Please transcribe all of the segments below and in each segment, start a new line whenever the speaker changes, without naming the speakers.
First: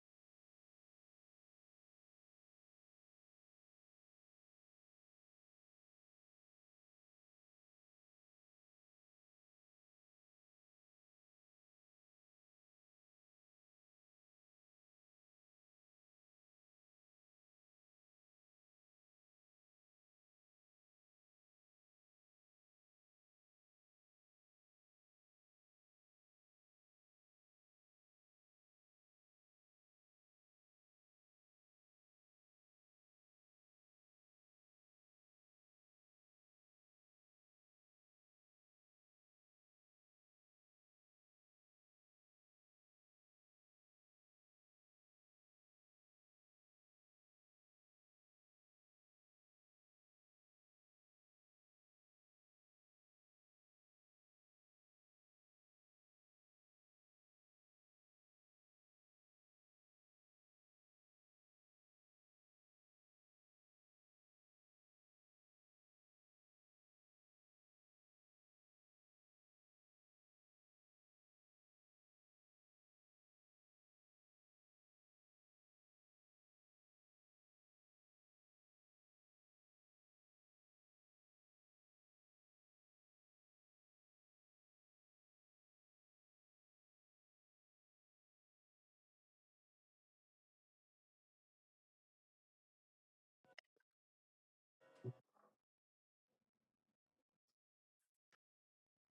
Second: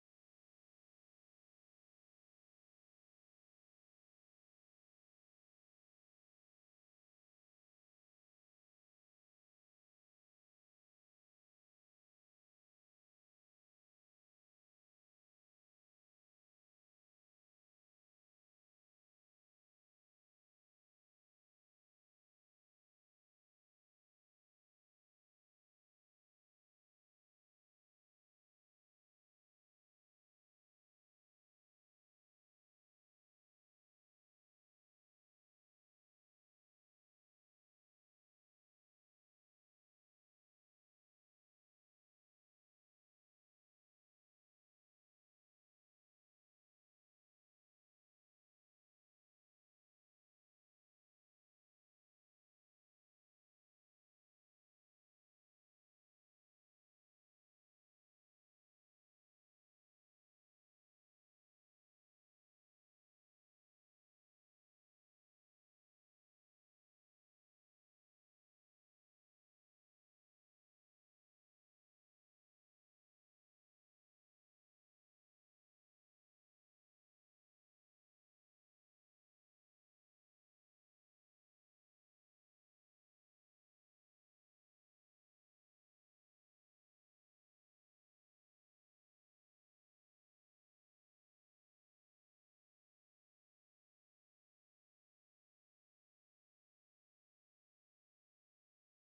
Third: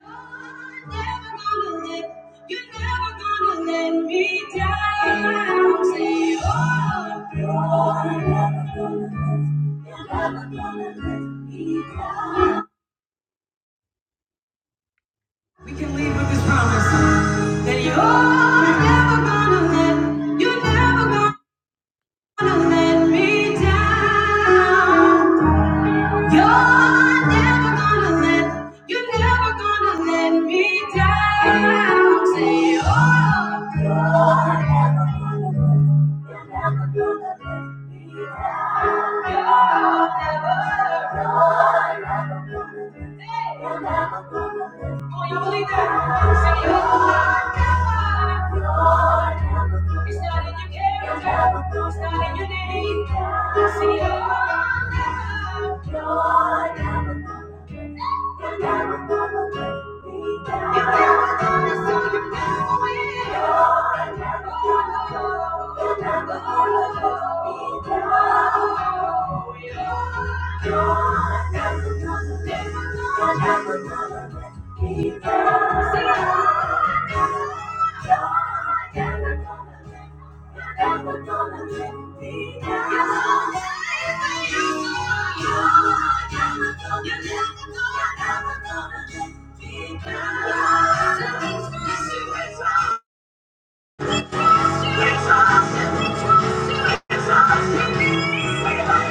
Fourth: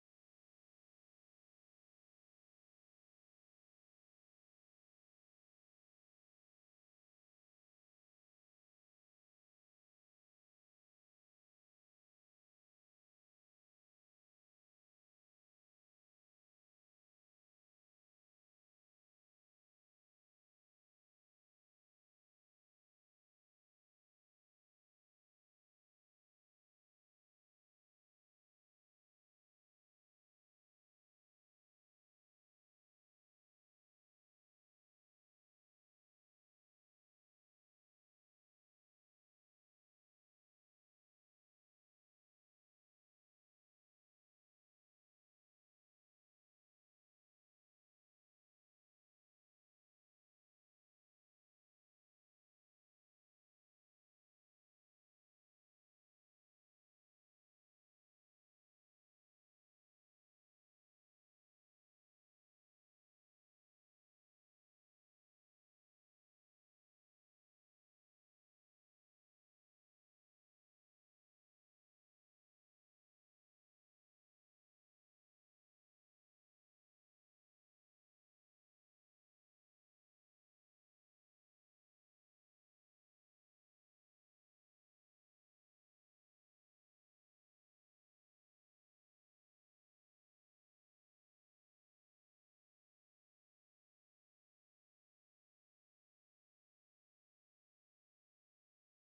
We can leave with this promise that you're never gonna let, you're never gonna let me down. You're never gonna let, you're never gonna let me down. Say, oh, you're never gonna let, you're never gonna let me down. You're never, you're never gonna let, you're never gonna let Come on, y'all believe that? You're never through. It's not in your character. It's not in your name. See you. Never gonna let Never gonna let me down. Thank you. are never gonna. let me down. You're never gonna let me down. It's all, it's all, it's all, it's all.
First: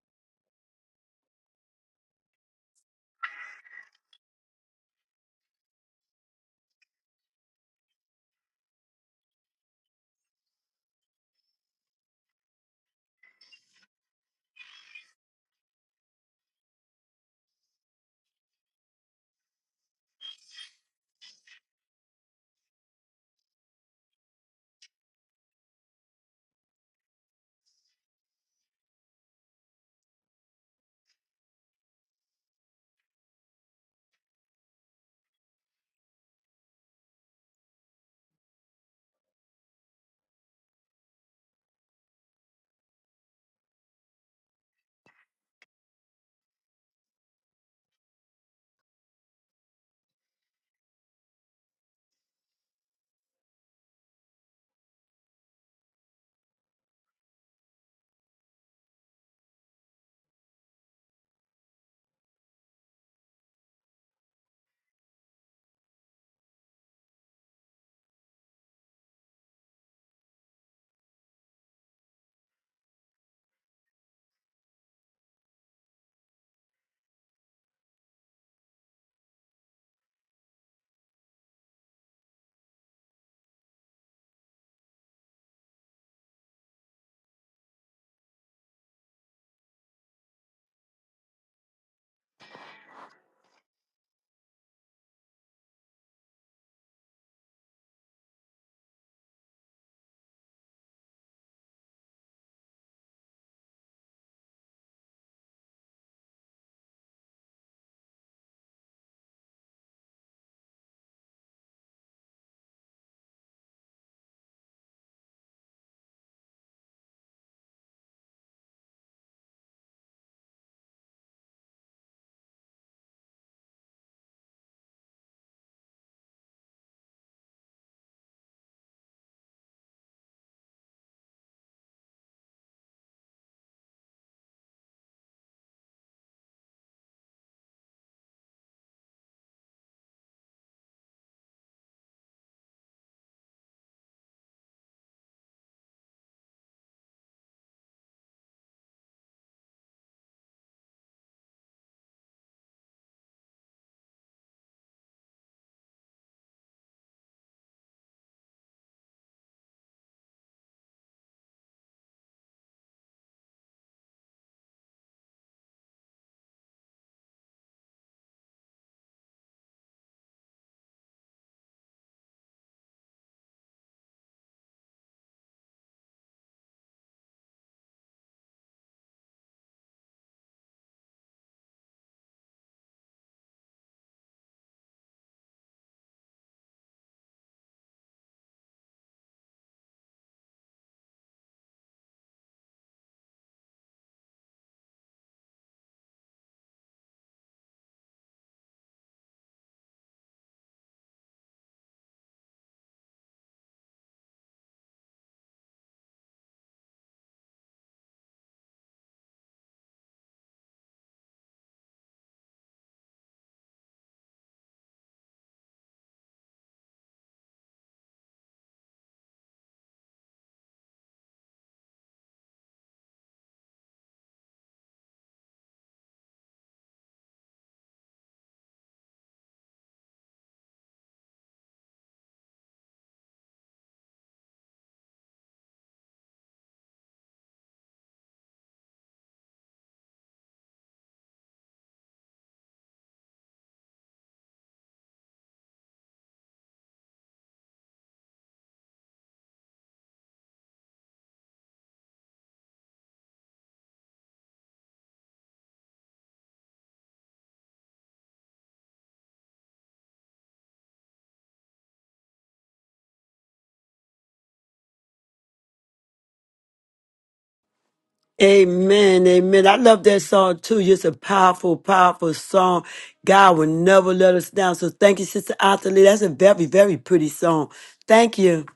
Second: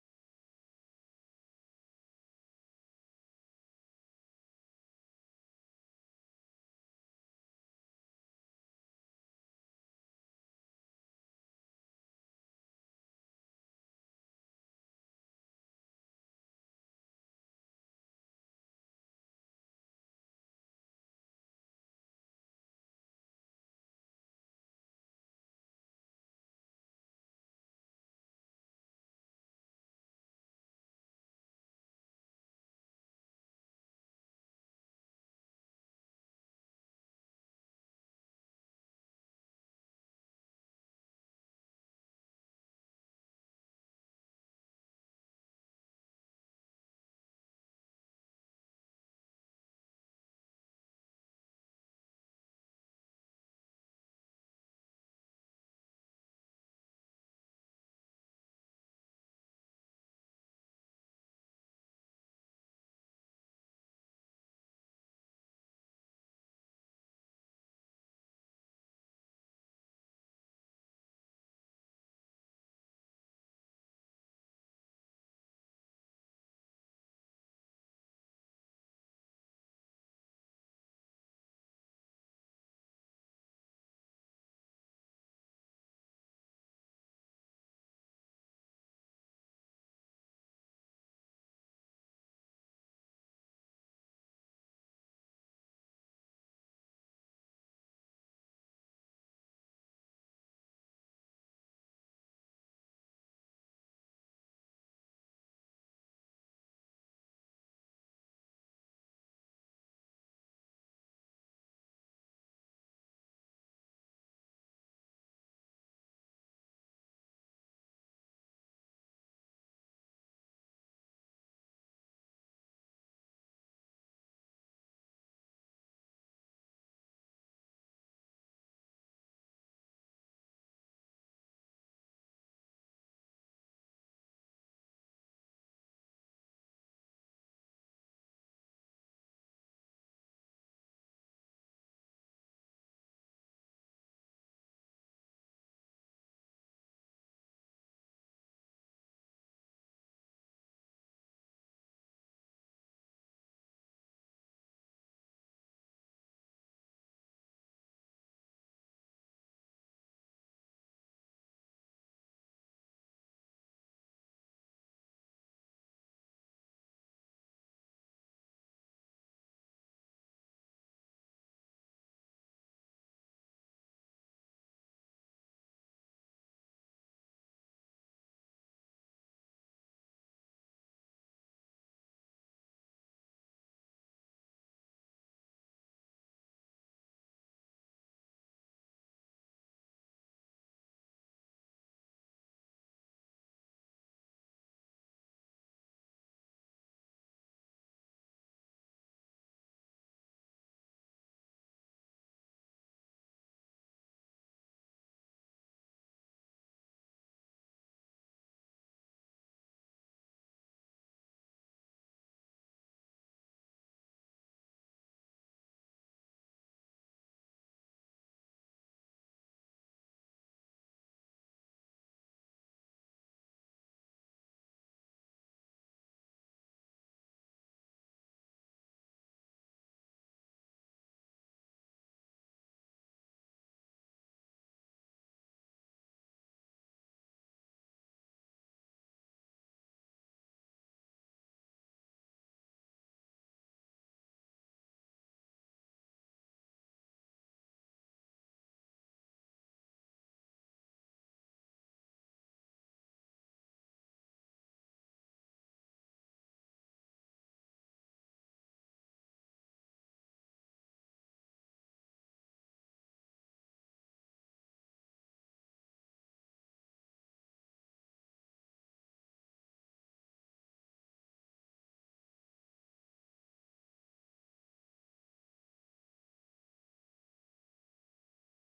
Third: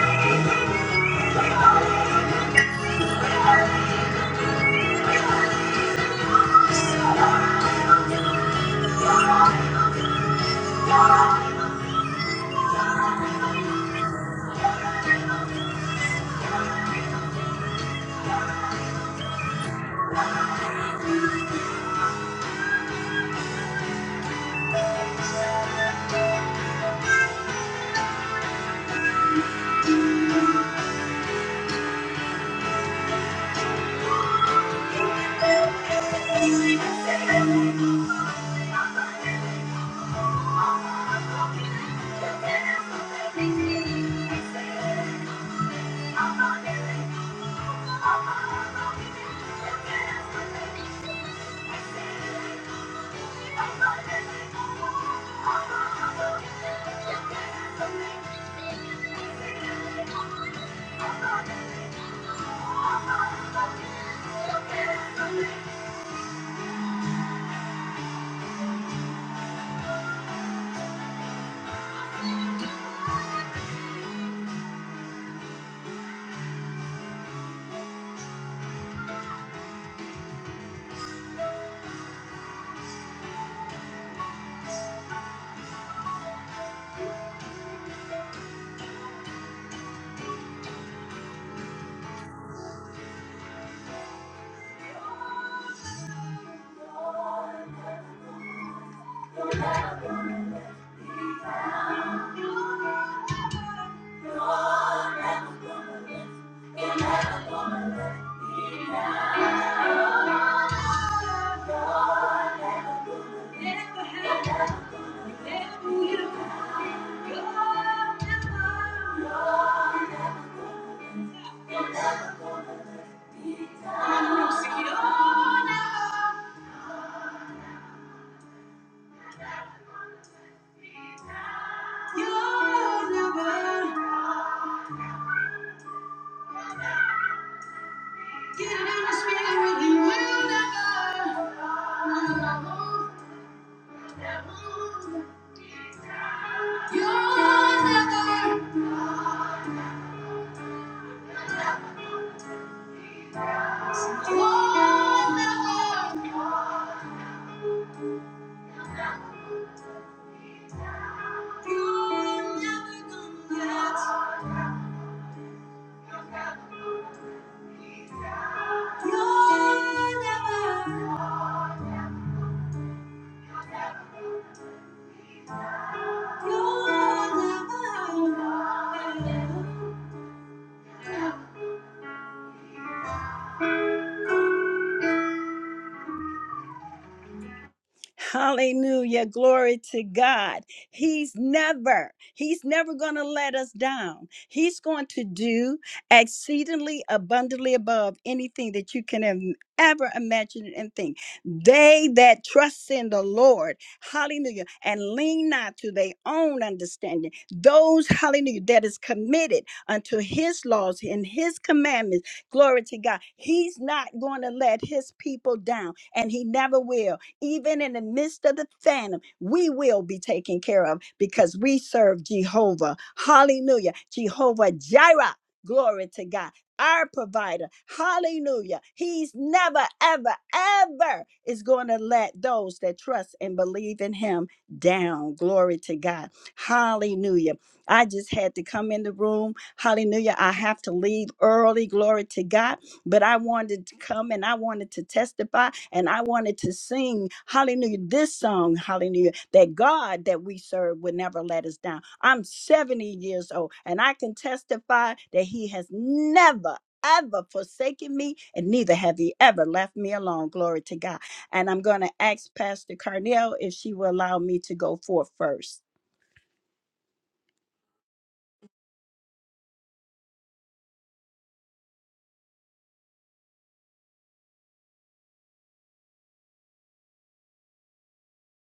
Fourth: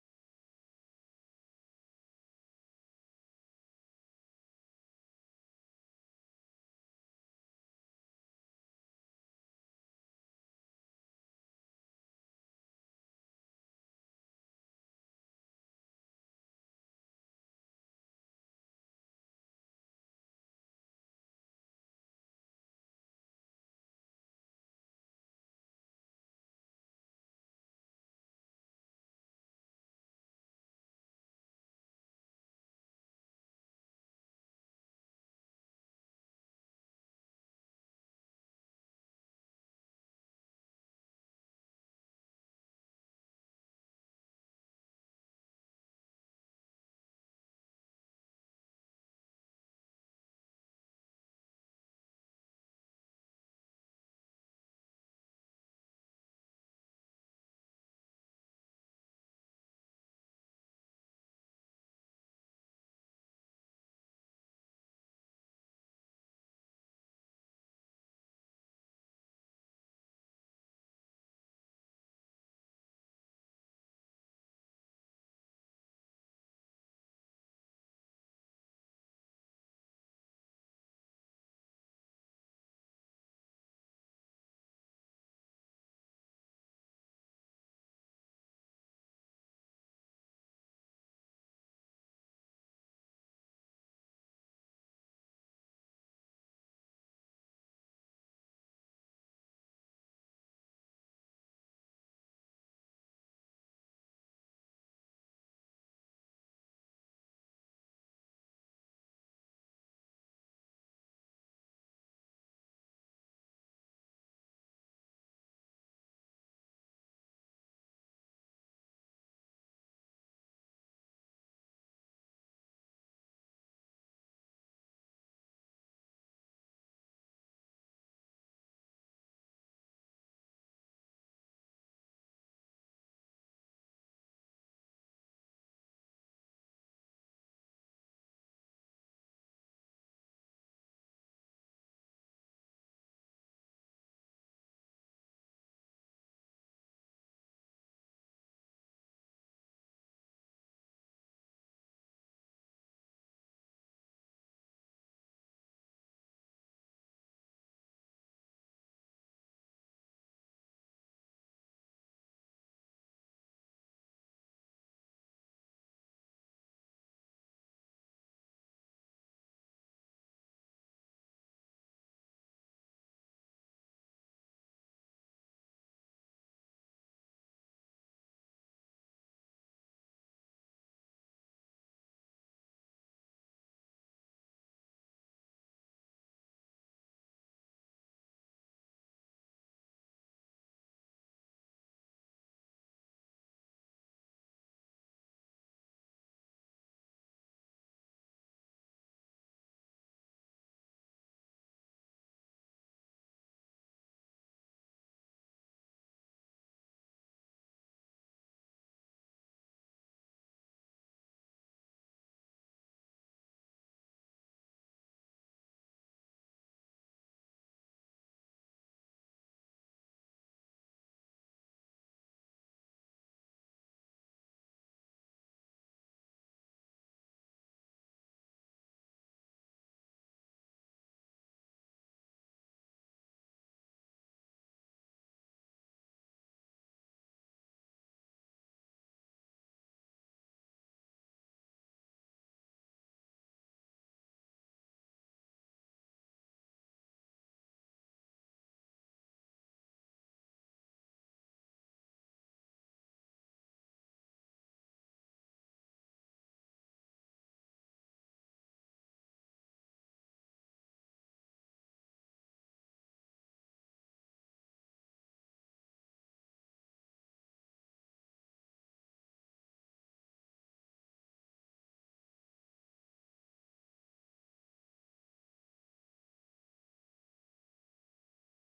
Who you got? You're never, you're never. You never, you're Hallelujah. Glory to God. He's never, he's never going to let us down. He's going to do exceedingly abundantly above anything that you can im- ever imagine and think. They that trust in the Lord, hallelujah, and lean not to their own understanding, those, hallelujah, that is committed unto his laws and his commandments, glory to God. He's not going to let his people down, and he never will even in the midst of the phantom, we will be taken care of because we serve Jehovah. Hallelujah. Jehovah Jireh. Glory to God. Our provider. Hallelujah. He's never, ever, ever is going to let those that trust and believe in him down. Glory to God. Hallelujah. I just had to come in the room. Hallelujah. I have to leave early. Glory to God but I wanted to come and I wanted to testify and I wanted to sing hallelujah this song hallelujah that God that we serve would never let us down. I'm 70 years old and I can testify that he has never ever forsaken me and neither have he ever left me alone glory to God. And I'm going to ask Pastor Carnell if she will allow me to go forth first.
Amen, amen. I love that song too. It's a powerful, powerful song. God will never let us down. So thank you, Sister Anthony. That's a very, very pretty song. Thank you.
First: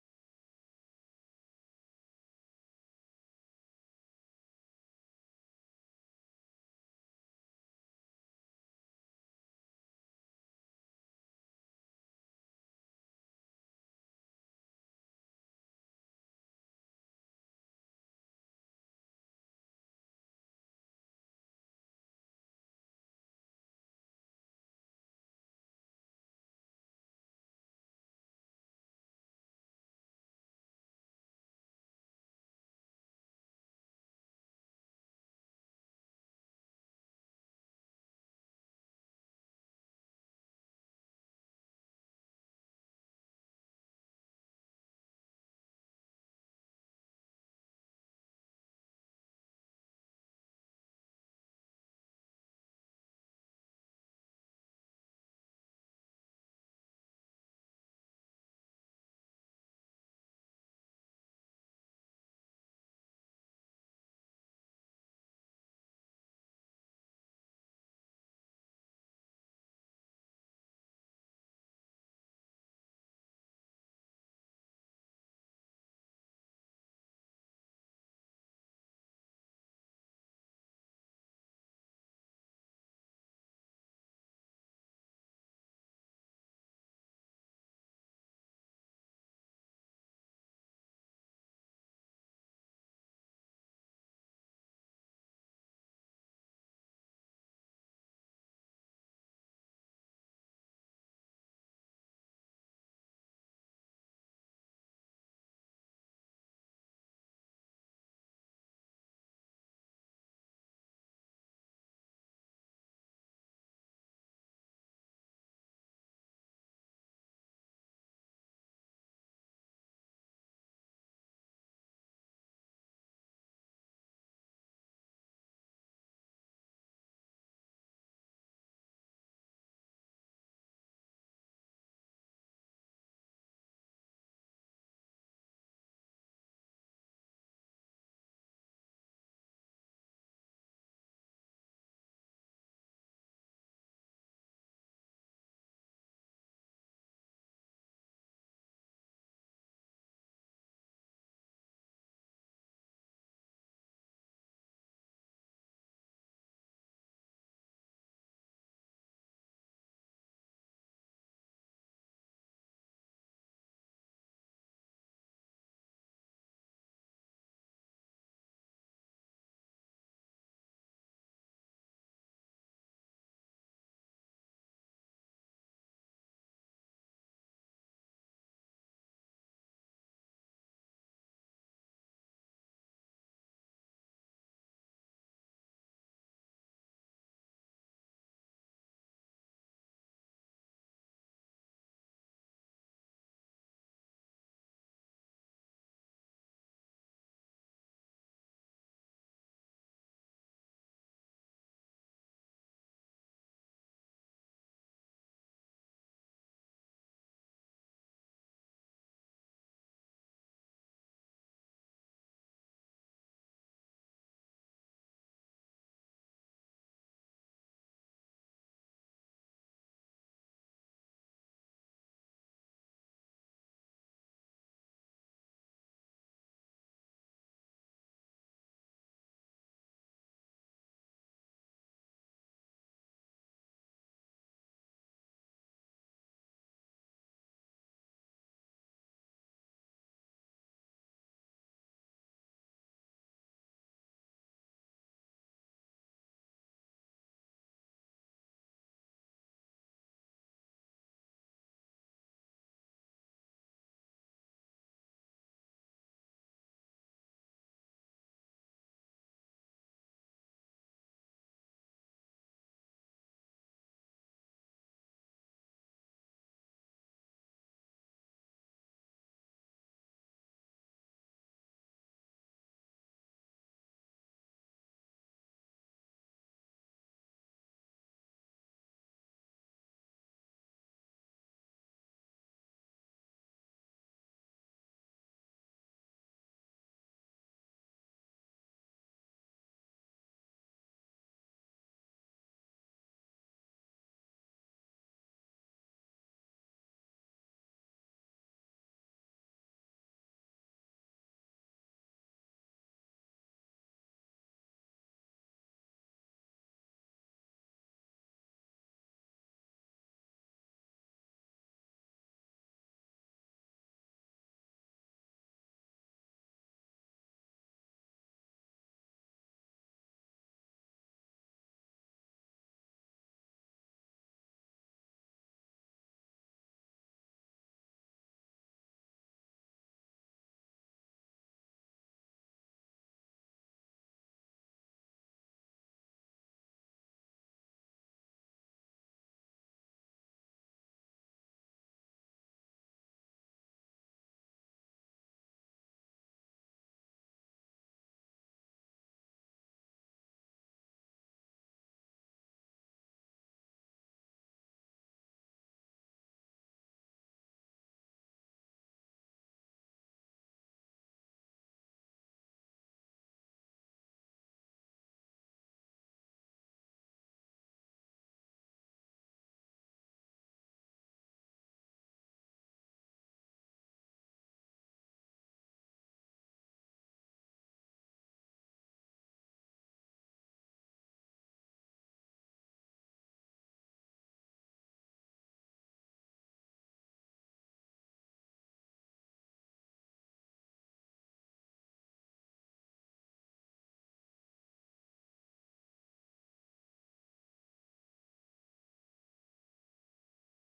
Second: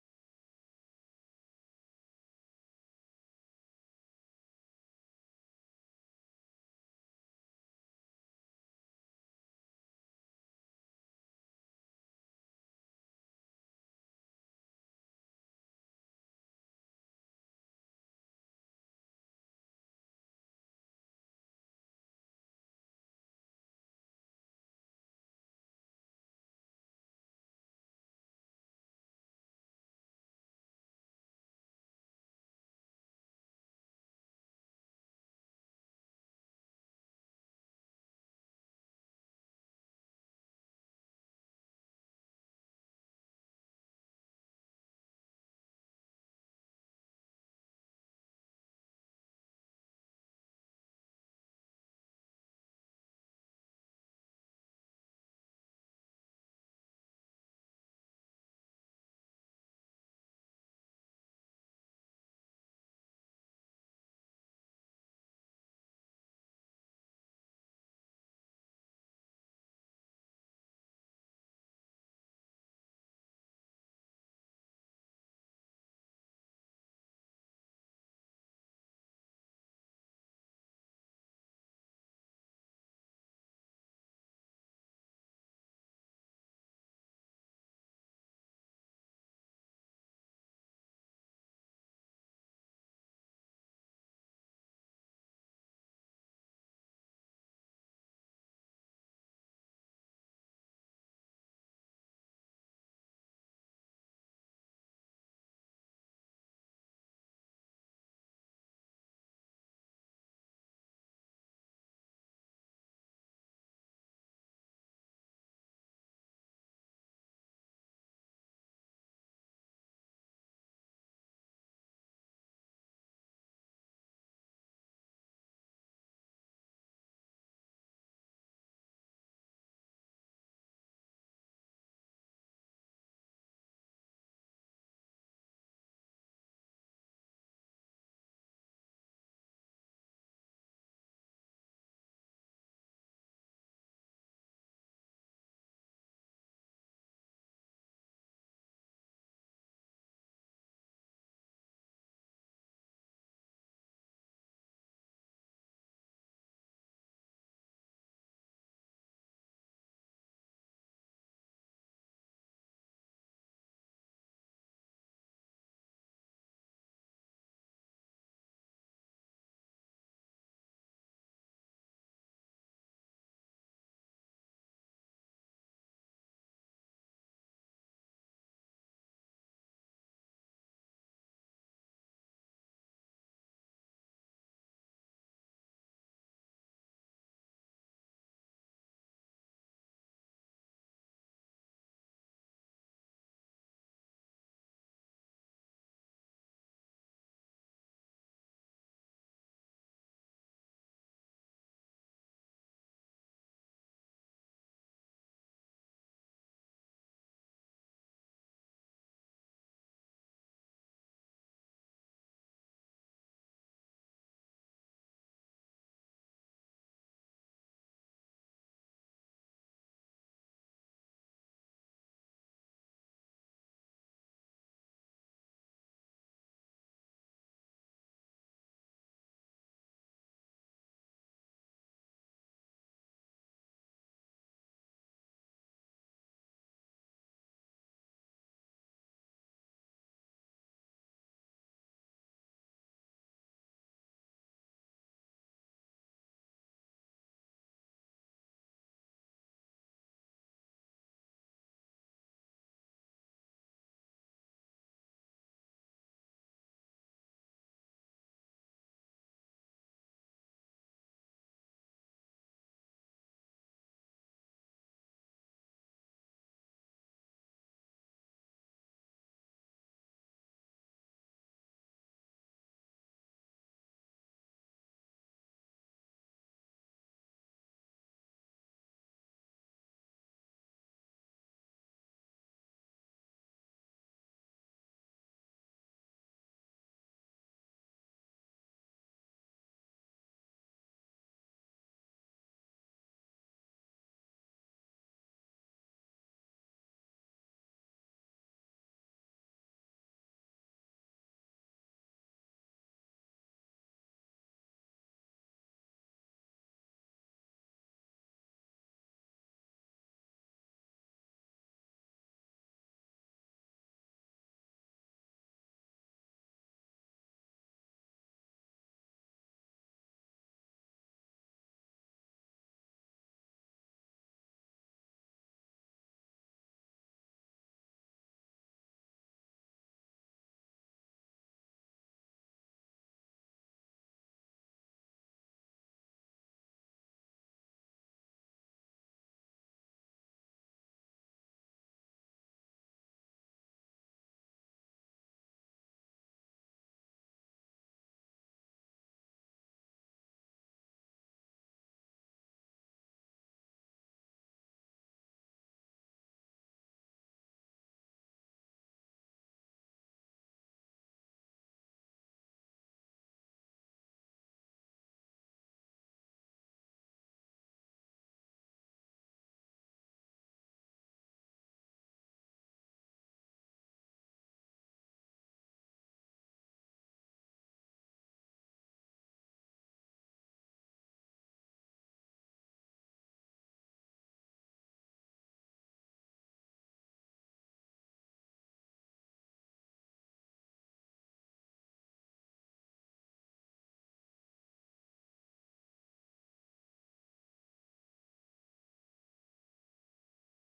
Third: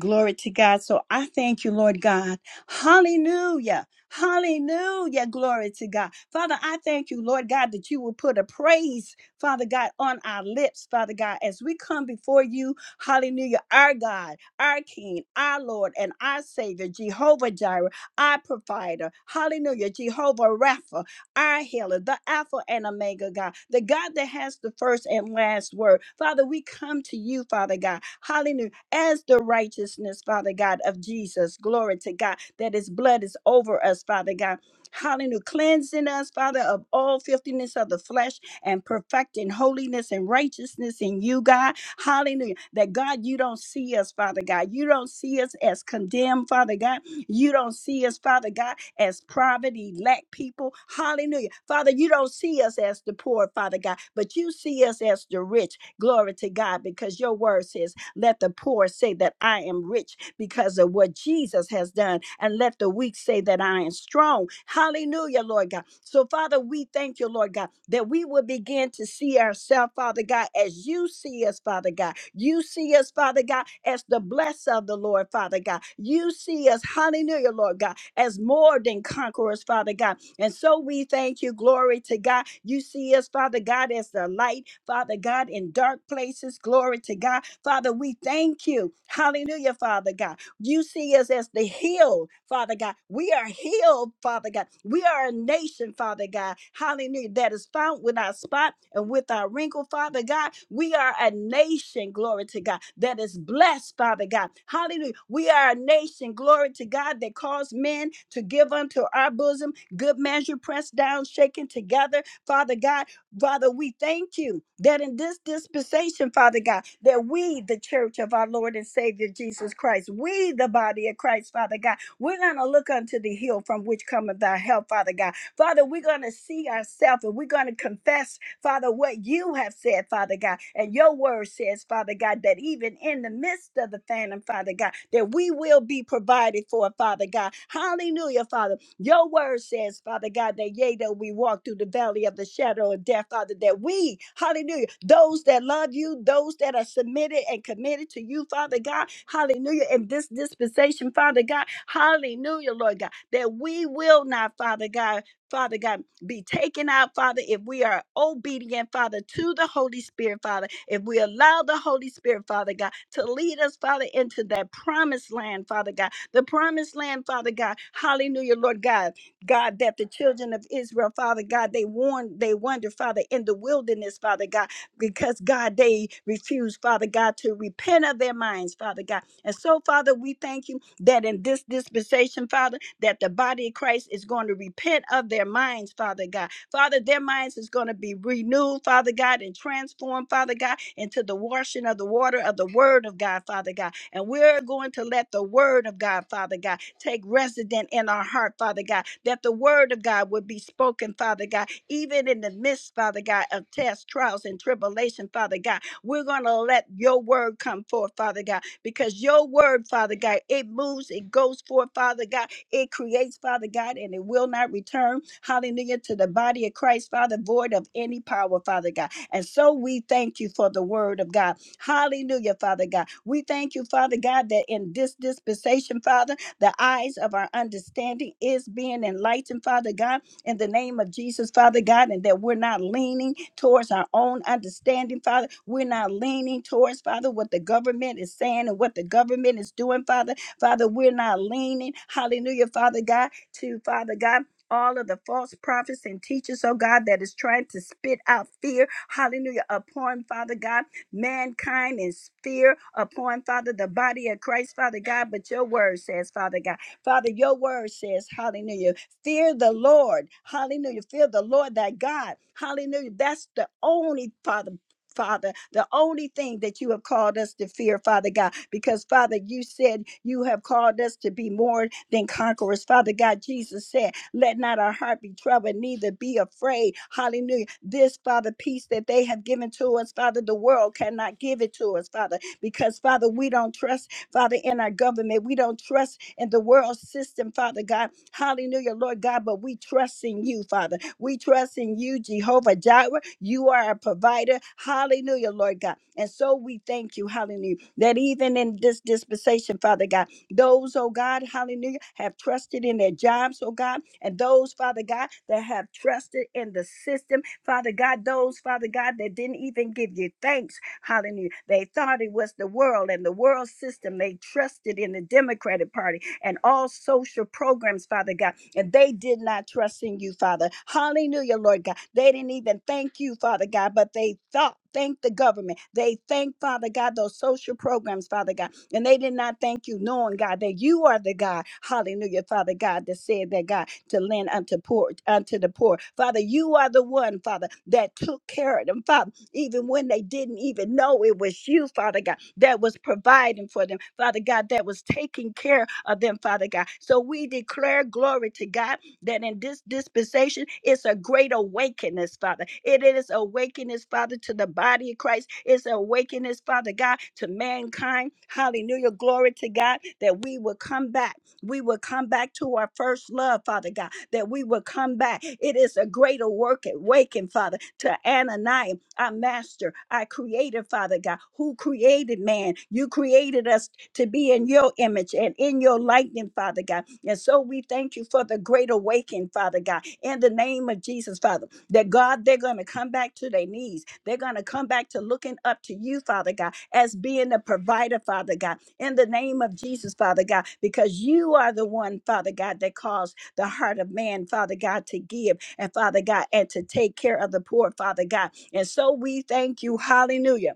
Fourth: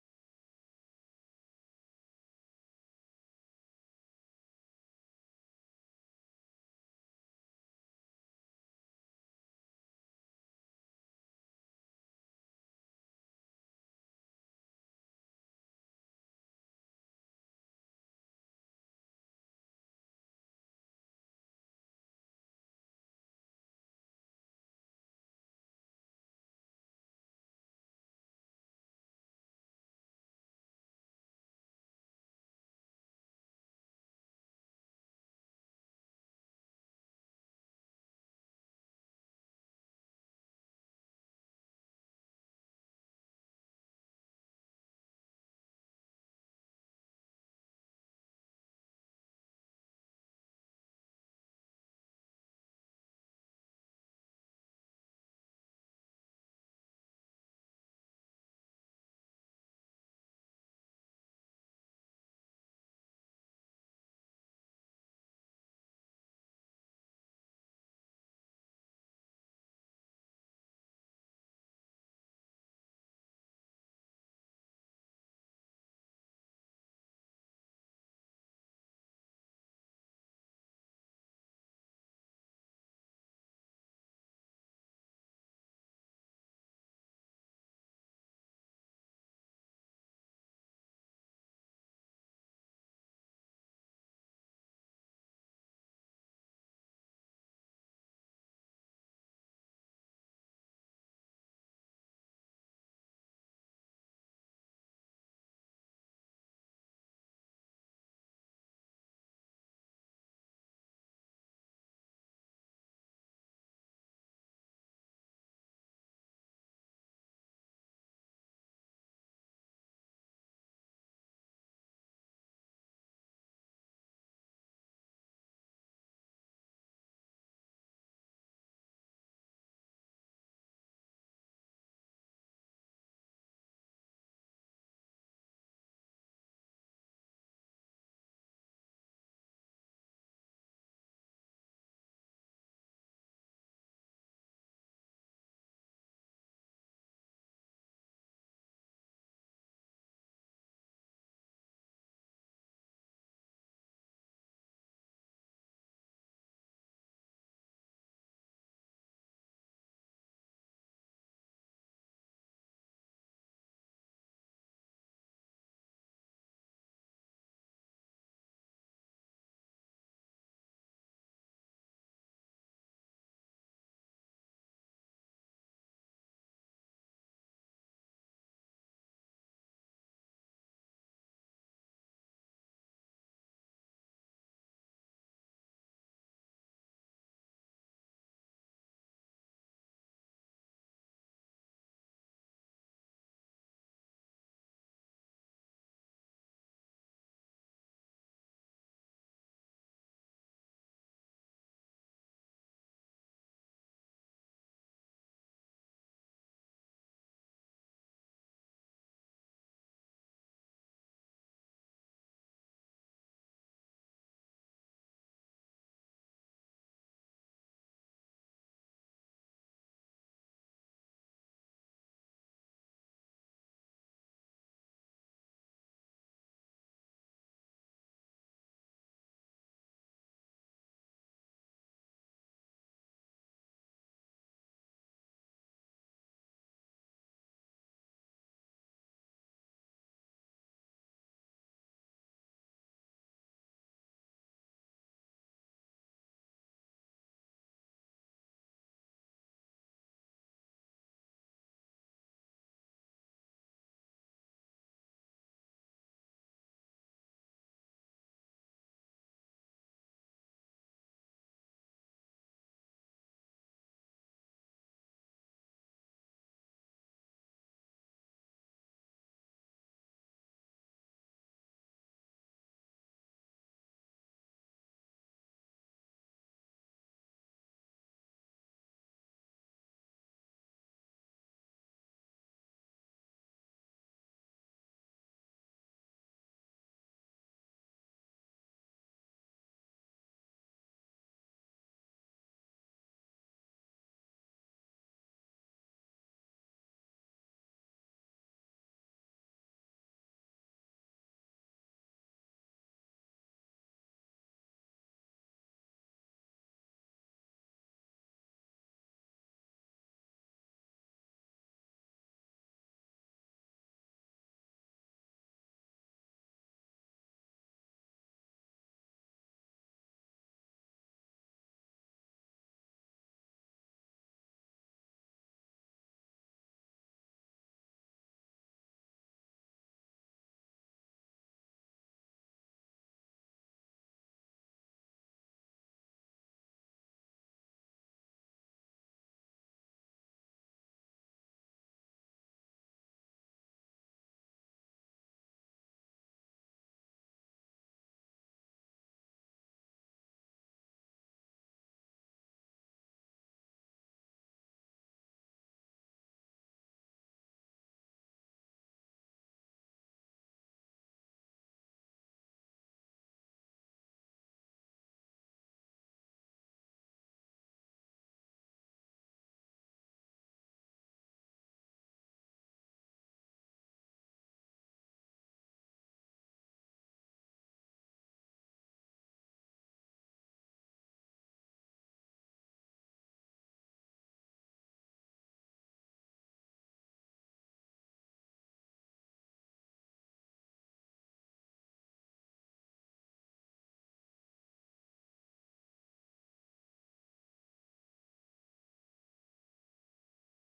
Glory to God. So I thank you, Lord God. Hallelujah. Hallelujah. Glory to God. Father, I thank you, Lord God, that you will put a praise, Father God, on our lips, Father God, as we come before you. Hallelujah. Our God, our King, our Lord, and our Savior, Jehovah Jireh, our provider. Hallelujah. Jehovah Rapha, our healer, the Alpha and Omega God, the God that has the first and last word. Father, we come to you, Father God. Hallelujah as the righteousness, Father God, of Jesus. Glory to God that his blood is over us, Father God. Hallelujah. Cleansing us, Father, of all filthiness of the flesh and perfecting holiness and righteousness in you, God. Hallelujah. That God, you don't see us, Father God. You don't see us as condemned, Father God you don't see us, Father God, as poverty, lack people. Hallelujah. Father, you don't see us as the poor, Father God, but you see us as the rich. Glory to God, because your word says, Let the poor say that I am rich because of what Jesus has done, and let the weak say that iron strong. Hallelujah, Lord God. So, Father, we thank you, Lord God, that we will begin to see ourselves, Father God, as you see us, Father God. You see us, Father God, as the blessed of the Lord, Father God. You see us, hallelujah, Lord God, as more than conquerors, Father God. And so we thank you, glory to God. You see us, Father God, as the light, Father God, in dark places, glory to God. Father, we thank you, hallelujah, Father God. You see us as the healed, Father God. We are healed, Father God. We are a nation, Father God. Hallelujah. That is found with our spot and with our wrinkle, Father God. We are a nation, glory to God, that is blessed, Father God. Hallelujah. We are a nation, glory to God, that calls men to give unto our bosom good measure, pressed down, shaken together, Father God. Father, we thank you that in this dispensation, Father God, that we, the church of our Lord and Savior Jesus Christ, we, the body of Christ, Father God, we're going to look unto the hill from which cometh thy help, Father God. Father, we're going to see ourselves and we're going to confess, Father, what you have said, Father God. And your word says, Father God, that even in the midst of the famine, Father God, that we will be provided for, Father God. Hallelujah, Father. Your word says, Father God, that yea, though we walk through the valley of the shadow of death, Father, that we, hallelujah, those that love you, those that are submitted and committed to you, Father God, hallelujah, in this dispensation, Father God, hallelujah, Lord God, that we will not, Father God, Father God, be taken out, Father, if we are obedient, Father, to the Holy Spirit, Father, if we allow the Holy Spirit, Father God, to lead us, Father, into that promised land, Father God the promised land, Father God. Hallelujah, Lord God. God, that the children of Israel, Father God, they warned, they wonder, Father, in the wilderness, Father God, because God, they refused, Father God, to repent of their minds, Father God. And so, Father, we thank you that in this dispensation, Father, that the body of Christ is going to repent of their minds, Father God. Father, their minds is going to be renewed, Father God, and transformed, Father God, into the washing of the water of the word of God, Father God. And we're going to let the word of God, Father God, take resident in our heart, Father God, that the word of God would be spoken, Father God, even in the midst, Father God, of tests, trials, and tribulation, Father God. We're going to let your word come forth, Father God, because your word, Father God, it moves, it goes forth, Father God, it creates, Father God, and it will not return, hallelujah, to the body of Christ, Father, void of any power, Father God. And so we thank you for the word of God. Hallelujah, Father God. We thank you, Father God, that in this dispensation, Father, the eyes of our understanding is being enlightened, Father God, in the name of Jesus, Father God, and that we're not leaning towards our own understanding, Father. We're not leaning towards, Father, what the government is saying and what the government is doing, Father. Father, we're not leaning, hallelujah, Father God, to Father God. All of the false prophets and teachers, oh God, that is trying to spit out fear, hallelujah, upon Father God mankind in fear upon, Father, the body of Christ, Father God. But your word says, Father God, Father, your word says, hallelujah, fear the Lord. Hallelujah. Fear the Lord thy God. Hallelujah. That's the only, Father. Father, the only thing that you have called us to fear, Father God, because Father, you said you have called us to be more than conquerors. Father God, Jesus said, Let not our heart be troubled, neither be afraid. Hallelujah. This, Father, peace that they have given to us, Father, the world cannot give it to us, Father, because Father, we don't trust. Father, in our government. We don't trust in the world system, Father God. Hallelujah, Lord God, but we trust in you, Father. We trust in you, Jehovah Jireh. You are our provider. Hallelujah, Lord God. And so we thank you, hallelujah, that even in this dispensation, Father God, those, oh God, hallelujah, have trusted in their jobs, oh God, and those, Father God, that have trusted in the system, Father God, those, Father God, that didn't even give you thanks. Hallelujah. They thought it was the world and the world system. They trusted in the Democratic Party and all social programs, Father God. And they did not trust in you, Father. Hallelujah, Lord God. They didn't even thank you, Father God, but they thought. Thank the government. They thank Father God, those social programs, Father God. And they did not thank you, knowing God that you are the God, hallelujah, Father God, that said that God to lend unto poor unto the poor. Father, you are the one, Father, that took care of them, Father even when they didn't even know it was you, Father God, that was providing for them, Father God, that was taking care of them, Father God. So we declare glory to God that in this dispensation, it's a great awakeness, Father. It is awakeness, Father, to the body of Christ. It's awakeness, Father God, to mankind. Hallelujah. Glory to God that we will come back. We will come back to our first love, Father God, that we will come back. It is a greater work awaken, Father, to Ananias our master, our creator, Father God, who created man. You created us to be in your image and in your likeness, Father God. And so we thank you for the great awakening, Father God, in the name of Jesus, Father, that God, they're going to come back to their knees. They're going to come back to looking up to you, Father God, as being the provider, Father God, in the name of Jesus, Father God, because you are the one, Father God, that caused the heart of man, Father God, to give and Father God, and to take care of the poor, Father God. And so we thank you, hallelujah.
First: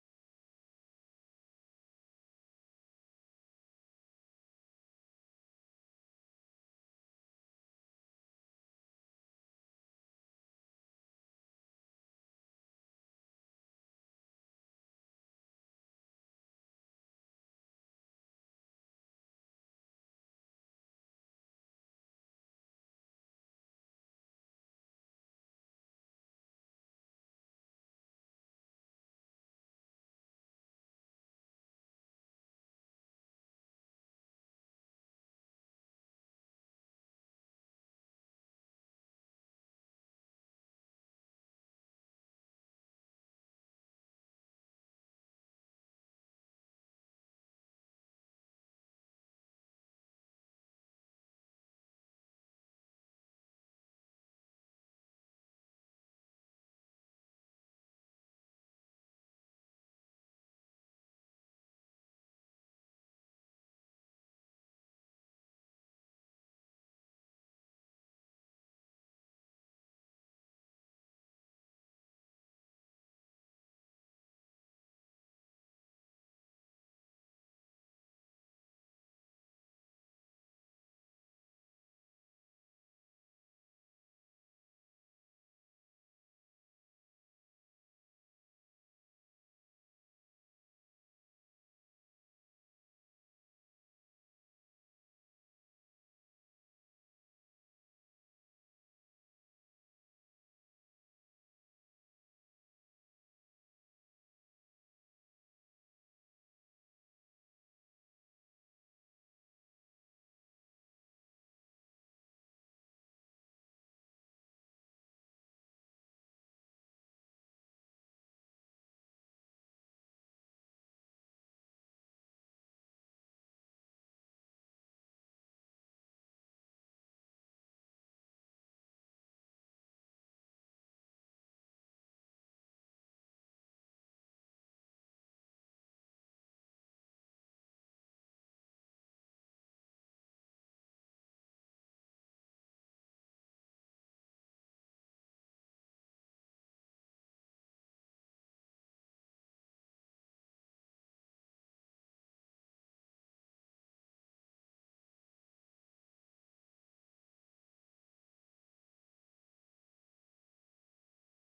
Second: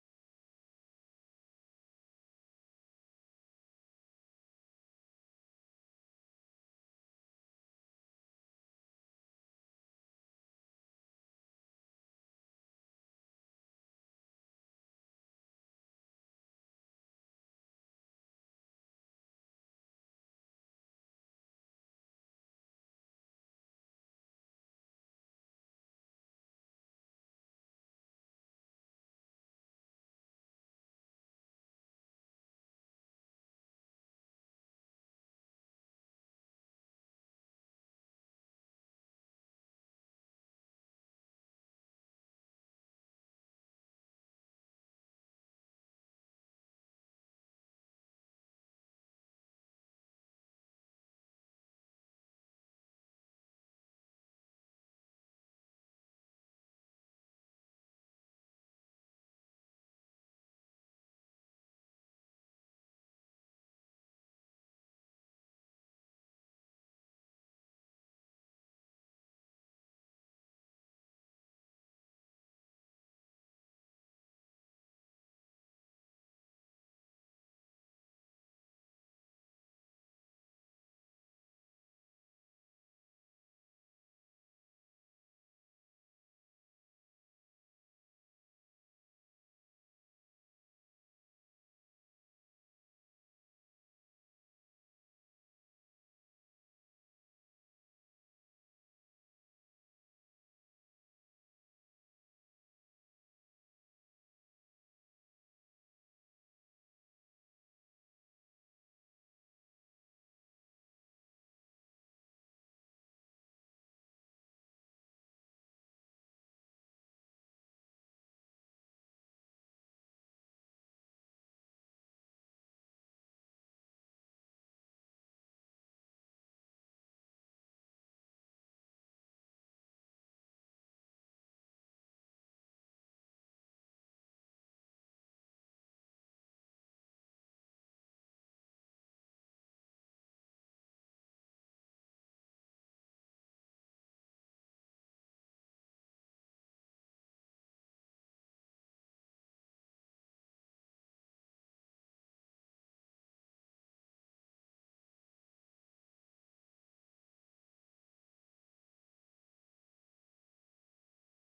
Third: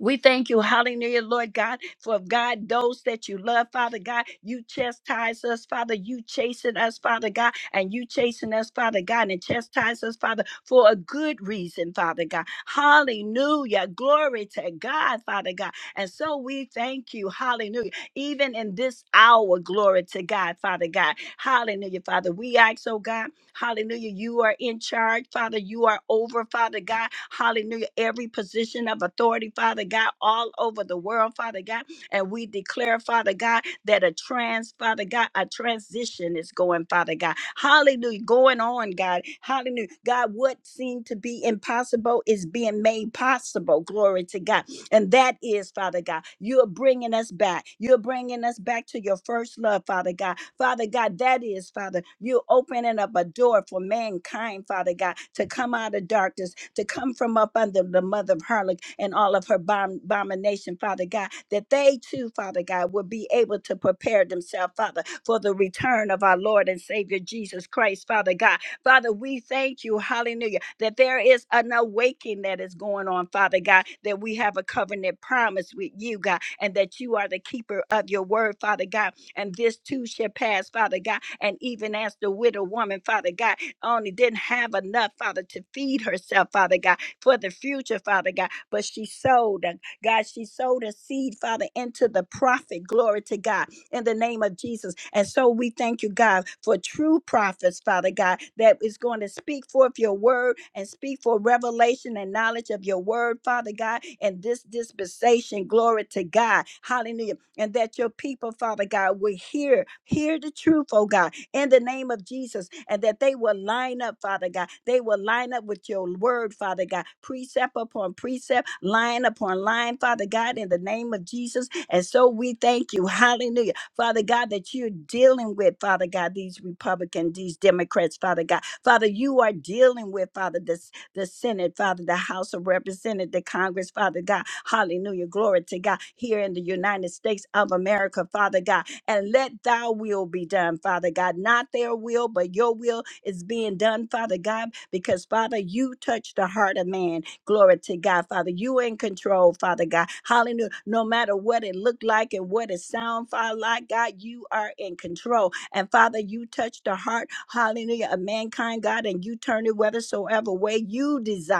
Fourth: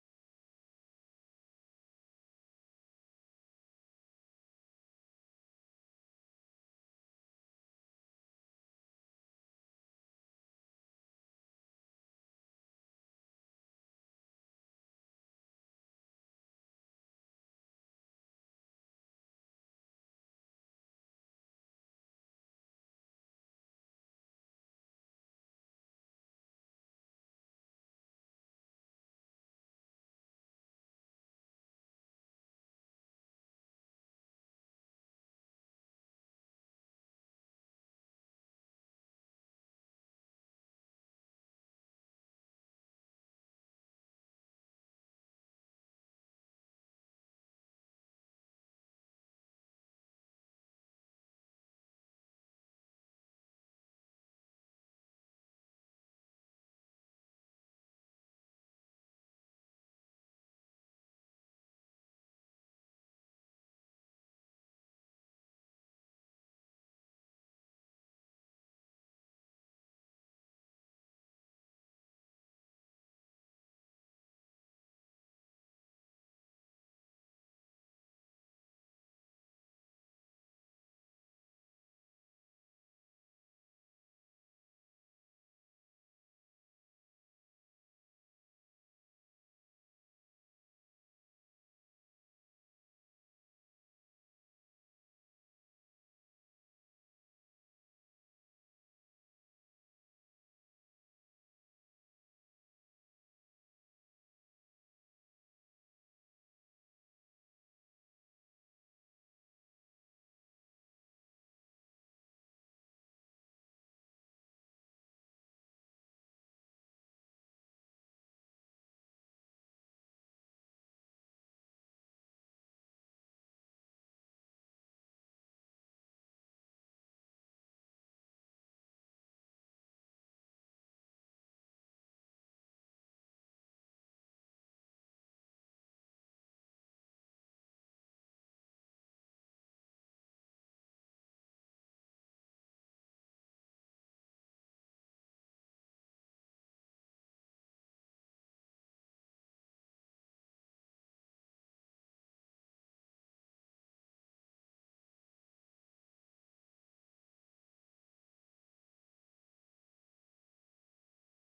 We thank you, hallelujah, Lord God, for God, those that you love, Father God, you chastise us, Father, you chasten us, Father God, and you chasten us, Father God, and chastise us, Father, for a good reason, Father God. Hallelujah. Glory to God, Father God. And so we thank you, hallelujah. Even in this hour, glory to God, Father God. Hallelujah, Father. We ask, oh God. Hallelujah. You are in charge, Father. You are over, Father God. Hallelujah. Every position of authority, Father God, all over the world, Father God. And we declare, Father God, that a trans, Father God, a transition is going, Father God. Hallelujah. Going on, God. Hallelujah. God, what seemed to be impossible is being made possible. Glory to God. And that is, Father God, you're bringing us back. You're bringing us back to your first love, Father God. Father God, that is, Father, you opening up a door for mankind, Father God, to come out of darkness, to come from up under the mother of harlot and all of her bom- abomination, Father God, that they too, Father God, will be able to prepare themselves, Father, for the return of our Lord and Savior Jesus Christ, Father God. Father, we thank you, hallelujah, that there is an awakening that is going on, Father God, that we have a covenant promise with you, God, and that you are the keeper of your word, Father God and this too shall pass, Father God. And even as the widow woman, Father God, only didn't have enough, Father, to feed herself, Father God, for the future, Father God, but she sowed, uh, God, she sowed a seed, Father, into the prophet. Glory to God in the name of Jesus. And so we thank you, God, for true prophets, Father God, that is going to speak forth your word and speak for revelation and knowledge of your word, Father God, and this dispensation. Glory to God. Hallelujah and that your people, Father God, will hear, hear the truth, oh God, in the name of Jesus, and that they will line up, Father God. They will line up with your word, Father God, precept upon precept, line upon line, Father God, in the name of Jesus. And so we thank you, hallelujah, Father God, that you're dealing with, Father God, these Republicans, these Democrats, Father God. Father, you are dealing with, Father, this the Senate, Father, the House of Representatives, the Congress, Father God. Hallelujah. Glory to God. Here in the United States of America, Father God. And let thy will be done, Father God. Not their will, but your will is being done, Father God, because, Father, you touch the heart of man. Glory to God, Father. You in control, Father God. Hallelujah. No matter what it looked like and what it sound, Father, like God, you are in control. And Father, you touch the heart, hallelujah, of mankind, God, and you turn it whithersoever way you desire.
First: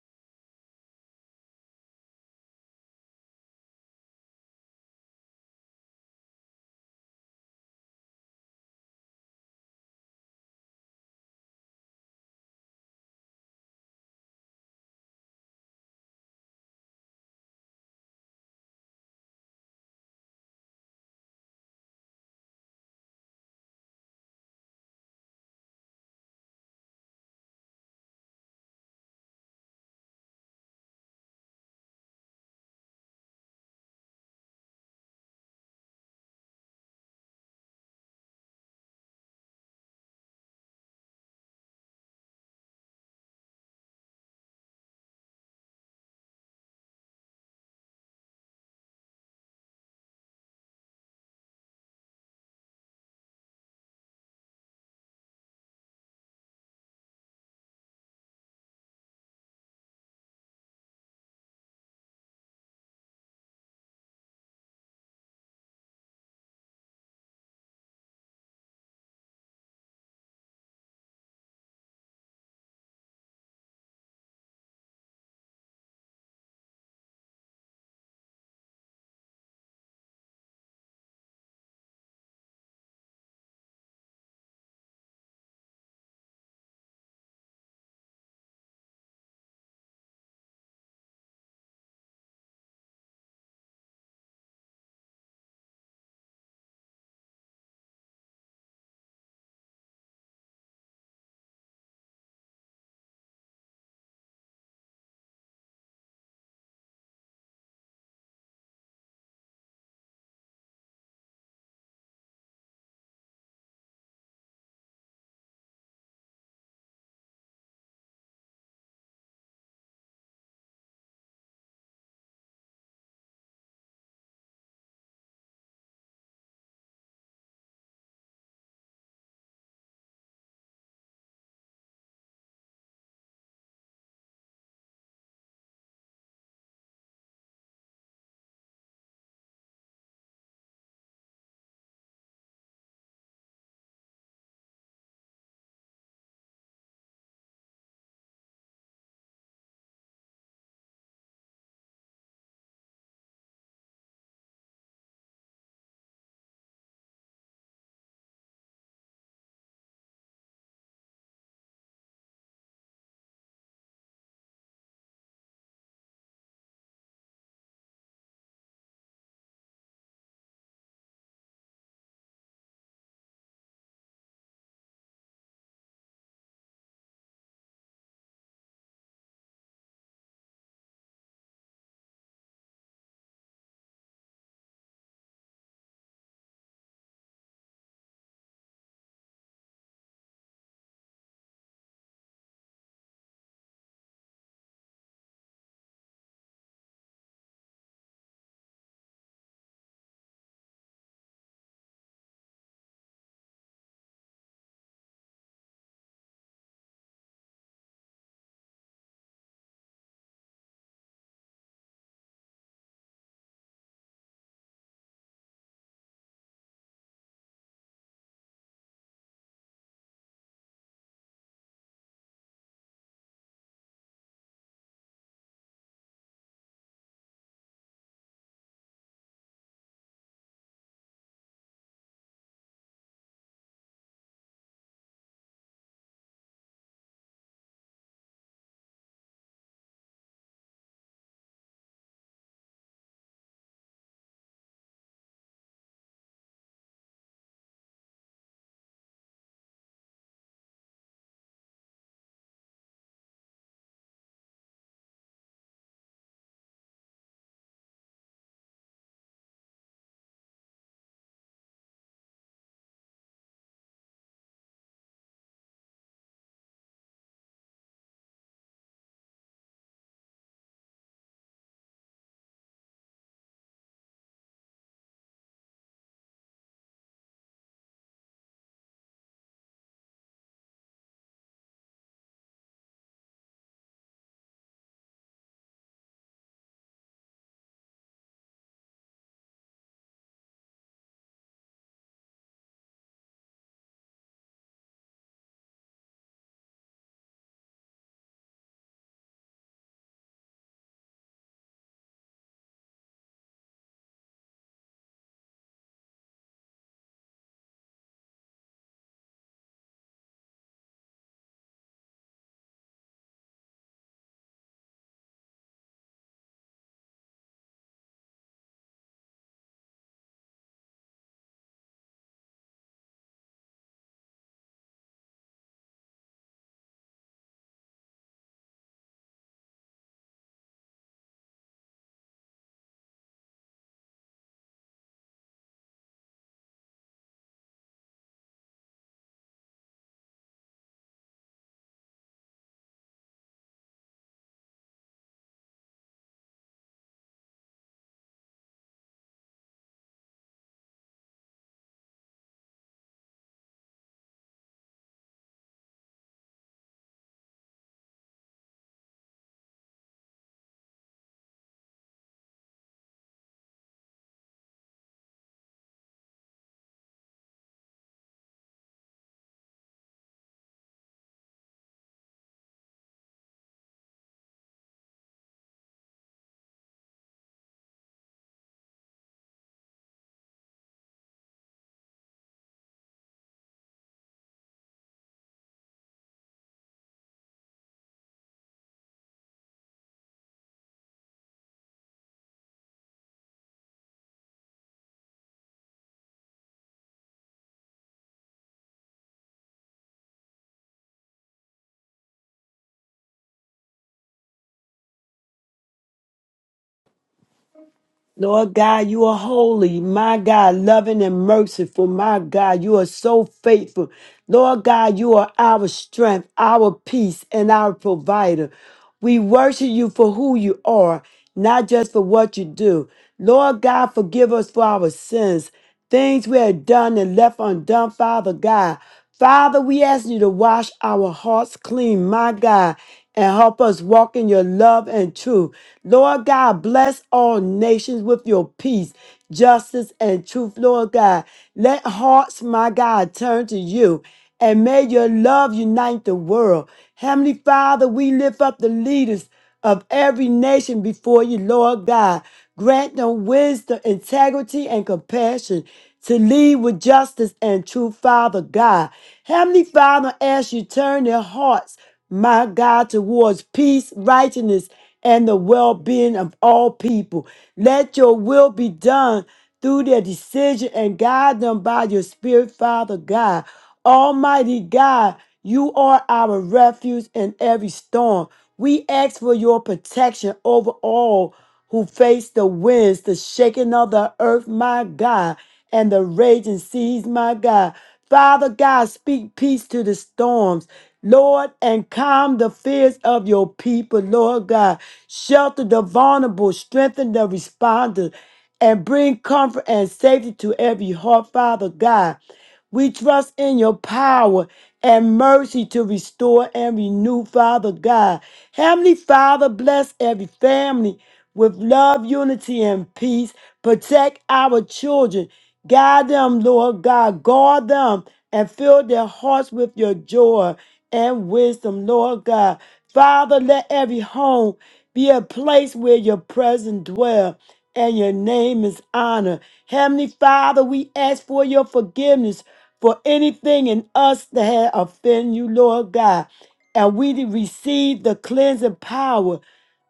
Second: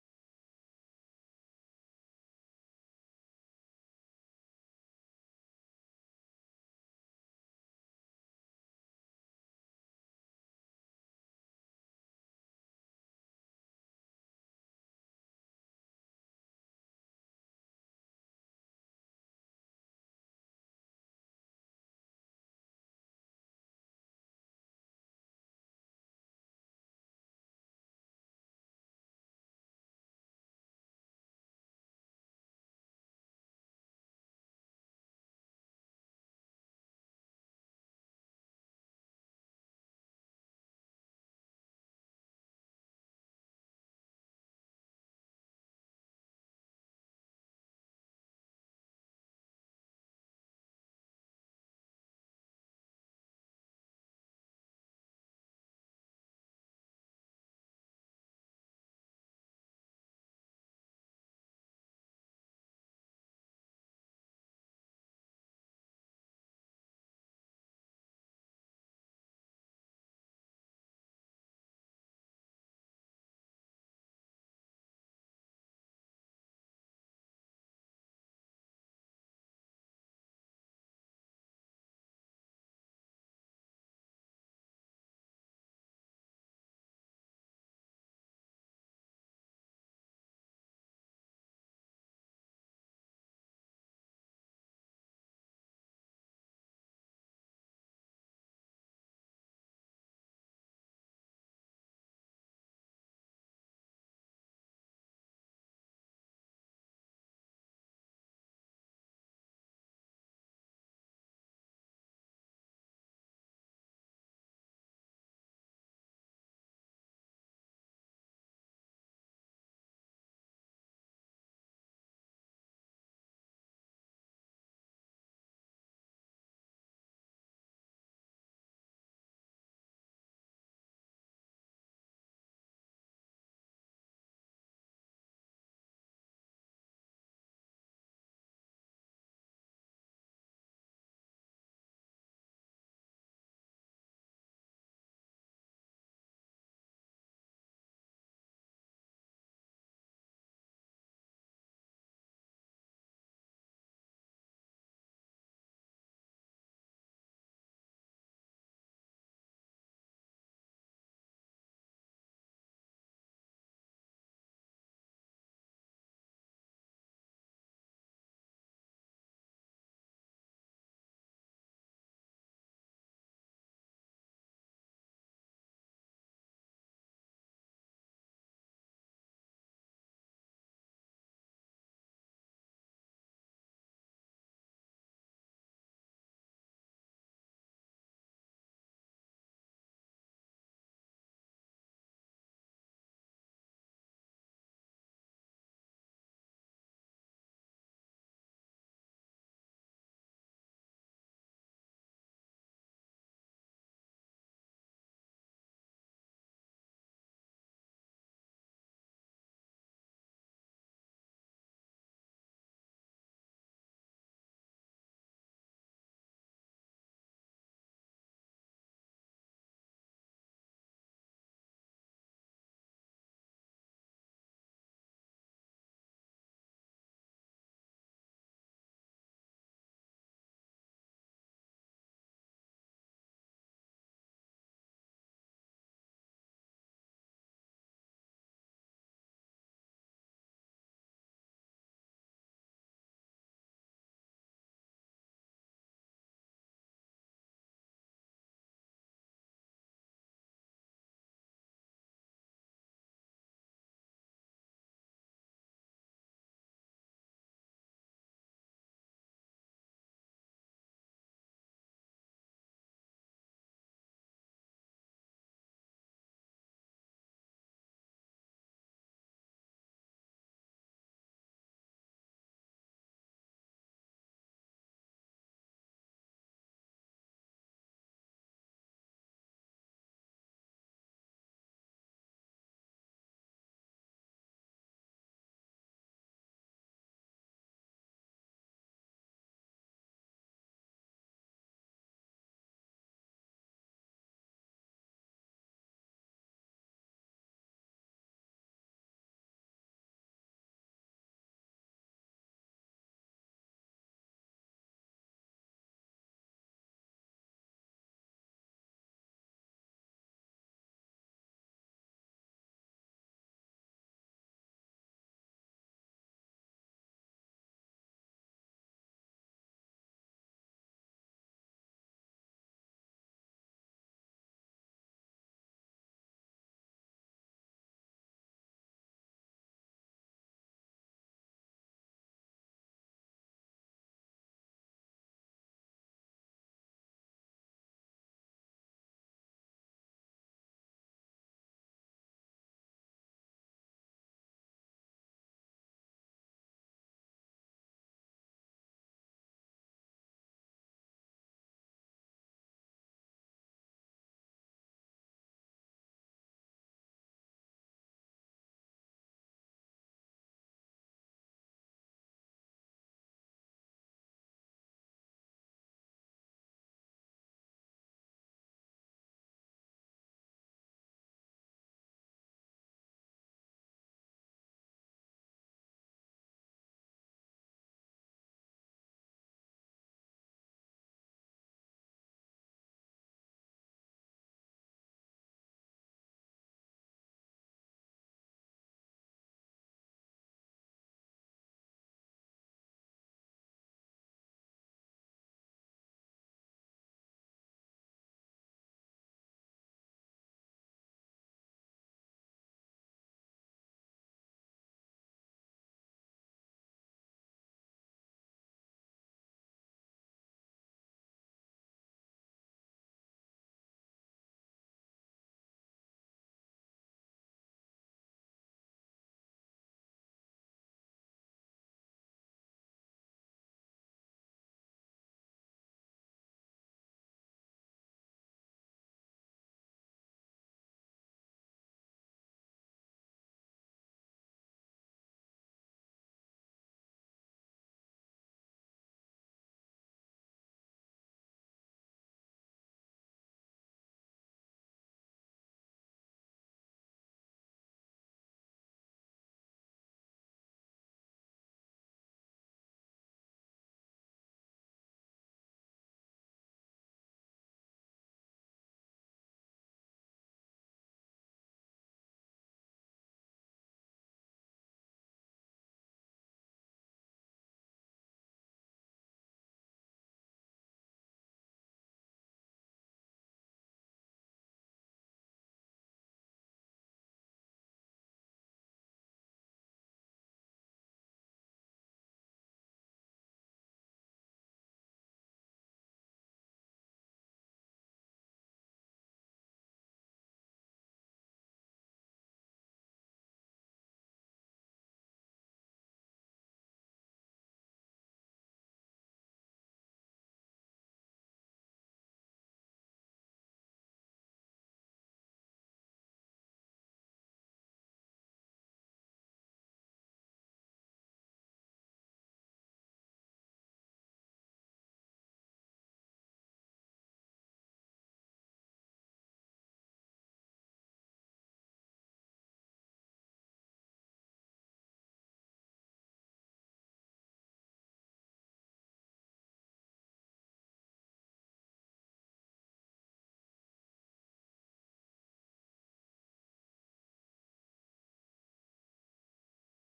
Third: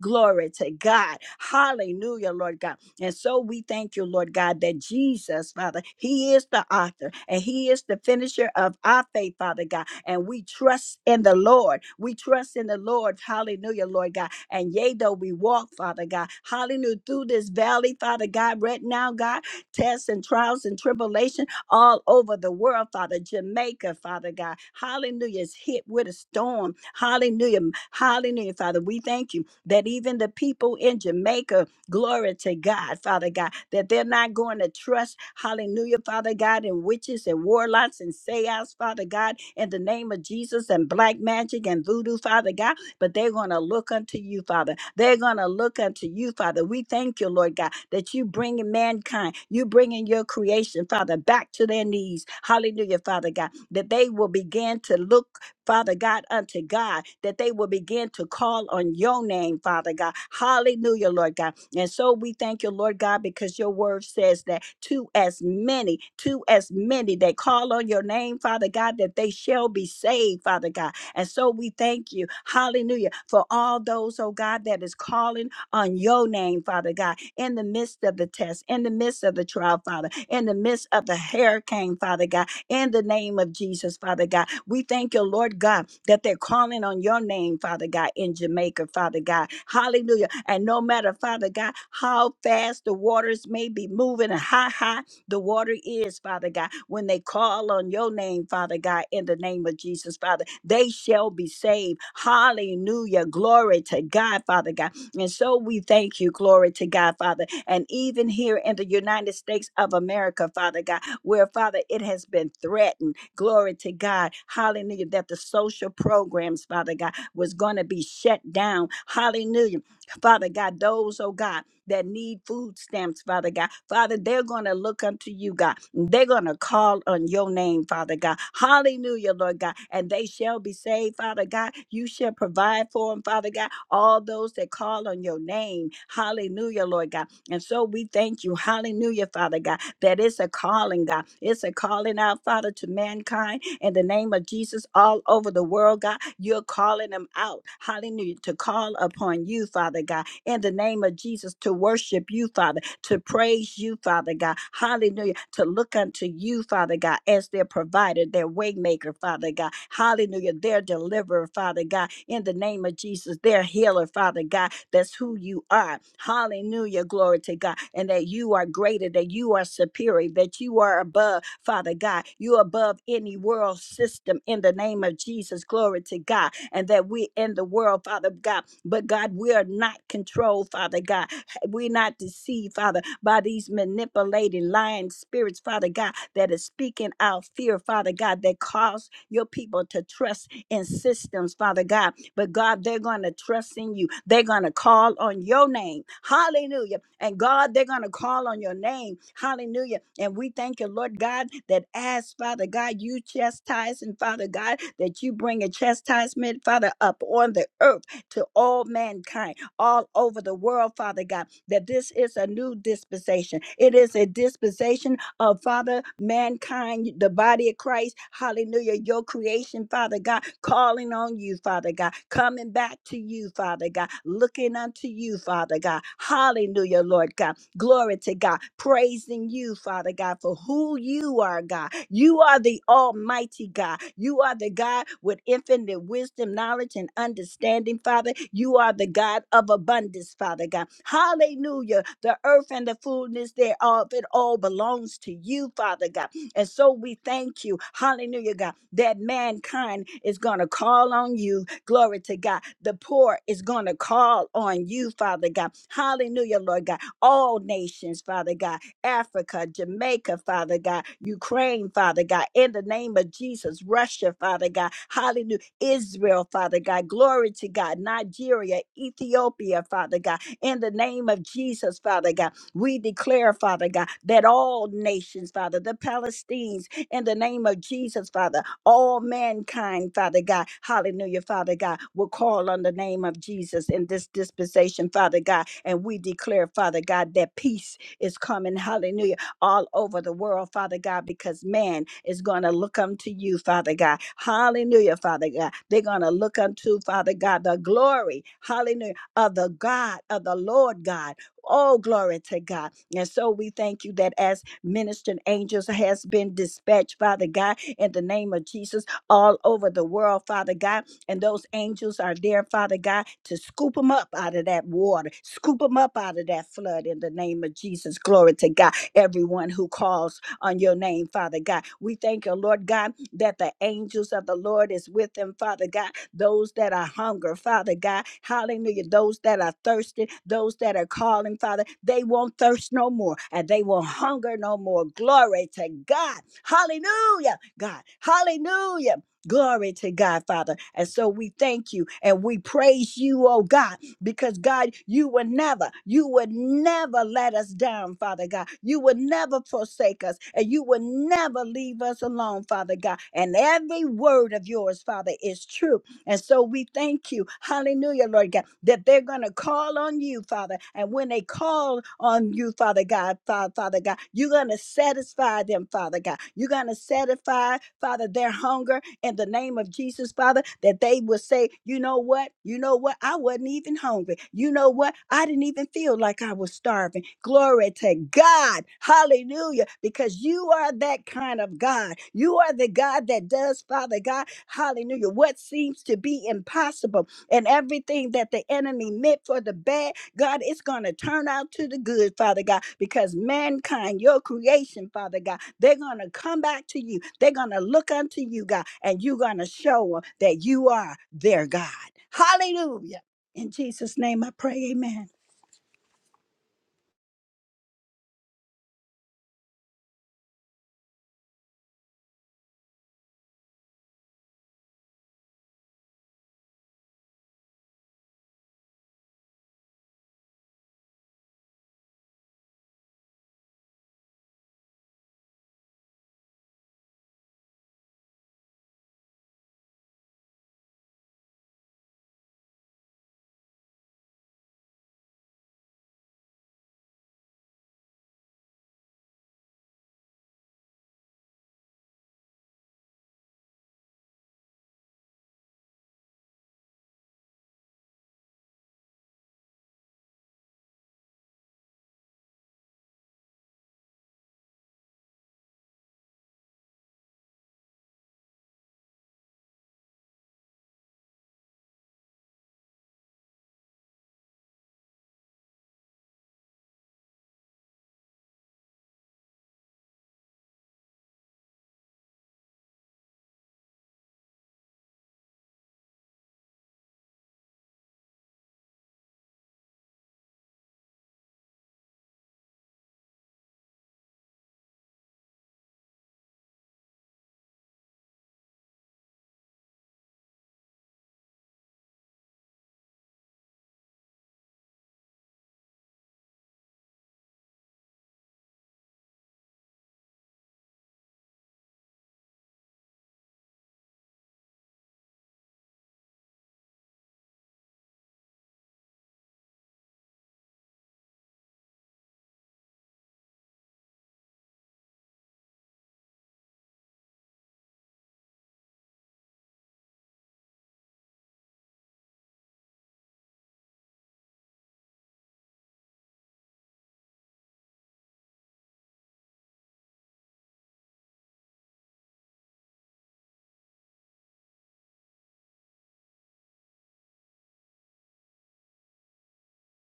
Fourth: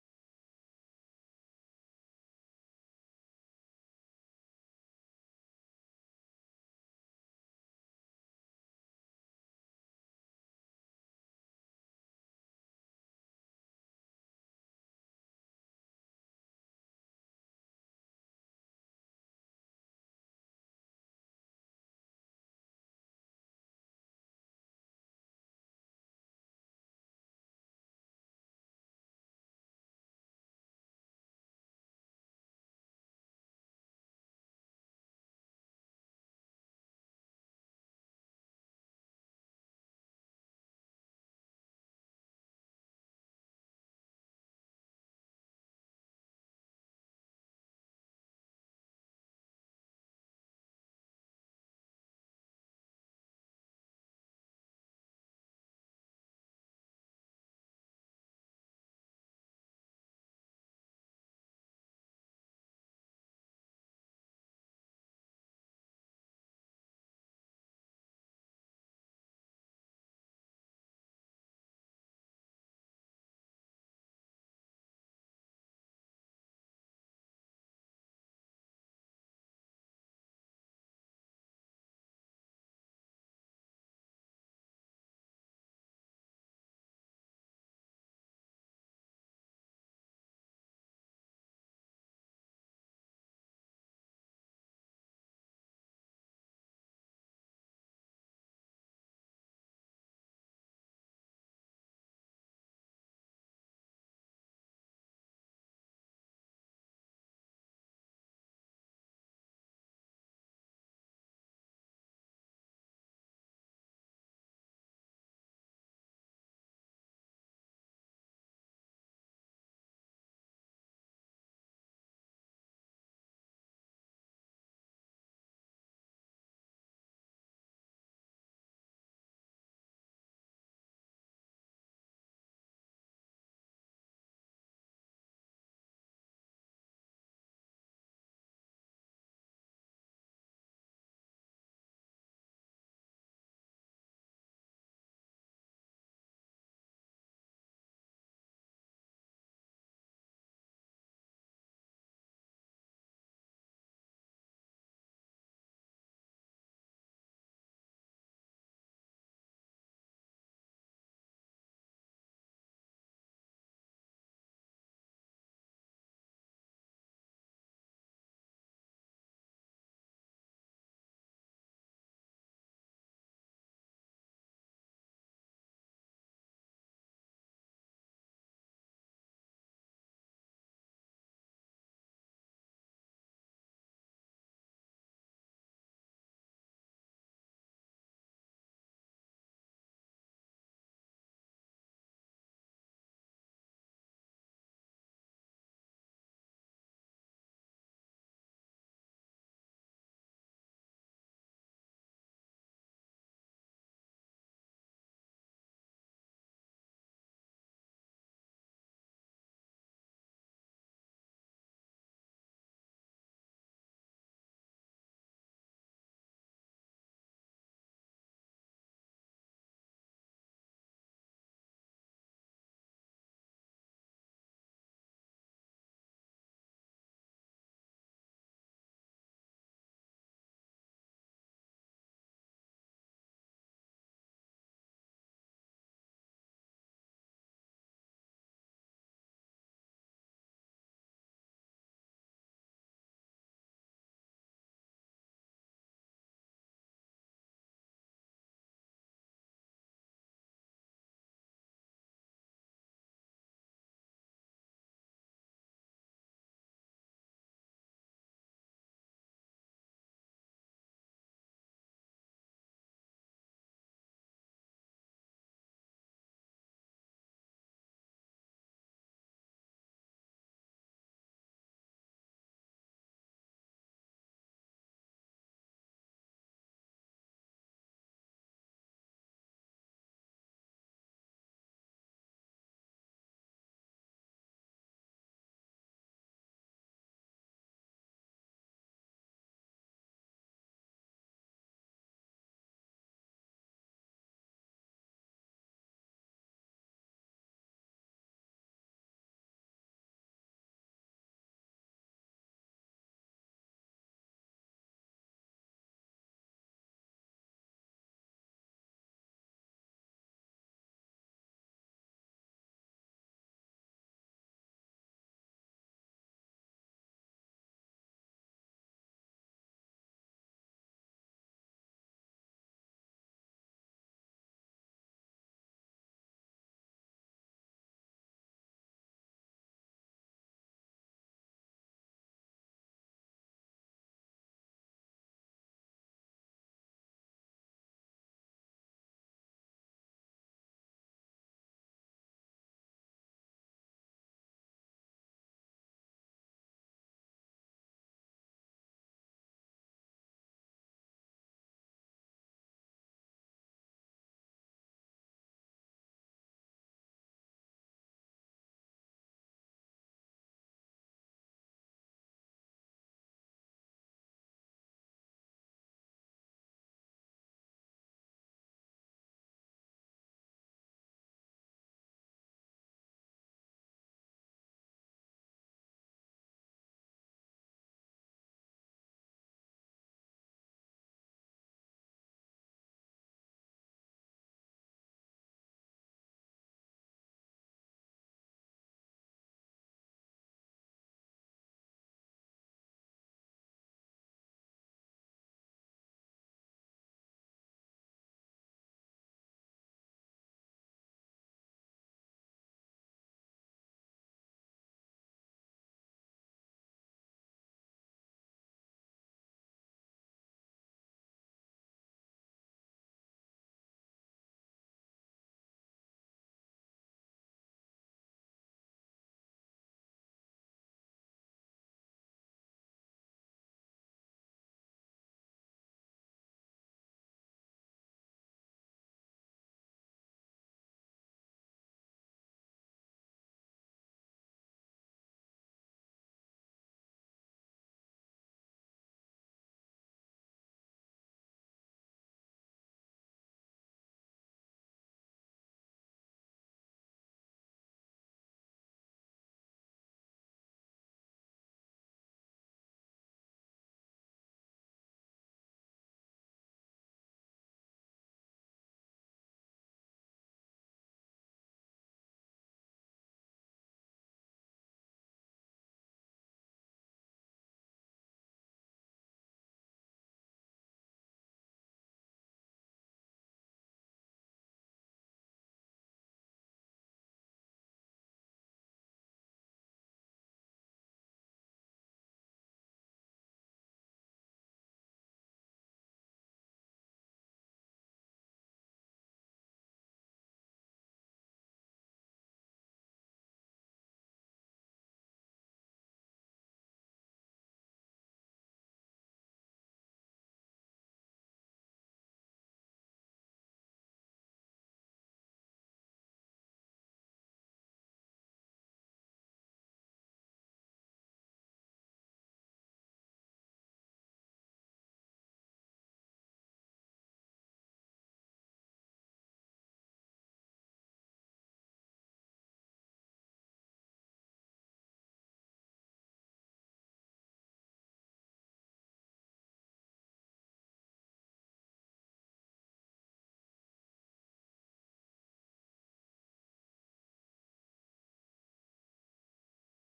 Glory to God. Hallelujah, Lord God. And so we thank you, Lord God, that Jesus, Father, He is the author and He is the finisher of our faith, Father God. And we trust in the Lord. We trust in the Lord. Hallelujah, Lord God. And yea, though we walk, Father God, hallelujah, through this valley, Father God, right now, God, tests and trials and tribulations all over the world, Father. Jamaica, Father God. Hallelujah. Is hit with a storm. Hallelujah. Hallelujah, Father. We thank you that even the people in Jamaica, glory to God, Father God, that they're not going to trust, hallelujah, Father God, in witches and warlocks and seance, Father God, in the name of Jesus and black magic and voodoo, Father God but they're going to look unto you, Father. They're going to look unto you, Father. We thank you, Lord God, that you bringing mankind, you bringing your creation, Father, back to their knees. Hallelujah, Father God, that they will begin to look Father God, unto God, that they will begin to call on your name, Father God. Hallelujah, Lord God. And so we thank you, Lord God, because your word says that to as many, to as many that call on your name, Father God, that they shall be saved, Father God. And so we thank you, hallelujah, for all those, oh God, that is calling on your name, Father God, in the midst of the test, in the midst of the trial, Father, in the midst of the hurricane, Father God, in the name of Jesus, Father God. We thank you, Lord God, that they're calling on your name, Father God, in Jamaica, Father God. Hallelujah. And no matter, Father God, how fast the waters may be moving and how high the water is, Father God. When they call on your name, Father God, in the name of Jesus, Father, they shall be saved. Hallelujah. Glory to God, Father God. And so we thank you, glory to God, Father. And even here in the United States of America, Father God, where, Father, it has been threatened, glory to God, hallelujah, that the social programs, Father God, was going to be shut down. Hallelujah. Father God, those, oh God, that need food stamps, Father God. Father, they're going to look unto you, God. They're going to call on your name, Father God. Hallelujah, Lord God. And they shall be saved, Father God. You shall provide for them, Father God. All those that call on your name. Hallelujah, Lord God. And so we thank you. Hallelujah, Father God, that it's a calling, God. It's a calling out, Father, to mankind in the name of Jesus all over the world, God. You're calling them out. Hallelujah. To call upon you, Father God in the name of Jesus to worship you, Father to praise you, Father God. Hallelujah. To look unto you, Father God, as their provider, their waymaker, Father God. Hallelujah. Their deliverer, Father God. In the name of Jesus, their healer, Father God. That's who you are. Hallelujah. Glory to God. And that you are greater, that you are superior, that you are above, Father God. You're above any world system in the name of Jesus. Glory to God. And that we in the world, Father God. But God, we are not controlled, Father God we're not deceived, Father, by these manipulating lying spirits, Father God, that is speaking out fear, Father God, that cause your people to trust in systems, Father God. But God, they're going to trust in you. They're going to call on your name. Hallelujah. And God, they're going to call on your name. Hallelujah. And we thank you, Lord God, that as Father God, you chastise and Father God, that you bring a chastisement, Father, up on the earth to all mankind all over the world, Father God, that this is a new dispensation. It is a dispensation of Father, mankind, the body of Christ, hallelujah, your creation, Father God, calling on you, Father God, coming back to you, Father God, looking unto you, Father God, hallelujah, Lord God. Glory to God. Praising you, Father God, for who you are, God. You are the Almighty God. You are the God with infinite wisdom, knowledge, and understanding, Father. You are the God of abundance, Father God. Hallelujah. The earth and the fullness thereof, it all belongs to you, Father God. And so we thank you, hallelujah, God, that mankind is going to call on you. Glory to God. The poor is going to call on you, Father God. Hallelujah, Lord God all nations, Father God, Africa, Jamaica, Father God, Ukraine, Father God, in the name of Jesus, Russia, Father God, hallelujah, Israel, Father God, glory to God, Nigeria, Ethiopia, Father God, in the name of Jesus, Father God, we declare, Father God, that all nations, Father, the Palestinians, in the name of Jesus, Father, all mankind, Father God. Hallelujah, Father God, will call on the name of Jesus in this dispensation, Father God. And we declare, Father God, that peace is coming, hallelujah, all over the world, Father God, because man is going to look unto you, Father God. Hallelujah, Father God. They're going to look unto, Father God, the glory, hallelujah, of the God, of the Lord God. Oh, glory to God. And so we thank you that as ministering angels has been dispatched, Father God, in the name of Jesus, all over the world, Father God. And those angels are there, Father God, to scoop them up out of that water, scoop them up out of that flood in the name of Jesus. Glory to God. Everyone who calls on your name, Father God. We thank you, Lord God, that the angels of the Lord is with them, Father God those that are hunger, Father God, hallelujah, those that are thirsty, those that are calling, Father, they won't thirst no more and they won't hunger no more. Glory to God, hallelujah, God, hallelujah. Glory to God, Father. And so we thank you and we praise you, oh God, because God, you would never, you would never let us down, Father God. You would never forsake us and you would never leave us alone, Father God. And every word of yours, Father, is true and so we thank you, hallelujah, Lord God, that they're going to call on you, Father. And when they call on you, Father God, Father, Father God, you're going to satisfy them, Father God. You're going to satisfy, Father, their hunger in the name of Jesus, Father, that they would say, you know what? You know what? I wasn't even hungry. You know what? I didn't even feel like I was starving. Glory to God. Hallelujah. Because you are that kind of God. You are the God that does, Father God. Hallelujah. What seems to be impossible and everything that the enemy meant for the bad. God, it's going to turn out to the good, Father God, because mankind, your creation, Father God, they're going to come back to you. They're going to look unto you, God, and you're going to show them that you are their God. Hallelujah. In Jesus' name I pray, amen.
Lord God, you are holy. My God, loving and merciful. My God, you are so faithful. Lord God, you are our strength, our peace, and our provider. We worship you for who you are, not just for what you do. Lord God, forgive us for our sins. things we have done and left undone, Father God. Father, we ask you to wash our hearts clean, my God, and help us walk in your love and truth. Lord God, bless all nations with your peace, justice, and truth, Lord God. Let hearts, my God, turn to you, and may your love unite the world. Heavenly Father, we lift up the leaders of every nation before you, Lord God. Grant them wisdom, integrity, and compassion to lead with justice and truth, Father God. Heavenly Father, as you turn their hearts, my God, towards peace, righteousness, and the well being of all people. Let your will be done through their decision and guide them by your Spirit, Father God. Almighty God, you are our refuge in every storm. We ask for your protection over all who face the winds, the shaking of the earth, my God, and the raging seas, my God. Father God, speak peace to the storms, Lord, and calm the fears of your people, Lord God. Shelter the vulnerable, strengthen the responders, and bring comfort and safety to every heart, Father God. We trust in your power and mercy to restore and renew, Father God. Heavenly Father, bless every family with love, unity, and peace. Protect our children. Guide them, Lord God. Guard them and fill their hearts with your joy and wisdom, Lord God. Father, let every home be a place where your presence dwell and your name is honored. Heavenly Father, we ask for your forgiveness for anything in us that had offended you, Lord God. And we did receive the cleansing power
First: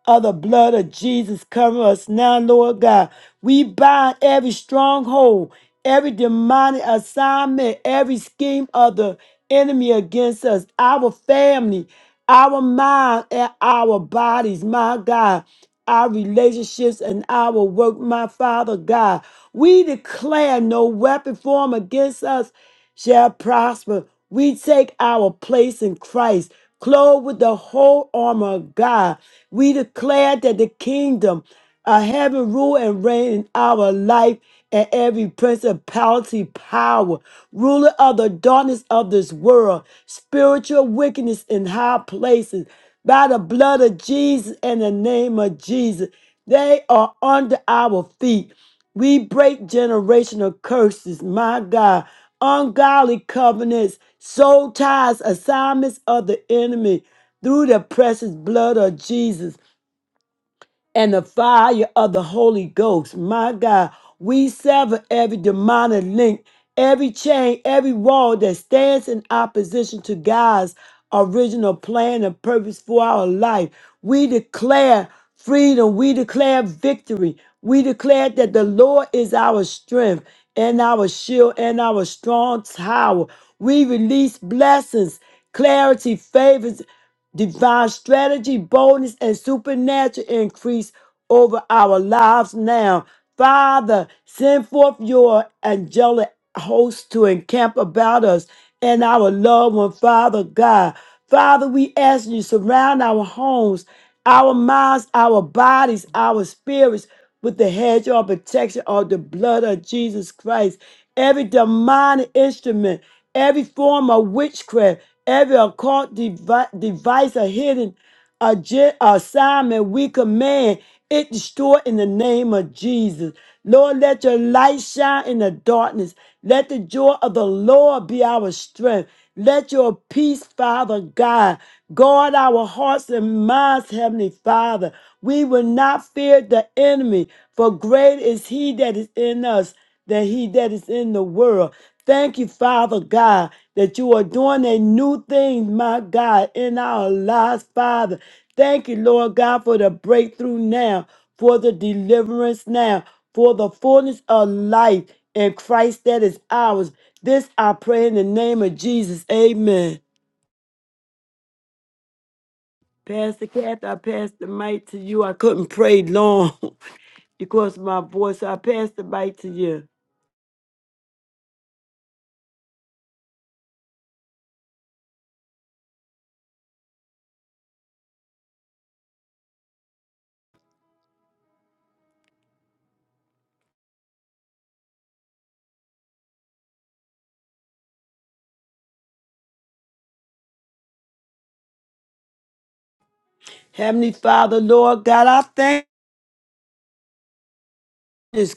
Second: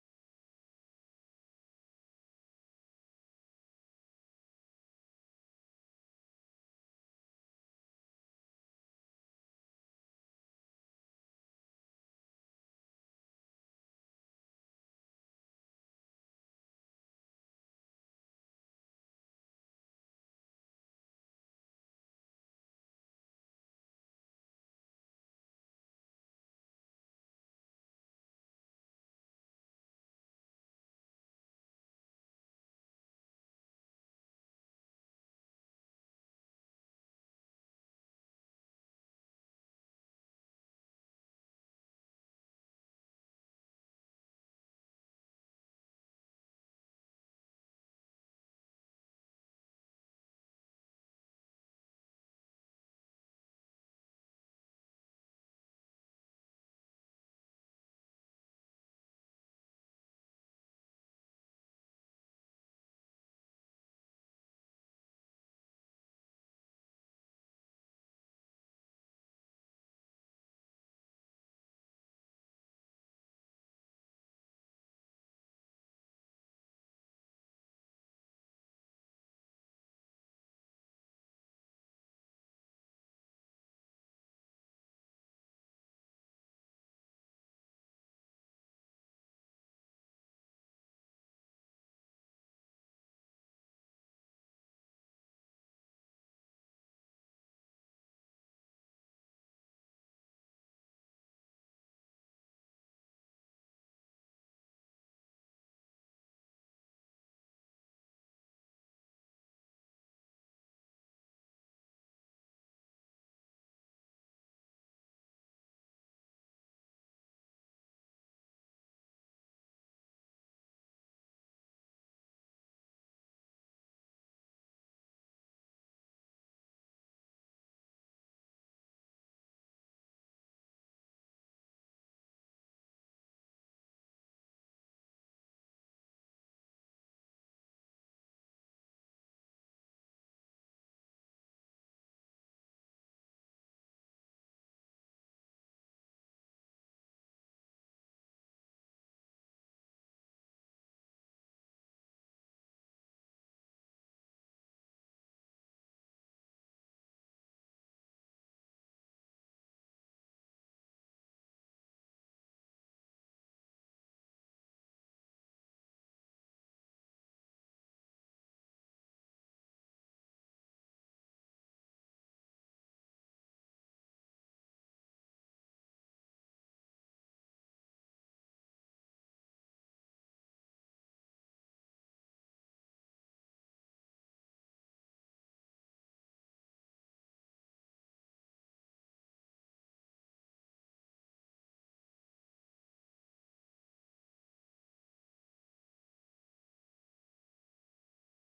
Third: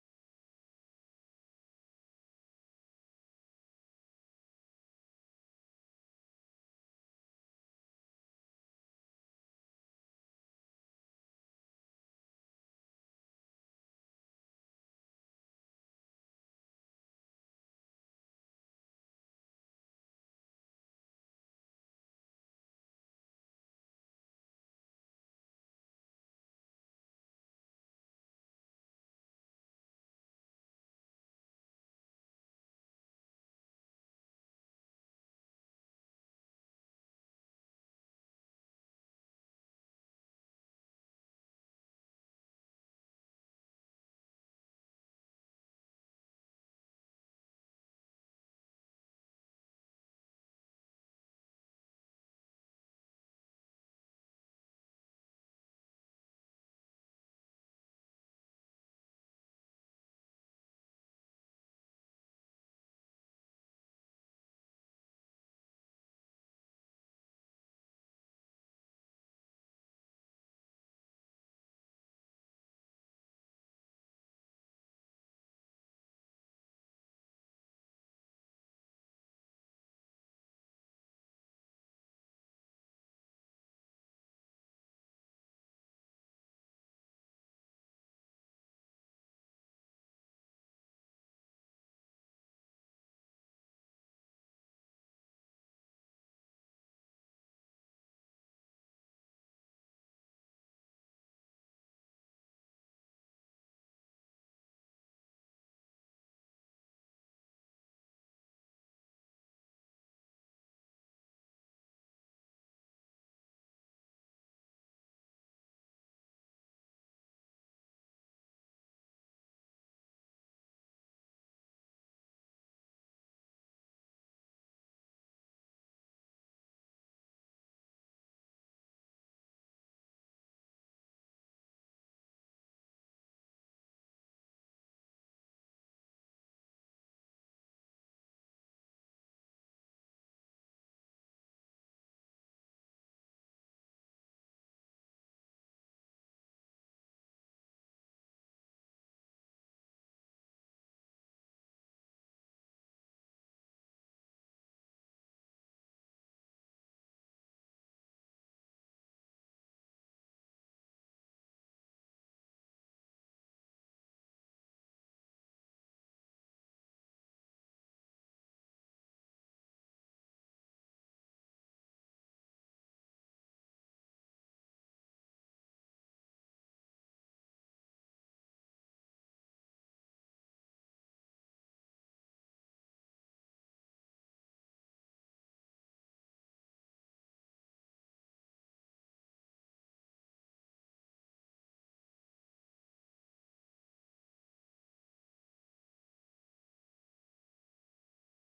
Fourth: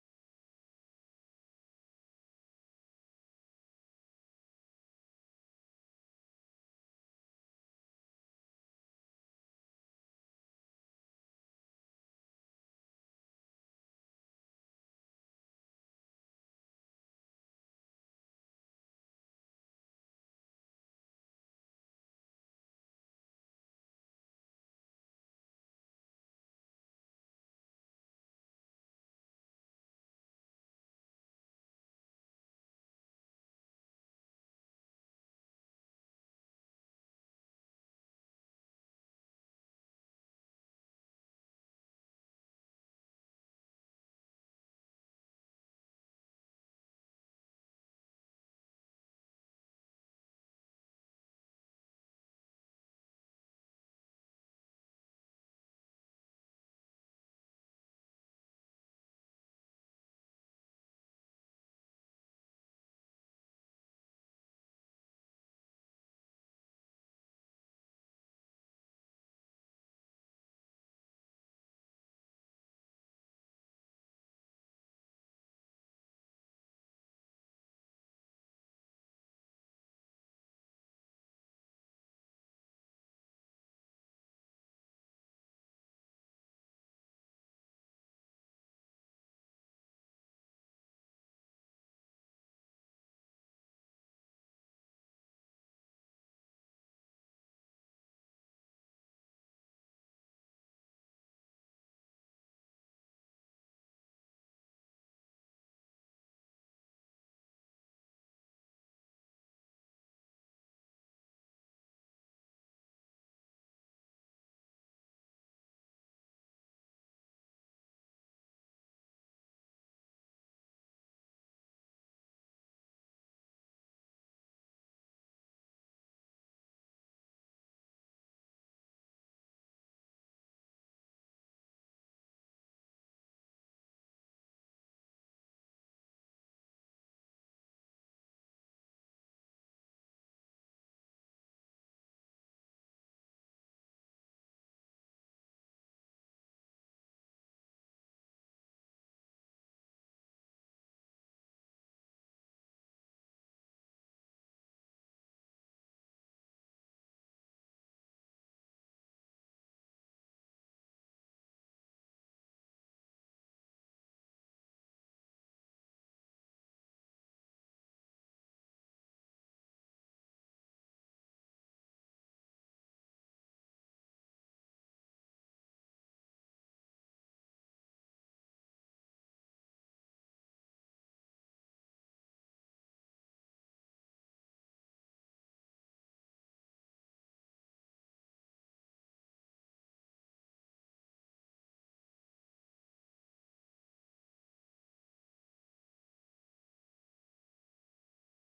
of the blood of Jesus cover us now, Lord God. We bind every stronghold, every demonic assignment, every scheme of the enemy against us, our family, our mind, and our bodies, my God our relationships and our work, my Father God. We declare no weapon formed against us shall prosper. We take our place in Christ, clothed with the whole armor of God. We declare that the kingdom of heaven rule and reign in our life and every principality, power, ruler of the darkness of this world, spiritual wickedness in high places, by the blood of Jesus and the name of Jesus. They are under our feet. We break generational curses, my God, ungodly covenants, soul ties, assignments of the enemy through the precious blood of Jesus and the fire of the Holy Ghost. My God, we sever every demonic link, every chain, every wall that stands in opposition to God's original plan and purpose for our life. We declare freedom. We declare victory. We declare that the Lord is our strength and our shield and our strong tower. We release blessings, clarity, favors divine strategy, boldness, and supernatural increase over our lives now. Father, send forth your angelic host to encamp about us and our loved one, Father God. Father, we ask you surround our homes, our minds, our bodies, our spirits with the hedge of protection of the blood of Jesus Christ. Every demonic instrument, every form of witchcraft, every occult devi- device or hidden agen- assignment we command it destroy in the name of Jesus. Lord, let your light shine in the darkness. Let the joy of the Lord be our strength. Let your peace, Father God, guard our hearts and minds, Heavenly Father. We will not fear the enemy, for great is he that is in us that he that is in the world. Thank you, Father God, that you are doing a new thing, my God, in our lives, Father. Thank you, Lord God, for the breakthrough now, for the deliverance now, for the fullness of life in Christ that is ours. This I pray in the name of Jesus. Amen. Pastor Kathy, I pass the mic to you. I couldn't pray long because of my voice. So I pass the mic to you. Heavenly Father, Lord God, I thank you.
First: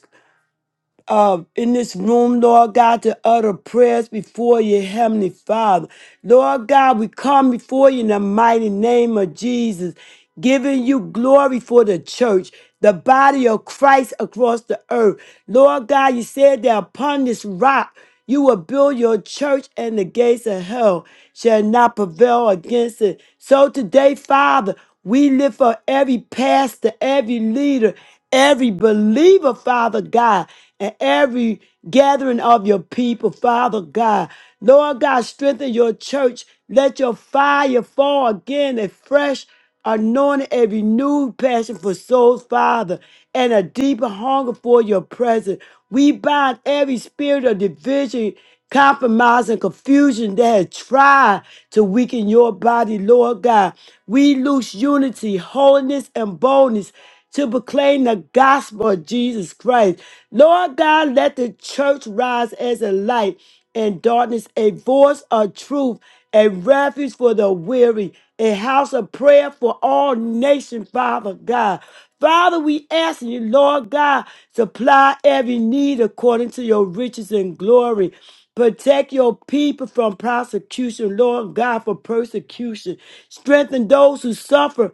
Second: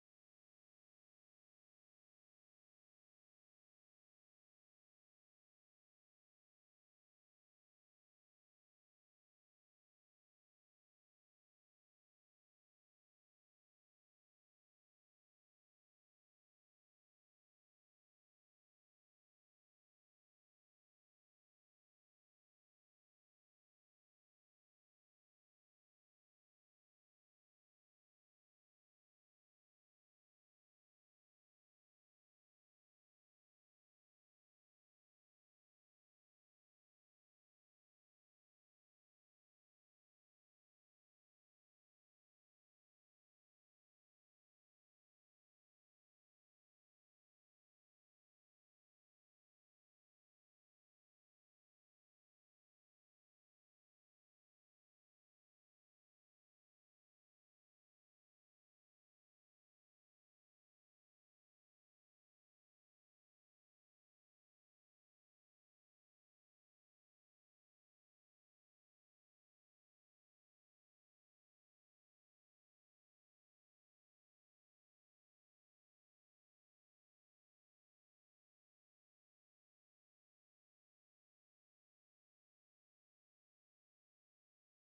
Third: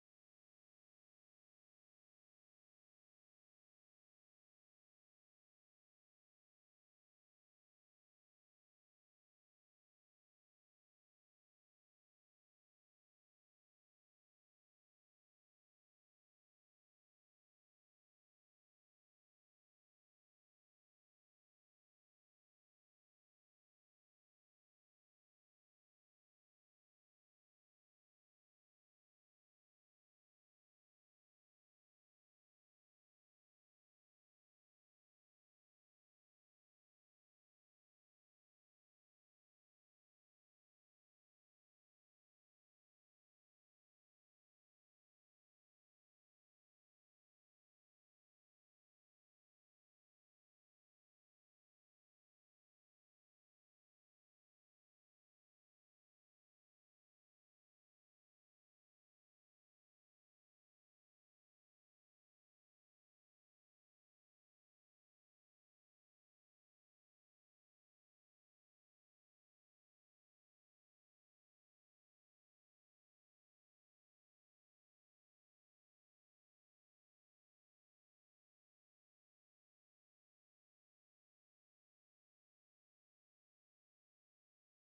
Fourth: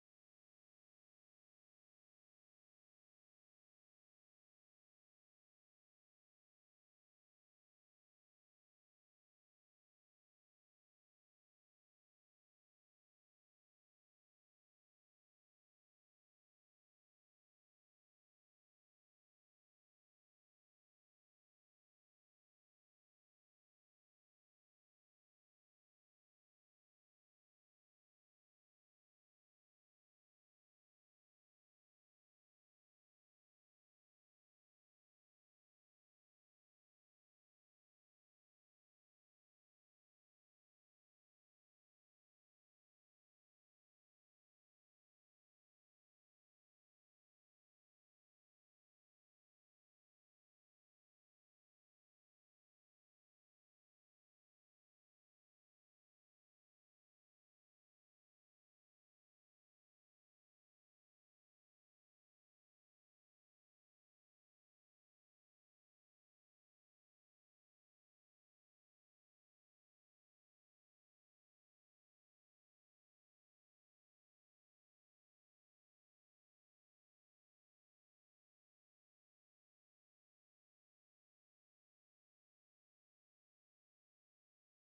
uh, in this room, Lord God, to utter prayers before you, Heavenly Father. Lord God, we come before you in the mighty name of Jesus, giving you glory for the church, the body of Christ across the earth. Lord God, you said that upon this rock, you will build your church, and the gates of hell shall not prevail against it. So today, Father, we lift up every pastor, every leader, every believer, Father God, and every gathering of your people, Father God. Lord God, strengthen your church. Let your fire fall again and fresh anointing a renewed passion for souls, Father, and a deeper hunger for your presence. We bind every spirit of division, compromise, and confusion that has tried to weaken your body, Lord God. We loose unity, holiness, and boldness to proclaim the gospel of Jesus Christ. Lord God, let the church rise as a light in darkness, a voice of truth, a refuge for the weary, a house of prayer for all nations, Father God. Father, we ask you, Lord God, supply every need according to your riches and glory. Protect your people from prosecution, Lord God, for persecution. Strengthen those who suffer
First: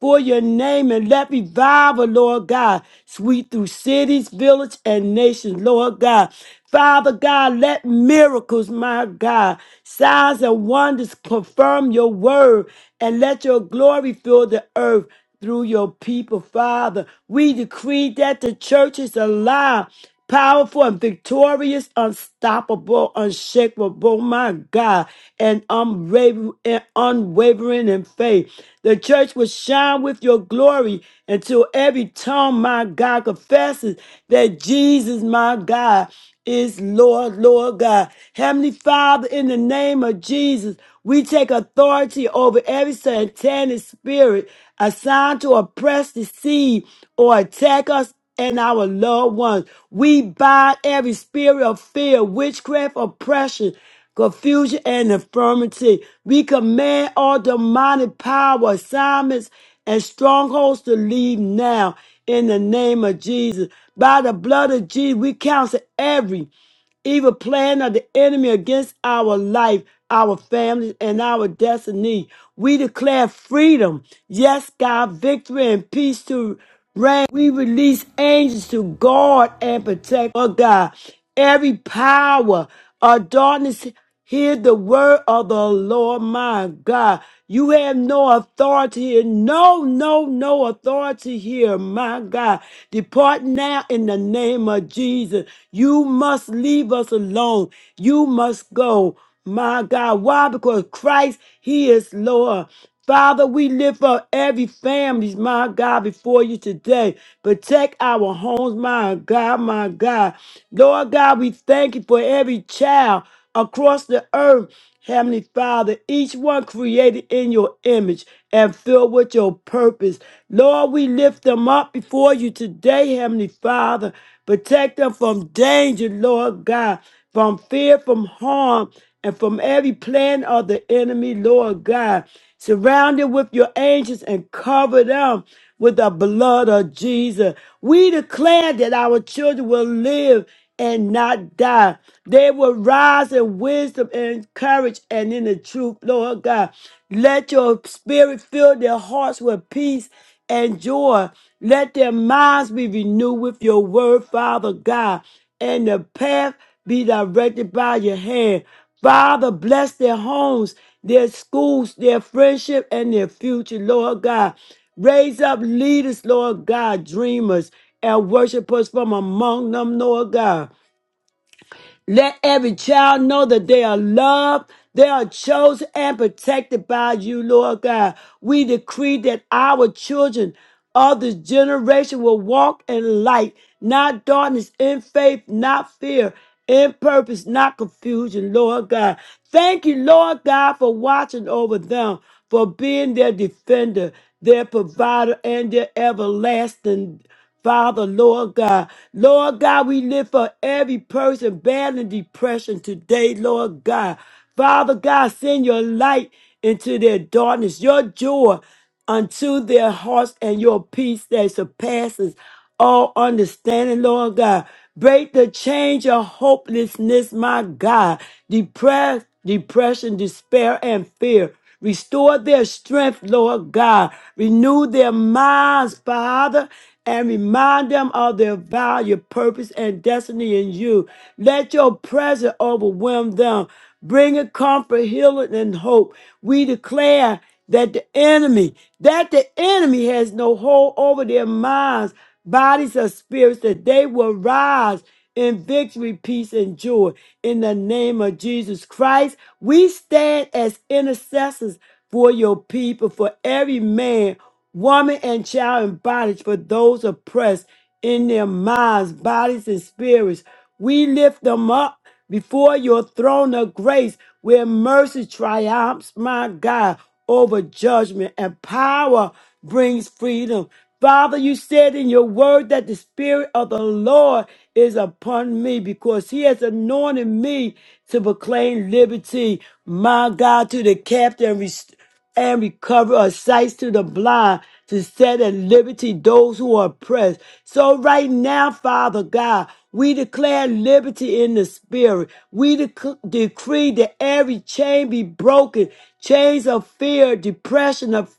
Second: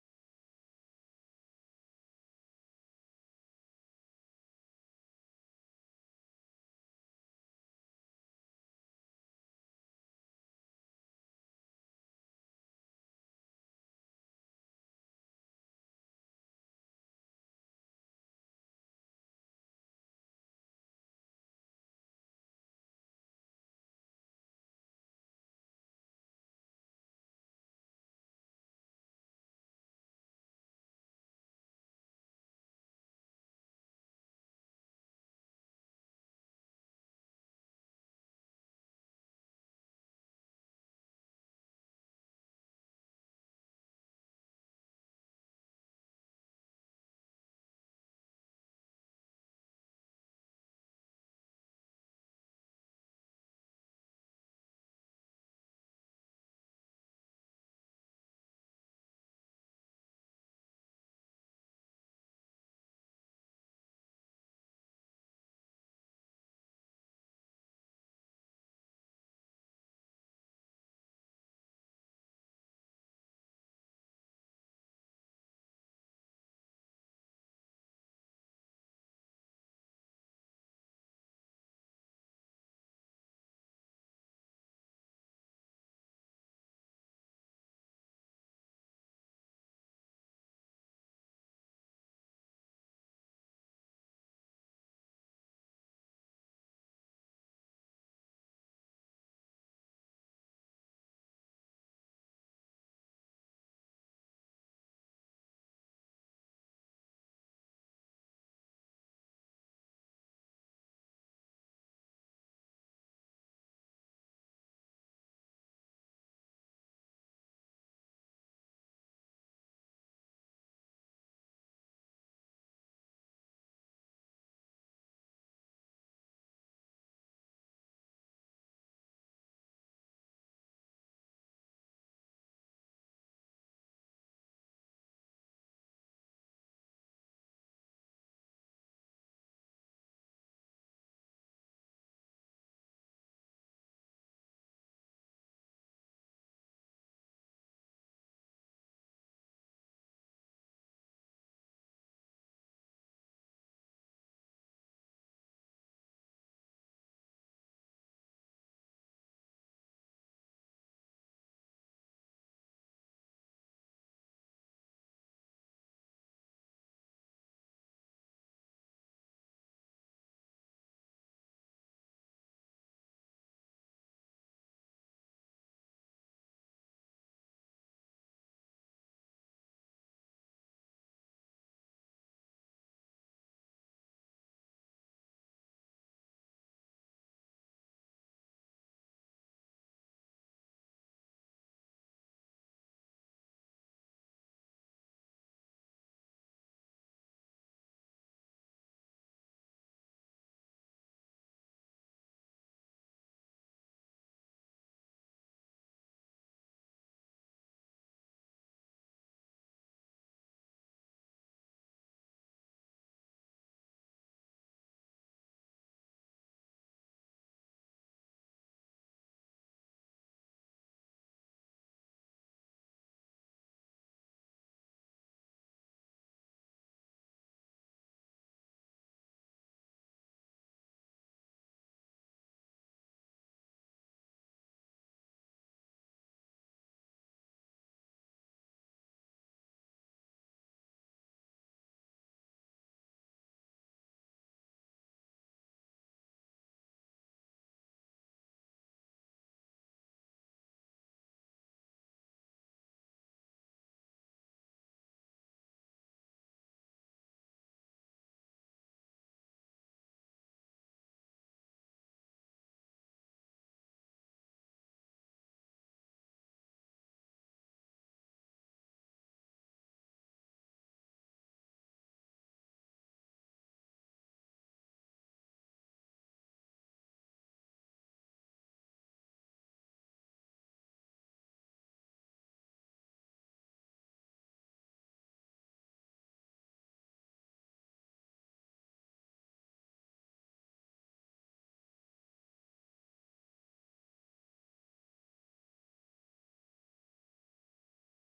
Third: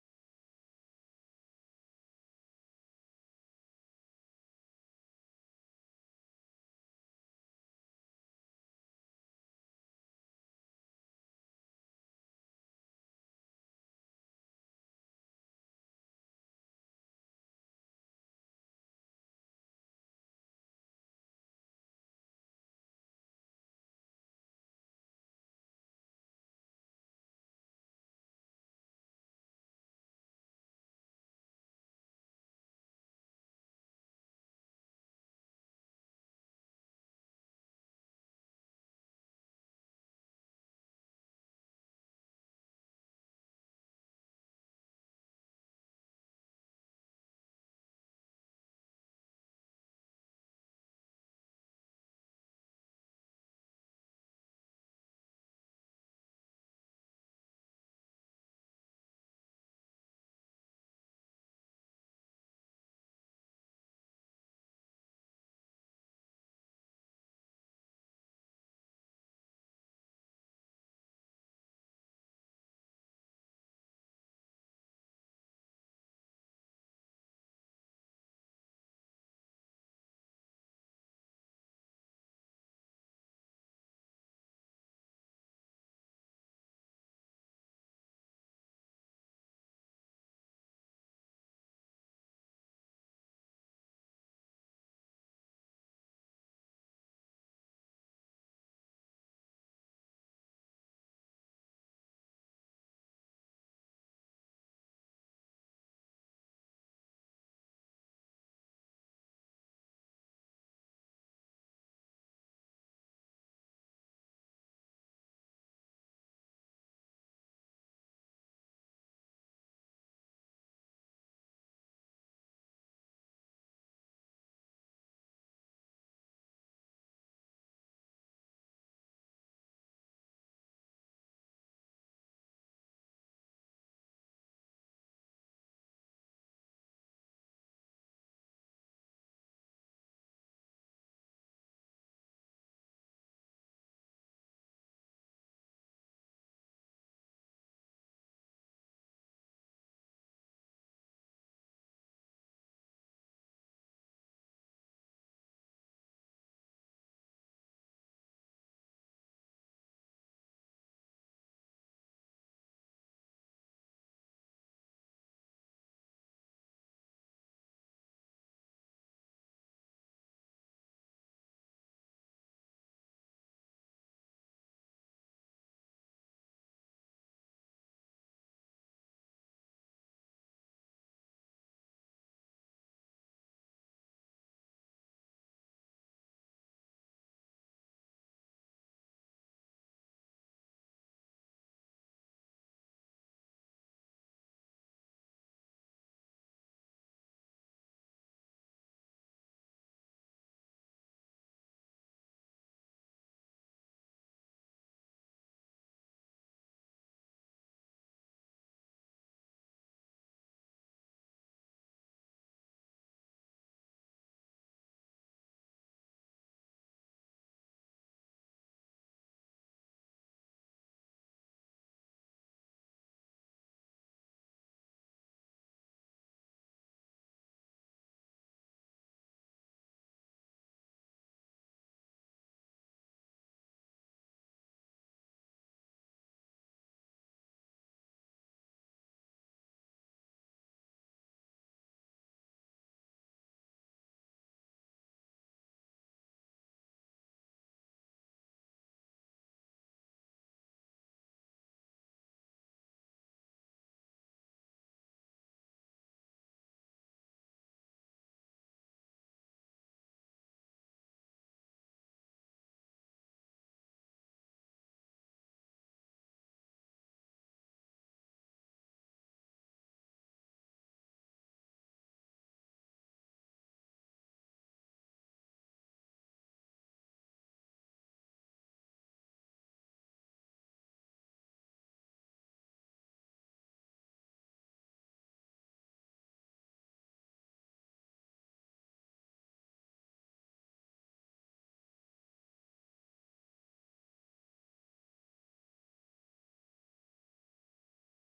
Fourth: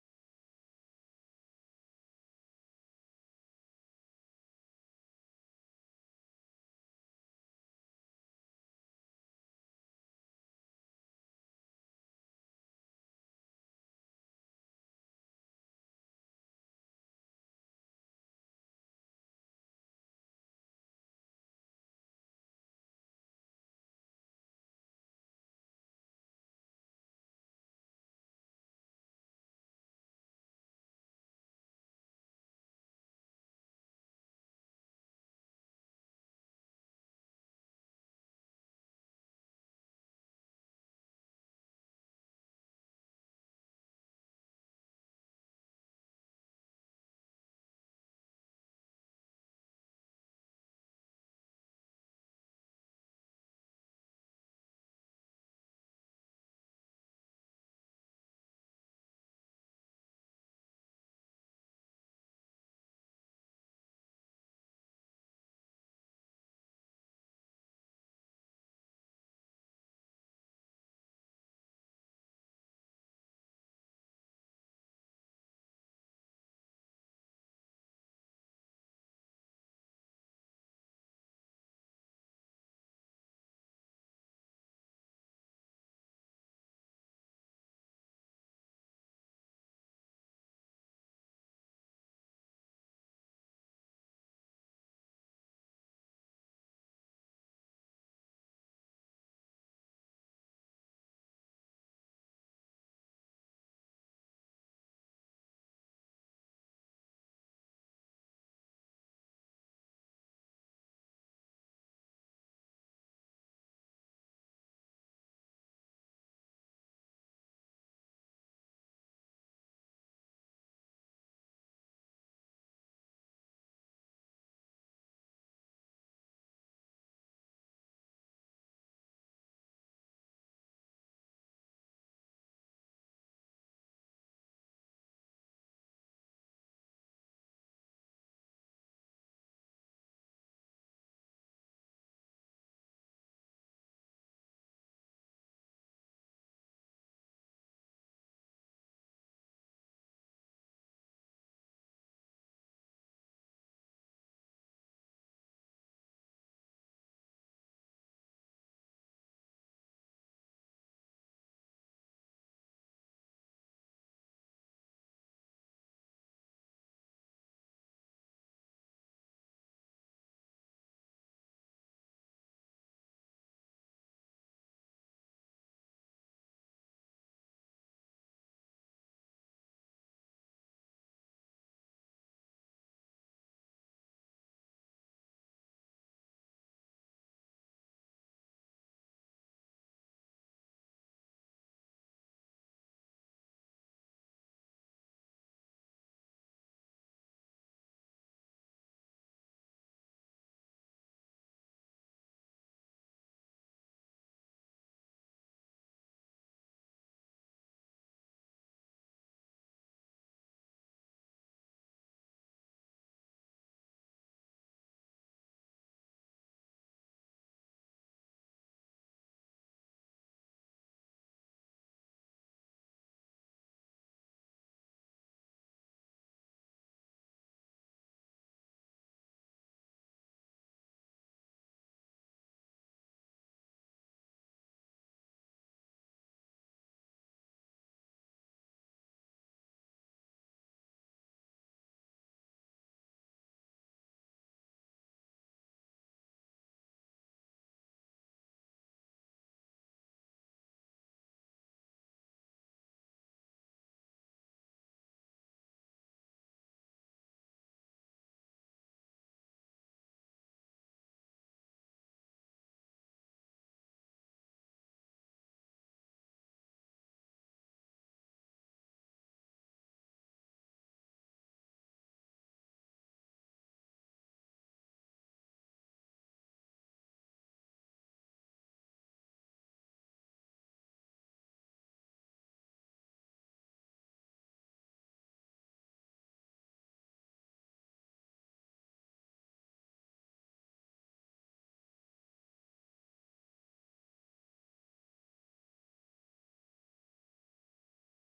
for your name and let revival, Lord God, sweep through cities, villages, and nations, Lord God. Father God, let miracles, my God, signs and wonders confirm your word and let your glory fill the earth through your people, Father. We decree that the church is alive powerful and victorious, unstoppable, unshakable, my God, and unwaver- and unwavering in faith. The church will shine with your glory until every tongue, my God, confesses that Jesus, my God, is Lord, Lord God. Heavenly Father, in the name of Jesus, we take authority over every satanic spirit assigned to oppress, deceive, or attack us and our loved ones. We bind every spirit of fear, witchcraft, oppression, confusion, and infirmity. We command all demonic power, assignments, and strongholds to leave now in the name of Jesus. By the blood of Jesus, we counsel every Evil plan of the enemy against our life, our families, and our destiny. We declare freedom. Yes, God, victory and peace to reign. We release angels to guard and protect, oh God. Every power of darkness Hear the word of the Lord my God. You have no authority here. No, no, no authority here, my God. Depart now in the name of Jesus. You must leave us alone. You must go, my God. Why? Because Christ, He is Lord. Father, we lift up every family, my God, before you today. Protect our homes, my God, my God. Lord God, we thank you for every child across the earth, Heavenly Father, each one created in your image and filled with your purpose. Lord, we lift them up before you today, Heavenly Father. Protect them from danger, Lord God, from fear, from harm, and from every plan of the enemy, Lord God. Surround them with your angels and cover them with the blood of Jesus. We declare that our children will live and not die. They will rise in wisdom and courage and in the truth, Lord God. Let your spirit fill their hearts with peace and joy. Let their minds be renewed with your word, Father God, and the path be directed by your hand. Father, bless their homes, their schools, their friendship, and their future, Lord God. Raise up leaders, Lord God, dreamers and worshipers from among them, Lord God. Let every child know that they are loved, they are chosen and protected by you, Lord God. We decree that our children of this generation will walk in light, not darkness, in faith, not fear, in purpose, not confusion, Lord God. Thank you, Lord God, for watching over them, for being their defender, their provider, and their everlasting Father, Lord God. Lord God, we live for every person battling depression today, Lord God. Father God, send your light into their darkness, your joy unto their hearts, and your peace that surpasses all understanding, Lord God. Break the chains of hopelessness, my God. Depress, depression, despair, and fear. Restore their strength, Lord God. Renew their minds, Father, and remind them of their value, purpose, and destiny in you. Let your presence overwhelm them, bringing comfort, healing, and hope. We declare that the enemy, that the enemy has no hold over their minds, bodies, or spirits, that they will rise in victory, peace, and joy in the name of Jesus Christ. We stand as intercessors for your people, for every man, woman, and child in bondage, for those oppressed in their minds, bodies, and spirits. We lift them up before your throne of grace where mercy triumphs, my God, over judgment and power brings freedom. Father, you said in your word that the Spirit of the Lord is upon me because he has anointed me to proclaim liberty, my God, to the captive and restored and recovery of sight to the blind, to set at liberty those who are oppressed. So, right now, Father God, we declare liberty in the spirit. We dec- decree that every chain be broken, chains of fear, depression, of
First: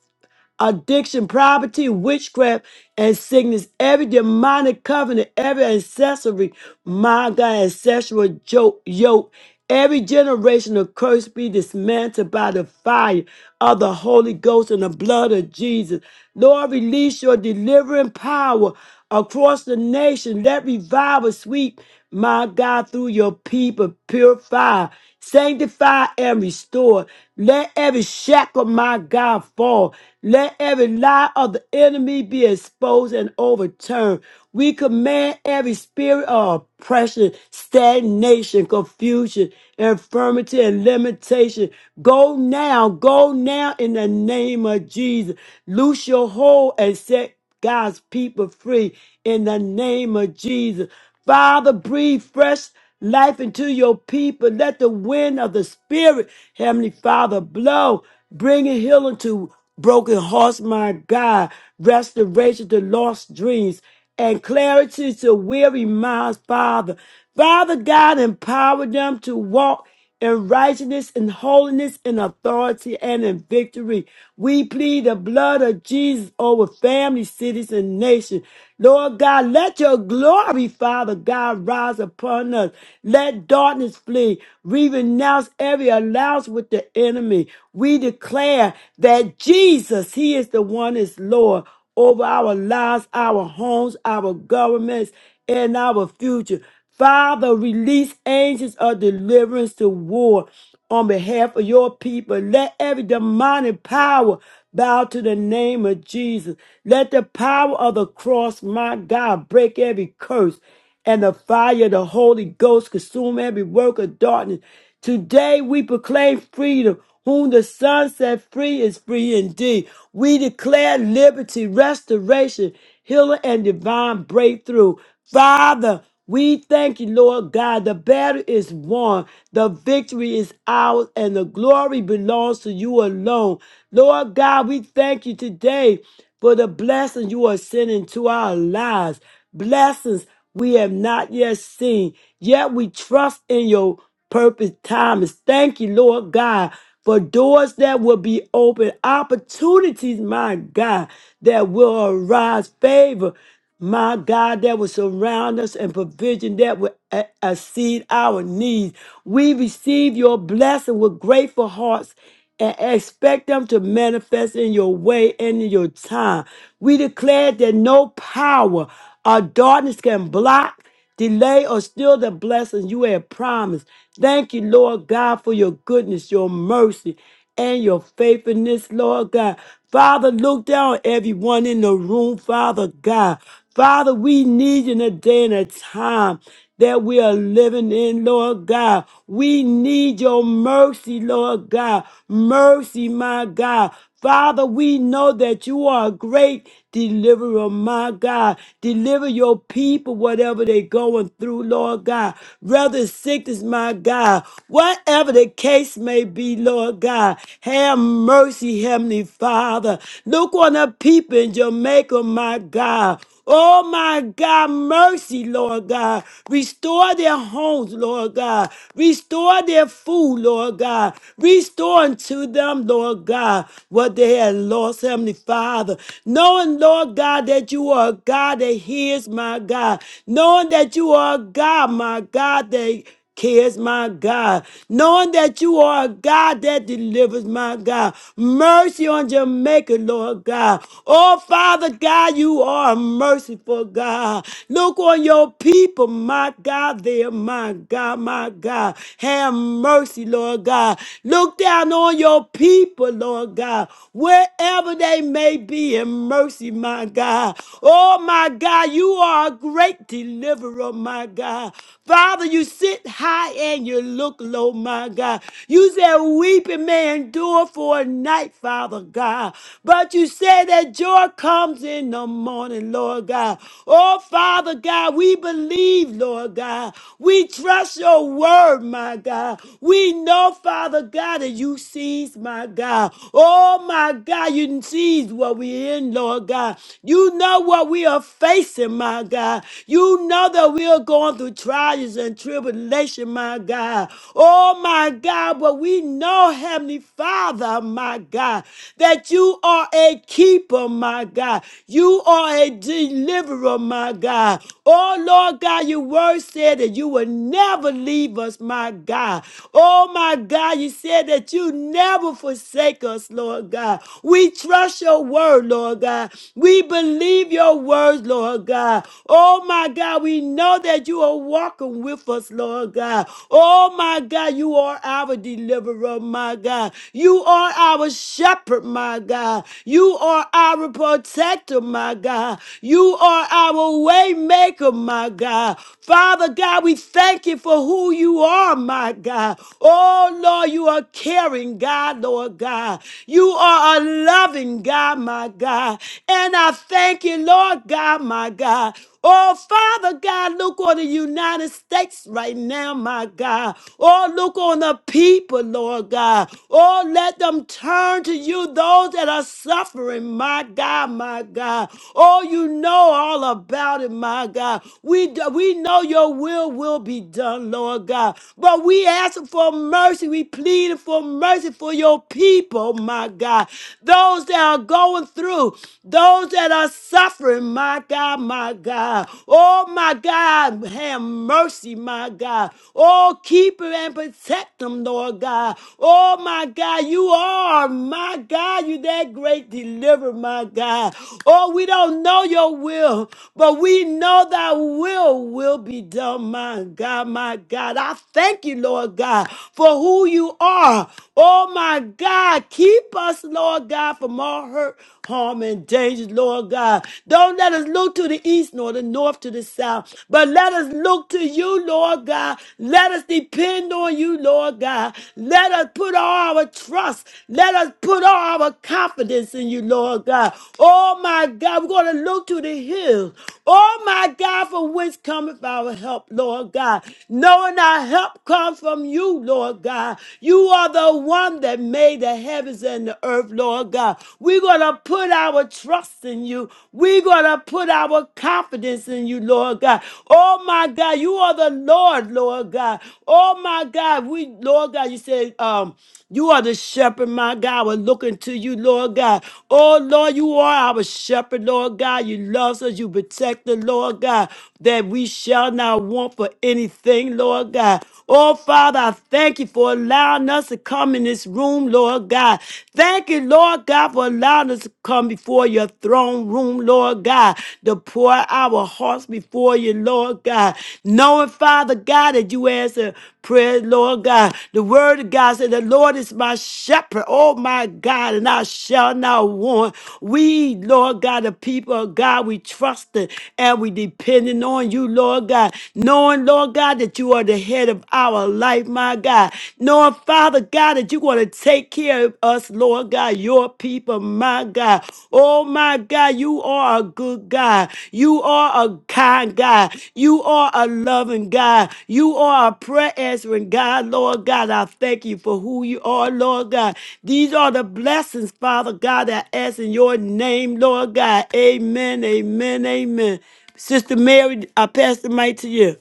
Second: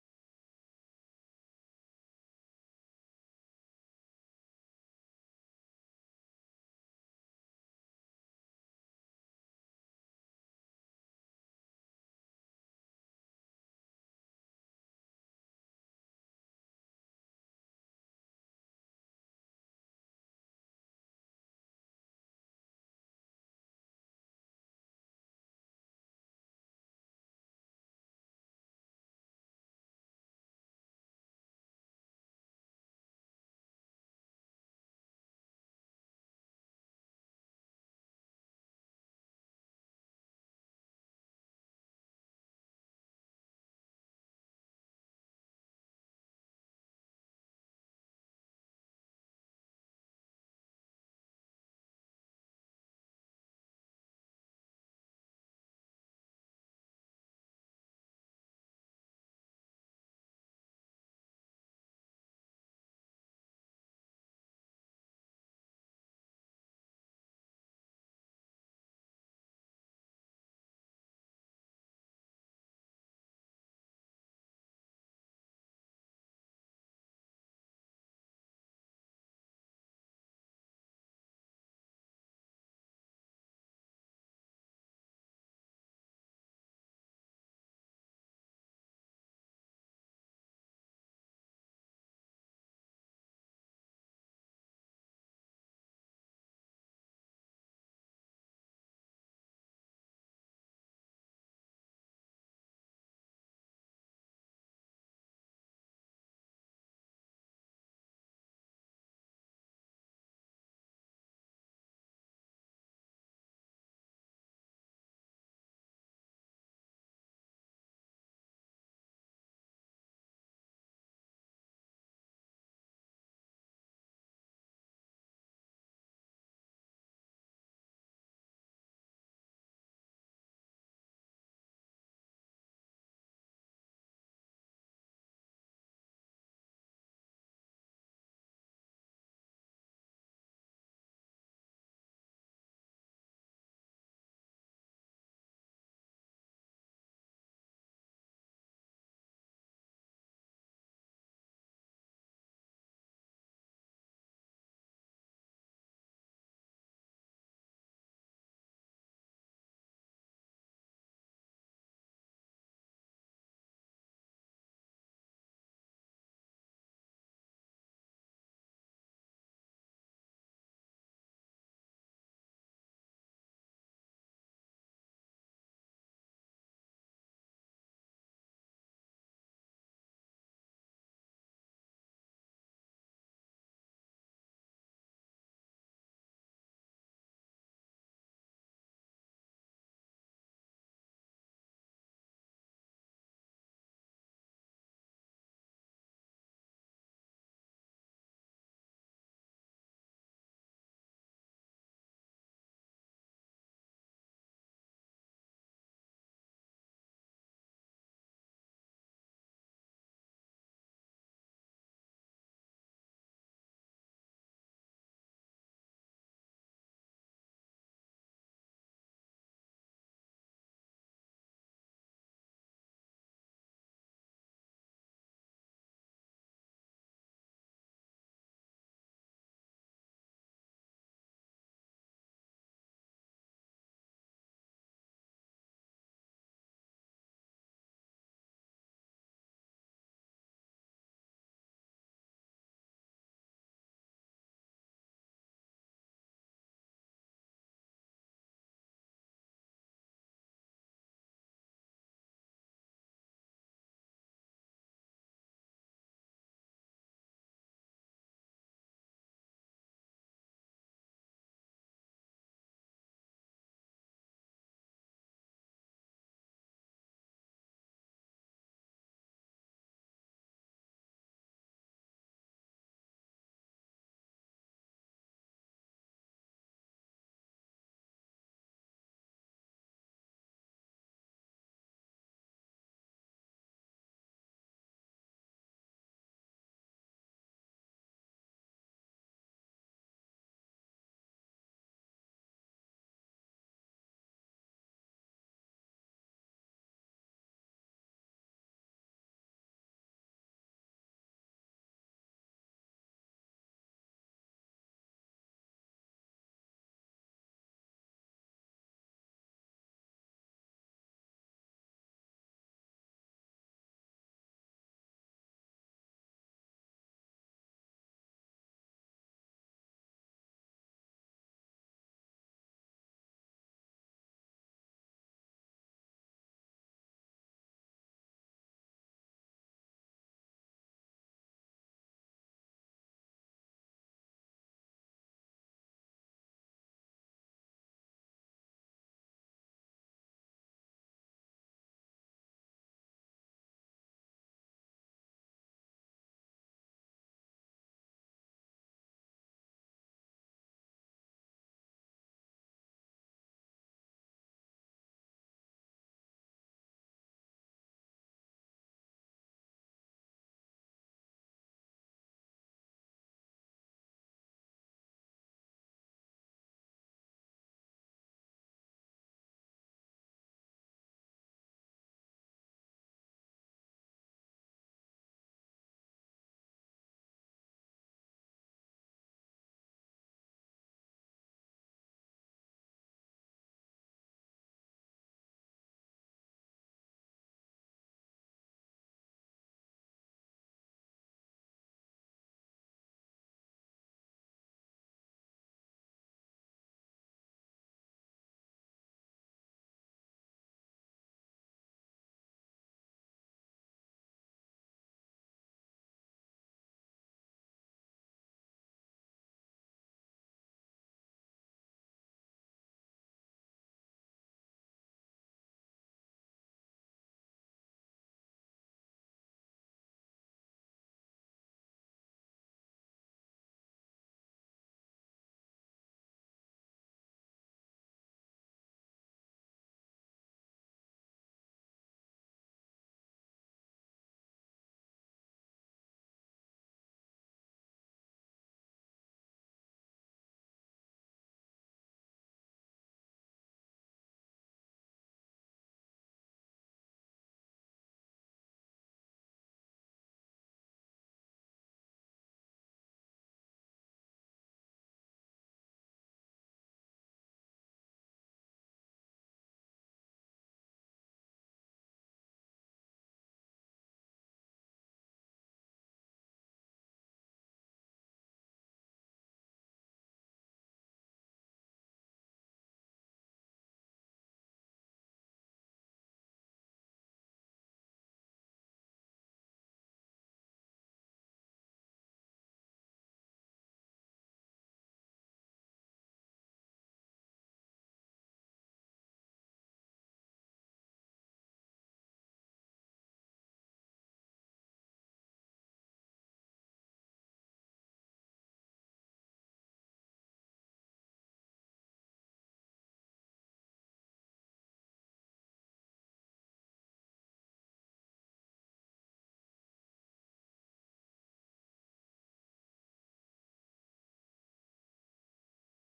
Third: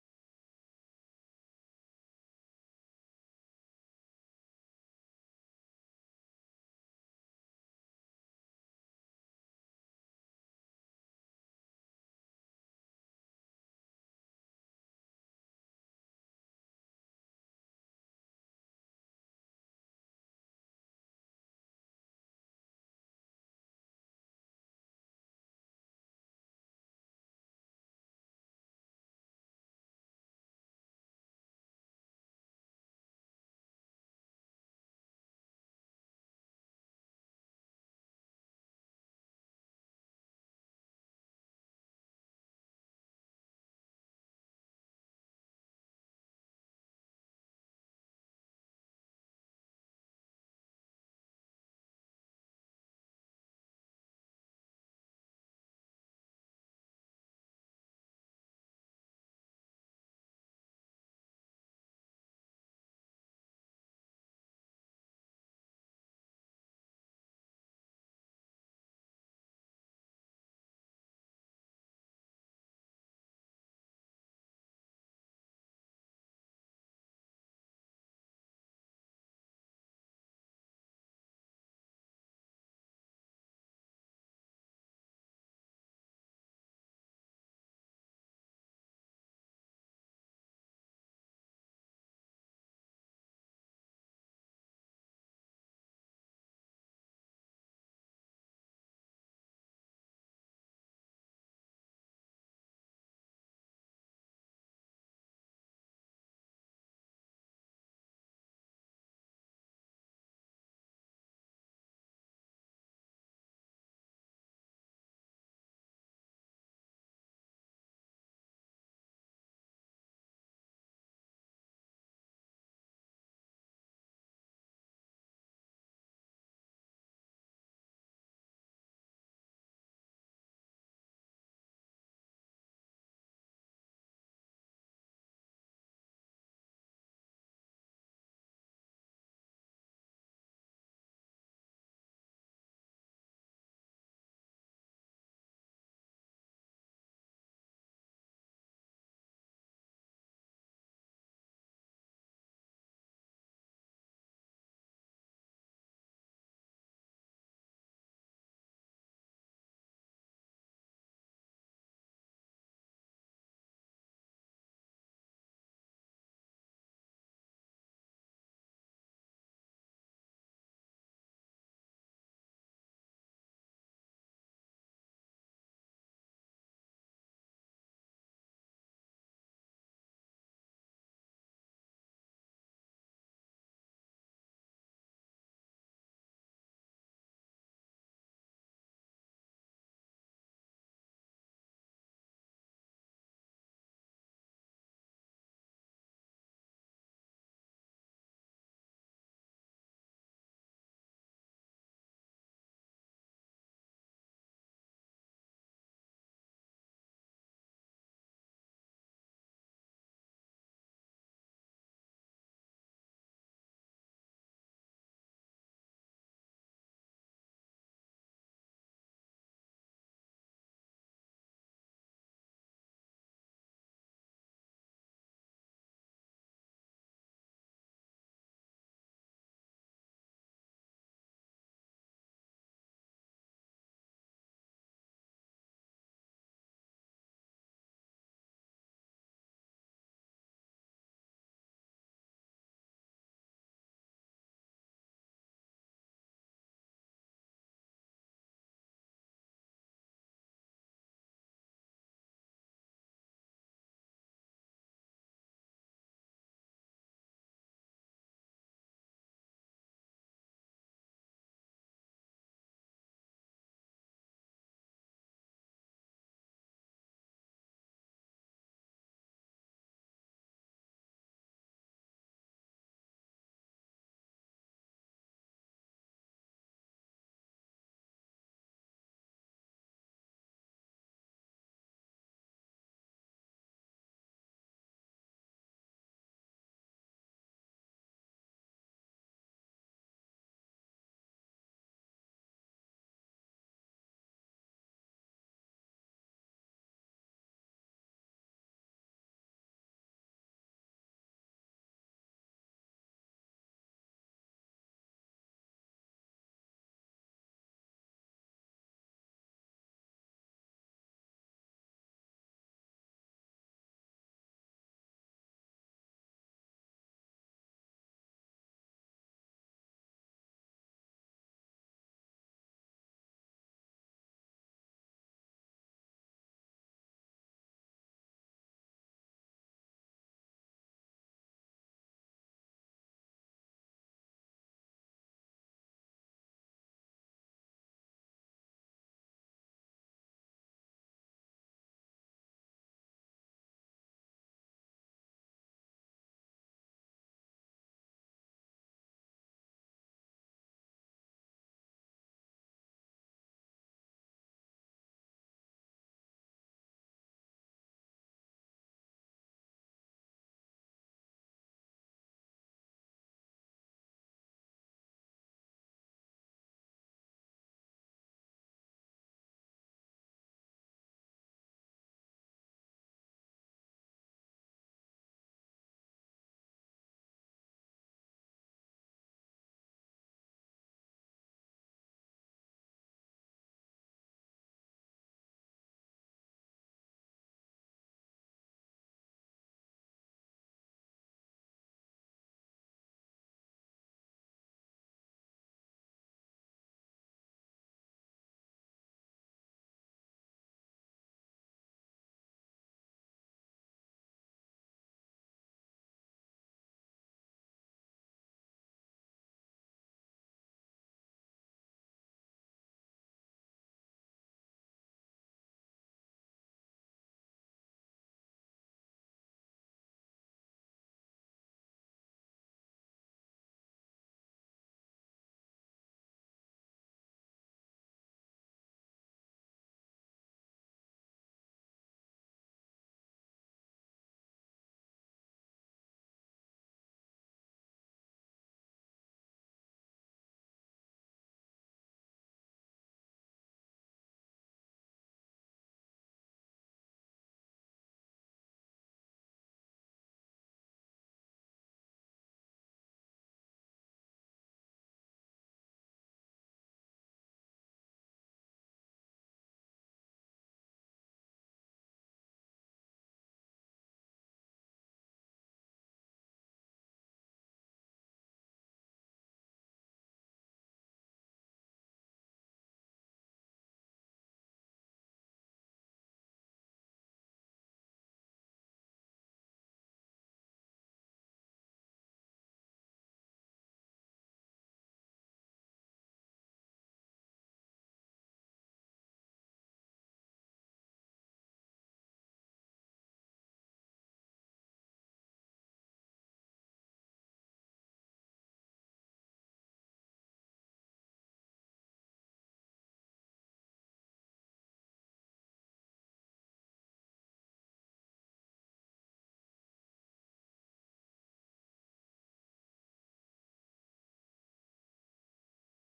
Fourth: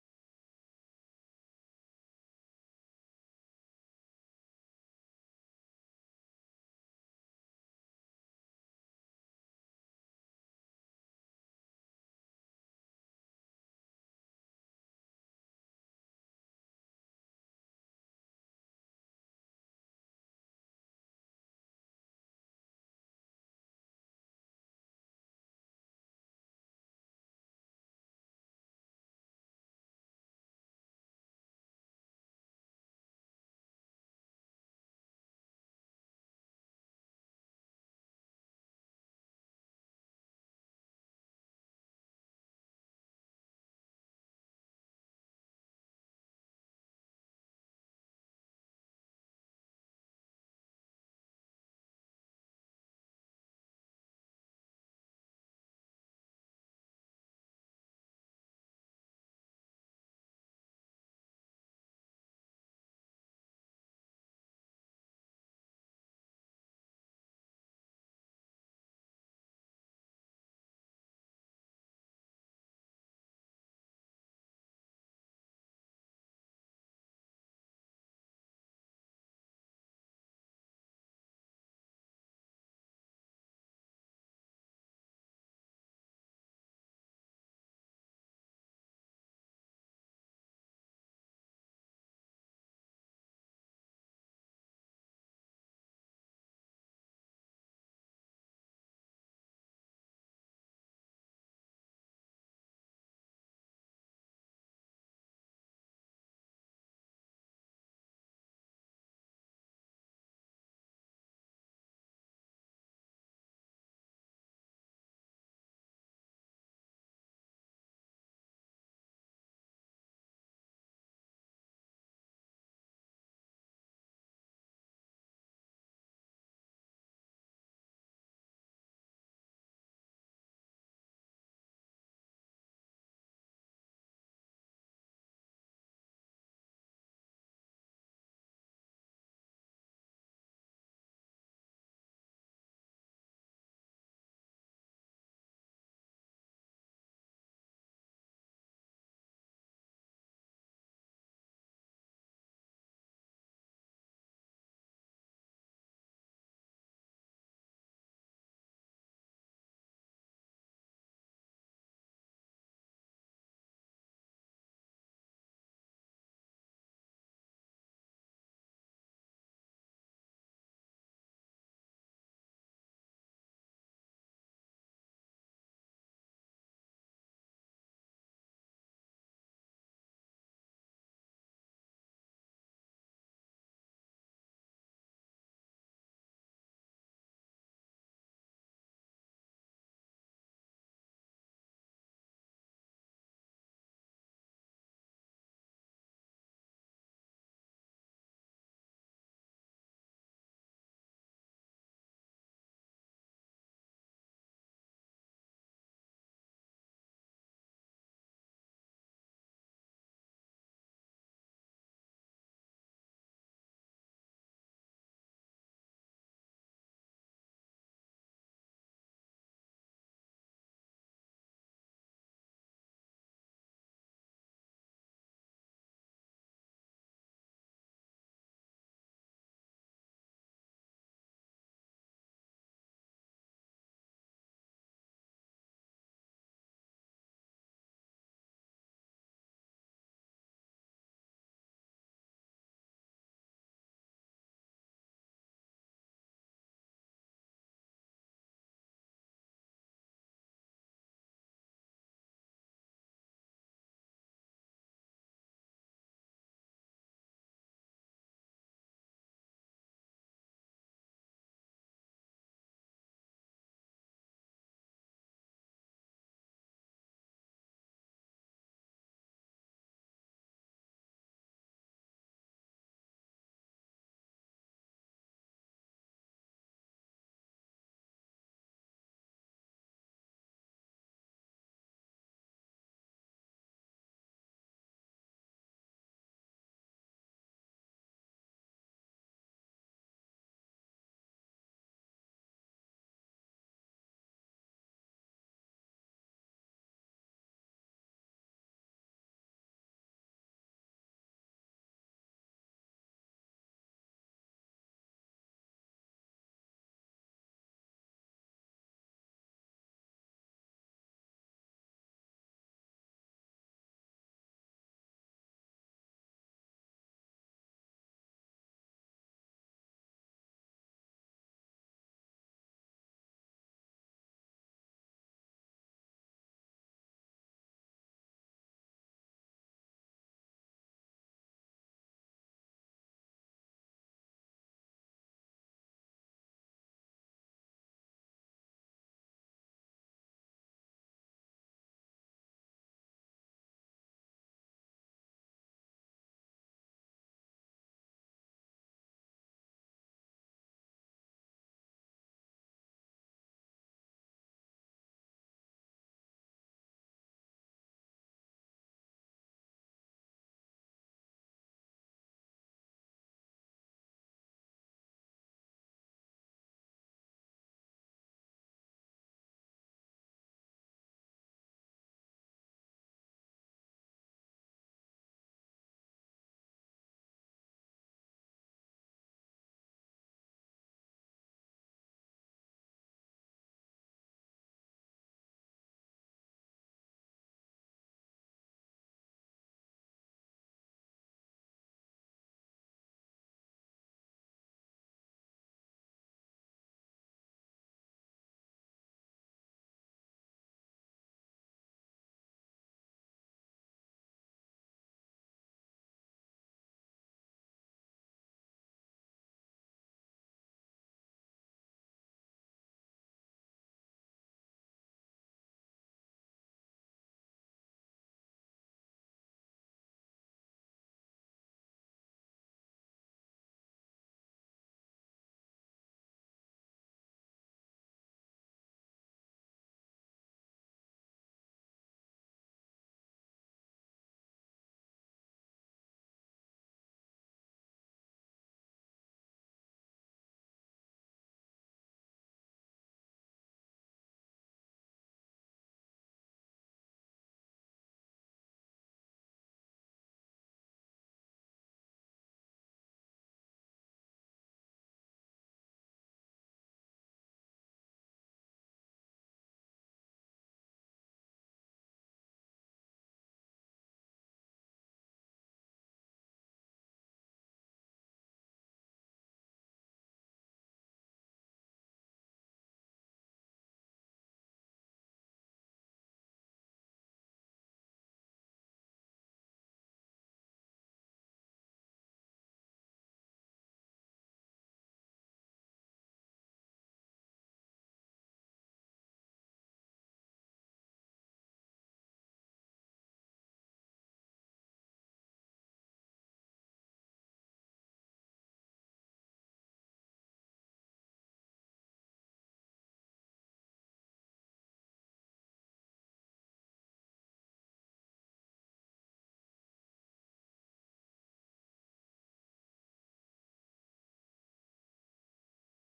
addiction, poverty, witchcraft, and sickness, every demonic covenant, every ancestry, my God, ancestral joke, yoke, every generational curse be dismantled by the fire of the Holy Ghost and the blood of Jesus. Lord, release your delivering power across the nation. Let revival sweep, my God, through your people. Purify. Sanctify and restore. Let every shackle, my God, fall. Let every lie of the enemy be exposed and overturned. We command every spirit of oppression, stagnation, confusion, infirmity, and limitation. Go now, go now in the name of Jesus. Loose your hold and set God's people free in the name of Jesus. Father, breathe fresh life into your people. Let the wind of the Spirit, Heavenly Father, blow, bringing healing to broken hearts, my God, restoration to lost dreams, and clarity to weary minds, Father. Father God, empower them to walk in righteousness, in holiness, in authority, and in victory. We plead the blood of Jesus over families, cities, and nations. Lord God, let your glory, Father God, rise upon us. Let darkness flee. We renounce every alliance with the enemy. We declare that Jesus, He is the one is Lord over our lives, our homes, our governments, and our future. Father, release angels of deliverance to war on behalf of your people. Let every demonic power bow to the name of Jesus. Let the power of the cross, my God, break every curse and the fire of the Holy Ghost consume every work of darkness. Today we proclaim freedom. Whom the Son set free is free indeed. We declare liberty, restoration, healing, and divine breakthrough. Father, we thank you, Lord God. The battle is won, the victory is ours, and the glory belongs to you alone. Lord God, we thank you today for the blessings you are sending to our lives. Blessings we have not yet seen, yet we trust in your purpose, times. Thank you, Lord God, for doors that will be open, opportunities, my God, that will arise, favor, my God, that will surround us and provision that will e- exceed our needs. We receive your blessing with grateful hearts and expect them to manifest in your way and in your time. We declare that no power or darkness can block, delay, or steal the blessings you have promised. Thank you, Lord God, for your goodness, your mercy and your faithfulness, Lord God. Father, look down on everyone in the room, Father God. Father, we need you in a day and a time that we are living in, Lord God. We need your mercy, Lord God. Mercy, my God. Father, we know that you are a great deliverer, my God. Deliver your people, whatever they're going through, Lord God. Whether it's sickness, my God, whatever they the case may be, Lord God. Have mercy, Heavenly Father. Look on the people in Jamaica, my God. Oh my God, mercy, Lord God. Restore their homes, Lord God. Restore their food, Lord God. Restore unto them, Lord God, what they had lost, Heavenly Father. Knowing, Lord God, that you are a God that hears, my God. Knowing that you are a God, my God, that cares, my God. Knowing that you are a God that delivers, my God. Mercy on Jamaica, Lord God. Oh, Father God, you are a merciful God. Look on your people, my God, there, my God, my God. Have mercy, Lord God. Look down on your people, Lord God, wherever they may be in mercy, my God. Oh, my God, you are a great deliverer, my God. Father, you sit high and you look low, my God. You said weeping may endure for a night, Father God. But you said that joy comes in the morning, Lord God. Oh, Father God, we believe, Lord God. We trust your word, my God. We know, Father God, that you sees, my God. Oh, my God, you sees what we're in, Lord God. You know what we are facing, my God. You. You know that we are going through trials and tribulation, my God. Oh, my God, but we know, Heavenly Father, my God, that you are a keeper, my God. You are a deliverer, my God. Oh, Lord God, your word said that you will never leave us, my God. Oh, my God, you said that you never forsake us, Lord God. We trust your word, Lord God. We believe your word your words, Lord God. Oh my God, we know that you are walking with us, Lord God. Oh my God, you are our deliverer, my God. You are our shepherd, my God. You are our protector, my God. You are our way maker, my God. Father God, we thank you for who you are, my God. Oh Lord, you are caring, God, Lord God. You are a loving God, my God. God. And I thank you, Lord God, my God. Oh, Father God, look on the United States right now, my God. Oh, look on the people, Lord God. Oh, let them turn to you, those that are suffering, my God, my God. Oh, you know all about it, my God. We, d- we know your will will be done, Lord God. But we ask for mercy. We plead for mercy for your people, my God those that are going through, those that are suffering, my God, my God. Oh, my God, have mercy, my God. Oh, keep them and protect them, Lord God. Oh, my God, you are, my God, you that great deliverer, my God. Oh, we don't know your will, but we know thy will will be done, my God, my God. I thank you, Lord God, for who you are. Oh, Oh my God, keep us, Lord God, from all hurt, harm, and danger, Lord God. Don't let us look to the east nor the north to the south, but let us look to you, Lord God. Let us depend on you, Lord God. Let us put all our trust, let us put all our confidence in you, Lord God. Oh my God, we're going to look to the hills. Oh my God, from whence cometh our help, Lord God. Knowing our help comes from you, Lord. Lord God. You are the one that made the heavens and the earth, Lord God. We're going to put our trust in you. We're going to put our confidence in you, Lord God. Oh, my God, you are the Lord, Lord God. Oh, my God, we, Lord God, you said, um, you are the shepherd, my God. We're looking to you, Lord God. Oh, Lord, you are our shepherd, Lord God. You love us, you protect the Lord God, that we shall not want for anything, Lord. Lord God. Oh, Father, I thank you for allowing us to come in this room, Lord God. Thank you, Lord God, for allowing us to come before your throne room, Lord God, to pour our hearts before you, Lord God. Knowing, Father God, that you answer Praise, Lord God. The word of God said, The Lord is my shepherd, oh my God, and I shall not want. We, Lord God, the people of God, we trust and we depending on you, Lord God. Knowing, Lord God, that you are the head of our life, my God. Knowing, Father God, that you're going to take care of us, Lord God your people, my God. Oh, my God, you are a good God. You are a kind God. You are a loving God. You are a prayer answering God, Lord God. I thank you for who you are, Lord God. These are the blessings, Father God, that I ask in your name, Lord God. Amen, amen, amen. Sister Mary, I pass the mic to you.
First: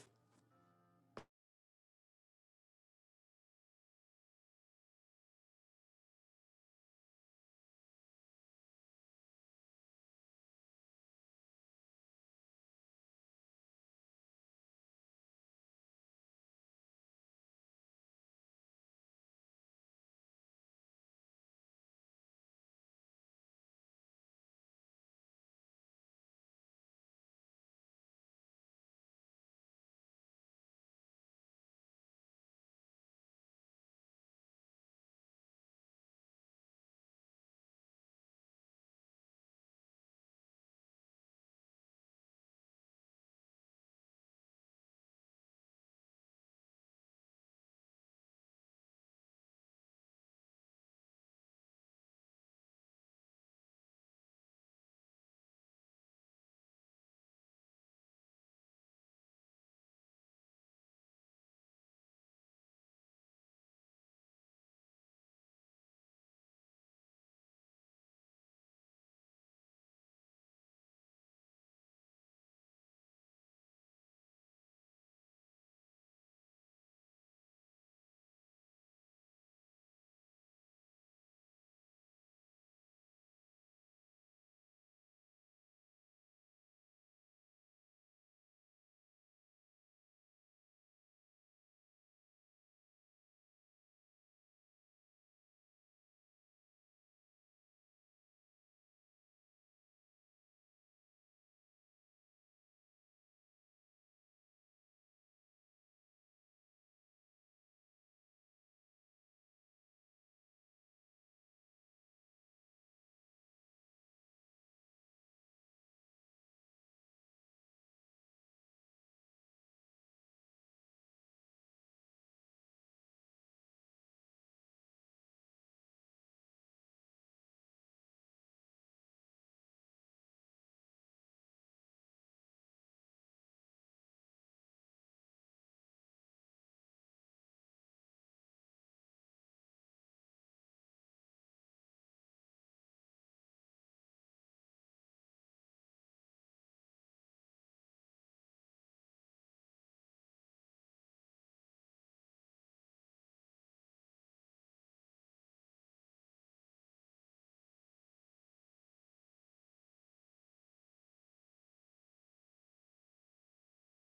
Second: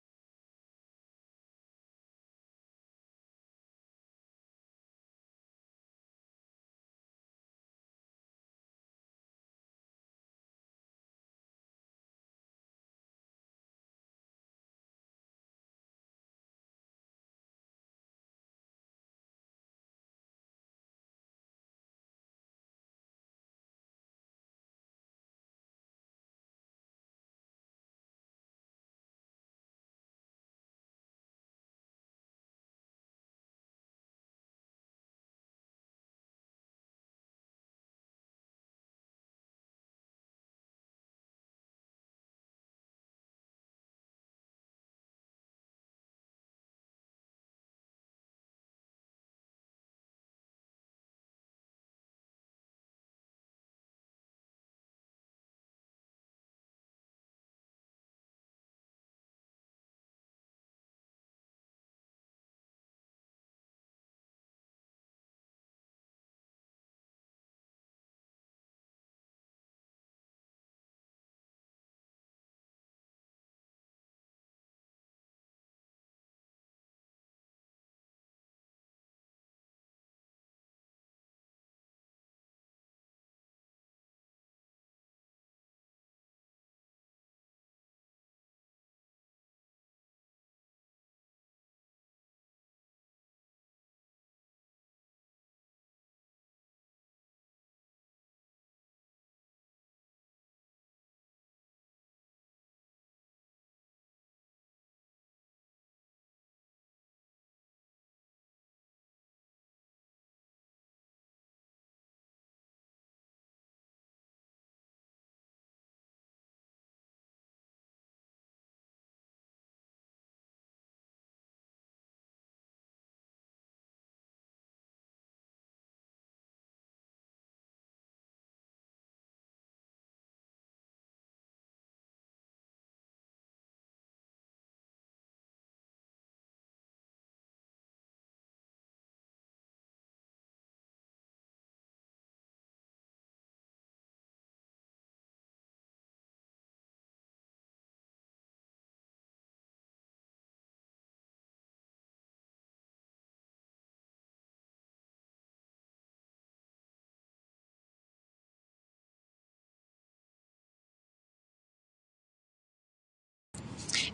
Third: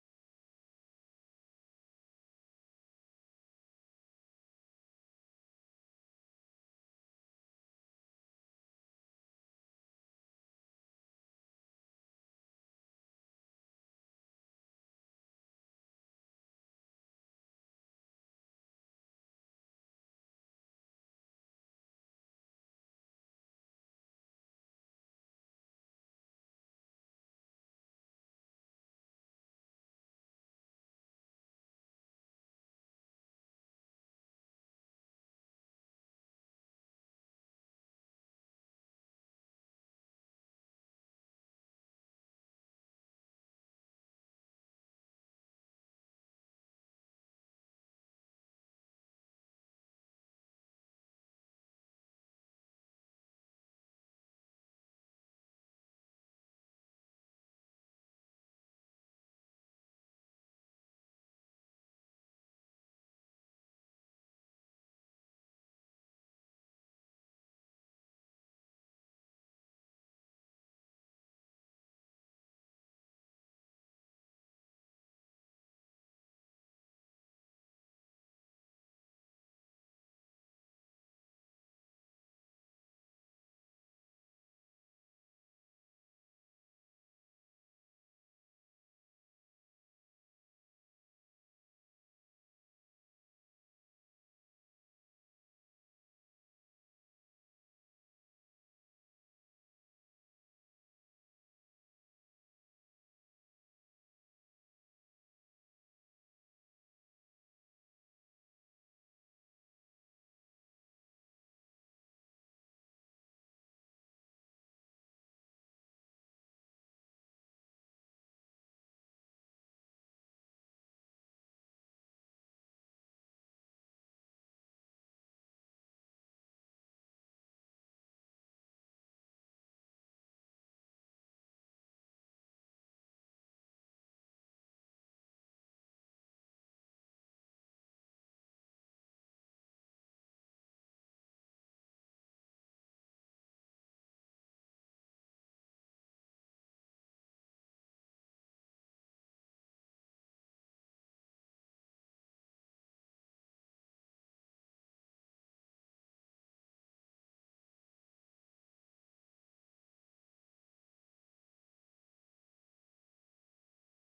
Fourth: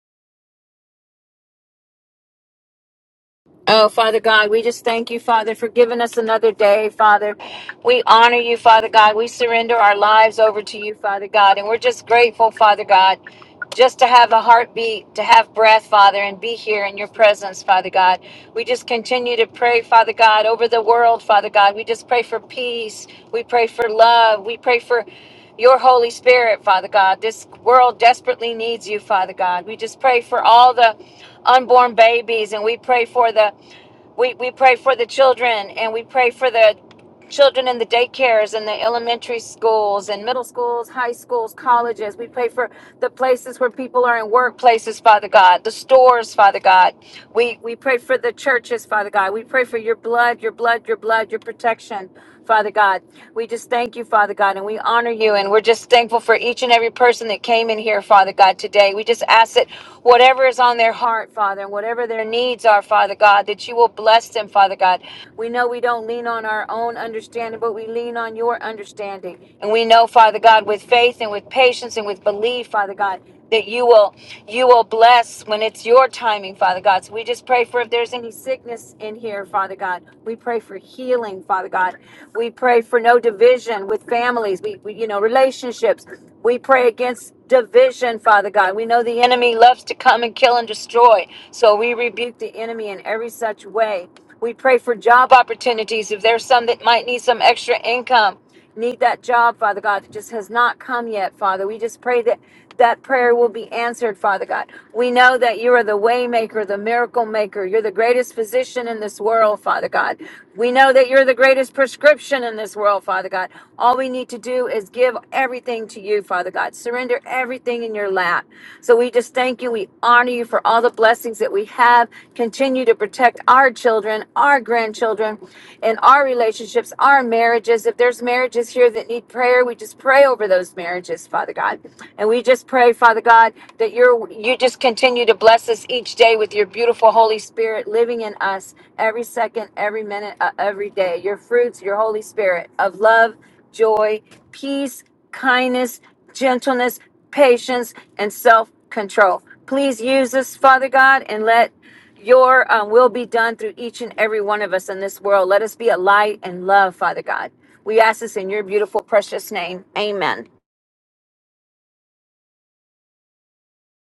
Oh, Father God, we just thank you, Father, for giving us another day, Father. We honor you, Father God. We surrender our lives over to you, Father God. And we're just grateful, Father God, just to have a heartbeat, to have breath, Father, and be here in your presence, Father God. We just continue to pray, Father God, over the world, Father God. We just pray for peace. We pray for love. We pray for your Holy Spirit, Father God. This world desperately needs you, Father God. We just pray for all the unborn babies and we pray for the we, we pray for the children and we pray for the children in the daycares and the elementary schools and middle schools, high schools, colleges. We pray for the places where people are in workplaces, Father God, the stores, Father God. We we pray for the churches, Father God. We pray for your blood, your blood, your blood, your protection. Father God. We just thank you, Father God, and we honor you. And we're just thankful for each and every person that came in here, Father God, today. We just ask that whatever is on their heart, Father, and whatever their needs are, Father God, that you will bless them, Father God. We know we don't lean on our own understanding, but we lean on your understanding. And we know, Father God, with faith and with patience and with belief, Father God, that you will you will bless when it's your timing father god so we just pray for if there's any sickness in here father god we pray for healing father god we pray for no division with families we, we you know relationships we pray against division father god we know the enemy loves to come and kill and destroy so we rebuke the enemy in every such way we pray for job opportunities if there's some that might need some extra income need that job, Father God, that just has not come yet, Father. We just pray that that prayer will be answered, Father God. We know that you are the way maker, the miracle maker. You're the greatest physician in this world, Father God. We know that you're the greatest prescription in this world, Father God. All we need to do is give everything to you, Father God. Surrender everything in your lap. So we just just thank you. We honor you for all the blessings that we have. Continue to protect our children, our grandchildren, and our relationships, our marriages. If there's marriages here that need prayer, we just pray over those marriages, Father God. And we just pray, Father God, that you're you just continue to bless us each day with your beautiful Holy Spirit living in us every second, every minute, uh, every day. Your fruits, your Holy Spirit of love, joy, peace, kindness, gentleness patience, and self control. Please use us, Father God, and let your um, will be done through each and every one of us in this world. Let us be a light and love, Father God. We ask this in your beautiful, precious name. Amen.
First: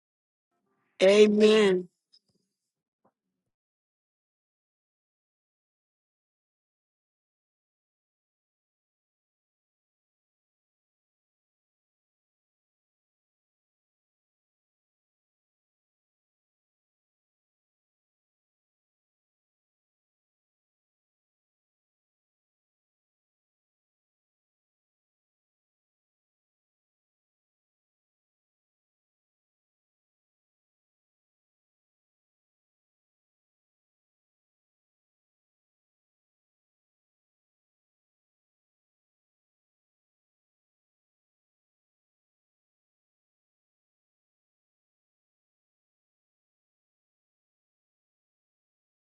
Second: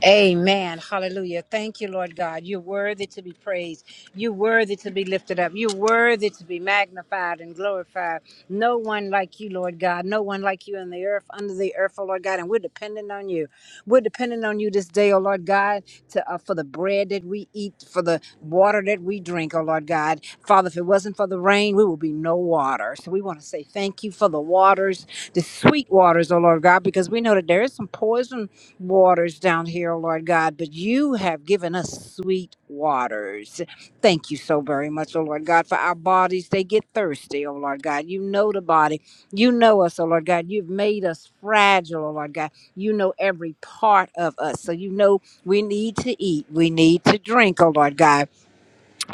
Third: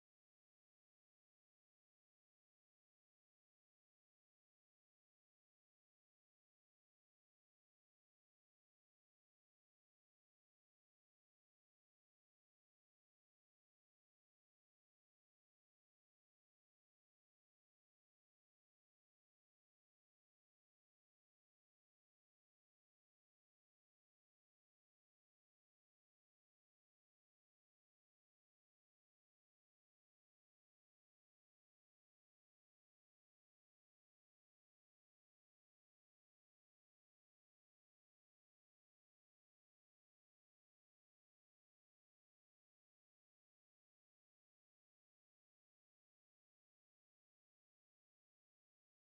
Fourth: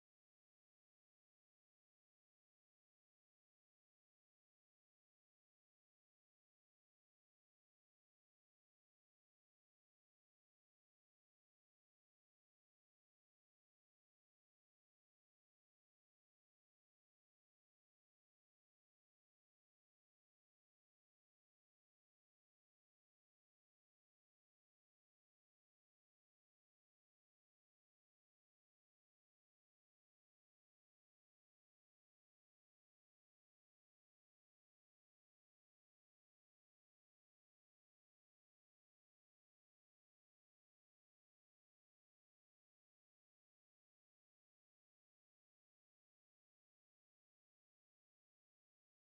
Amen. Hallelujah.
Amen.
Thank you, Lord God. You're worthy to be praised. You're worthy to be lifted up. You're worthy to be magnified and glorified. No one like you, Lord God. No one like you in the earth, under the earth, oh Lord God. And we're dependent on you. We're dependent on you this day, oh Lord God, to uh, for the bread that we eat, for the water that we drink, oh Lord God. Father, if it wasn't for the rain, we would be no water. So we want to say thank you for the waters, the sweet waters, oh Lord God, because we know that there is some poison waters down here, Lord God, but you have given us sweet waters. Thank you so very much, oh Lord God, for our bodies. They get thirsty, oh Lord God. You know the body. You know us, oh Lord God. You've made us fragile, oh Lord God. You know every part of us. So you know we need to eat. We need to drink, oh Lord God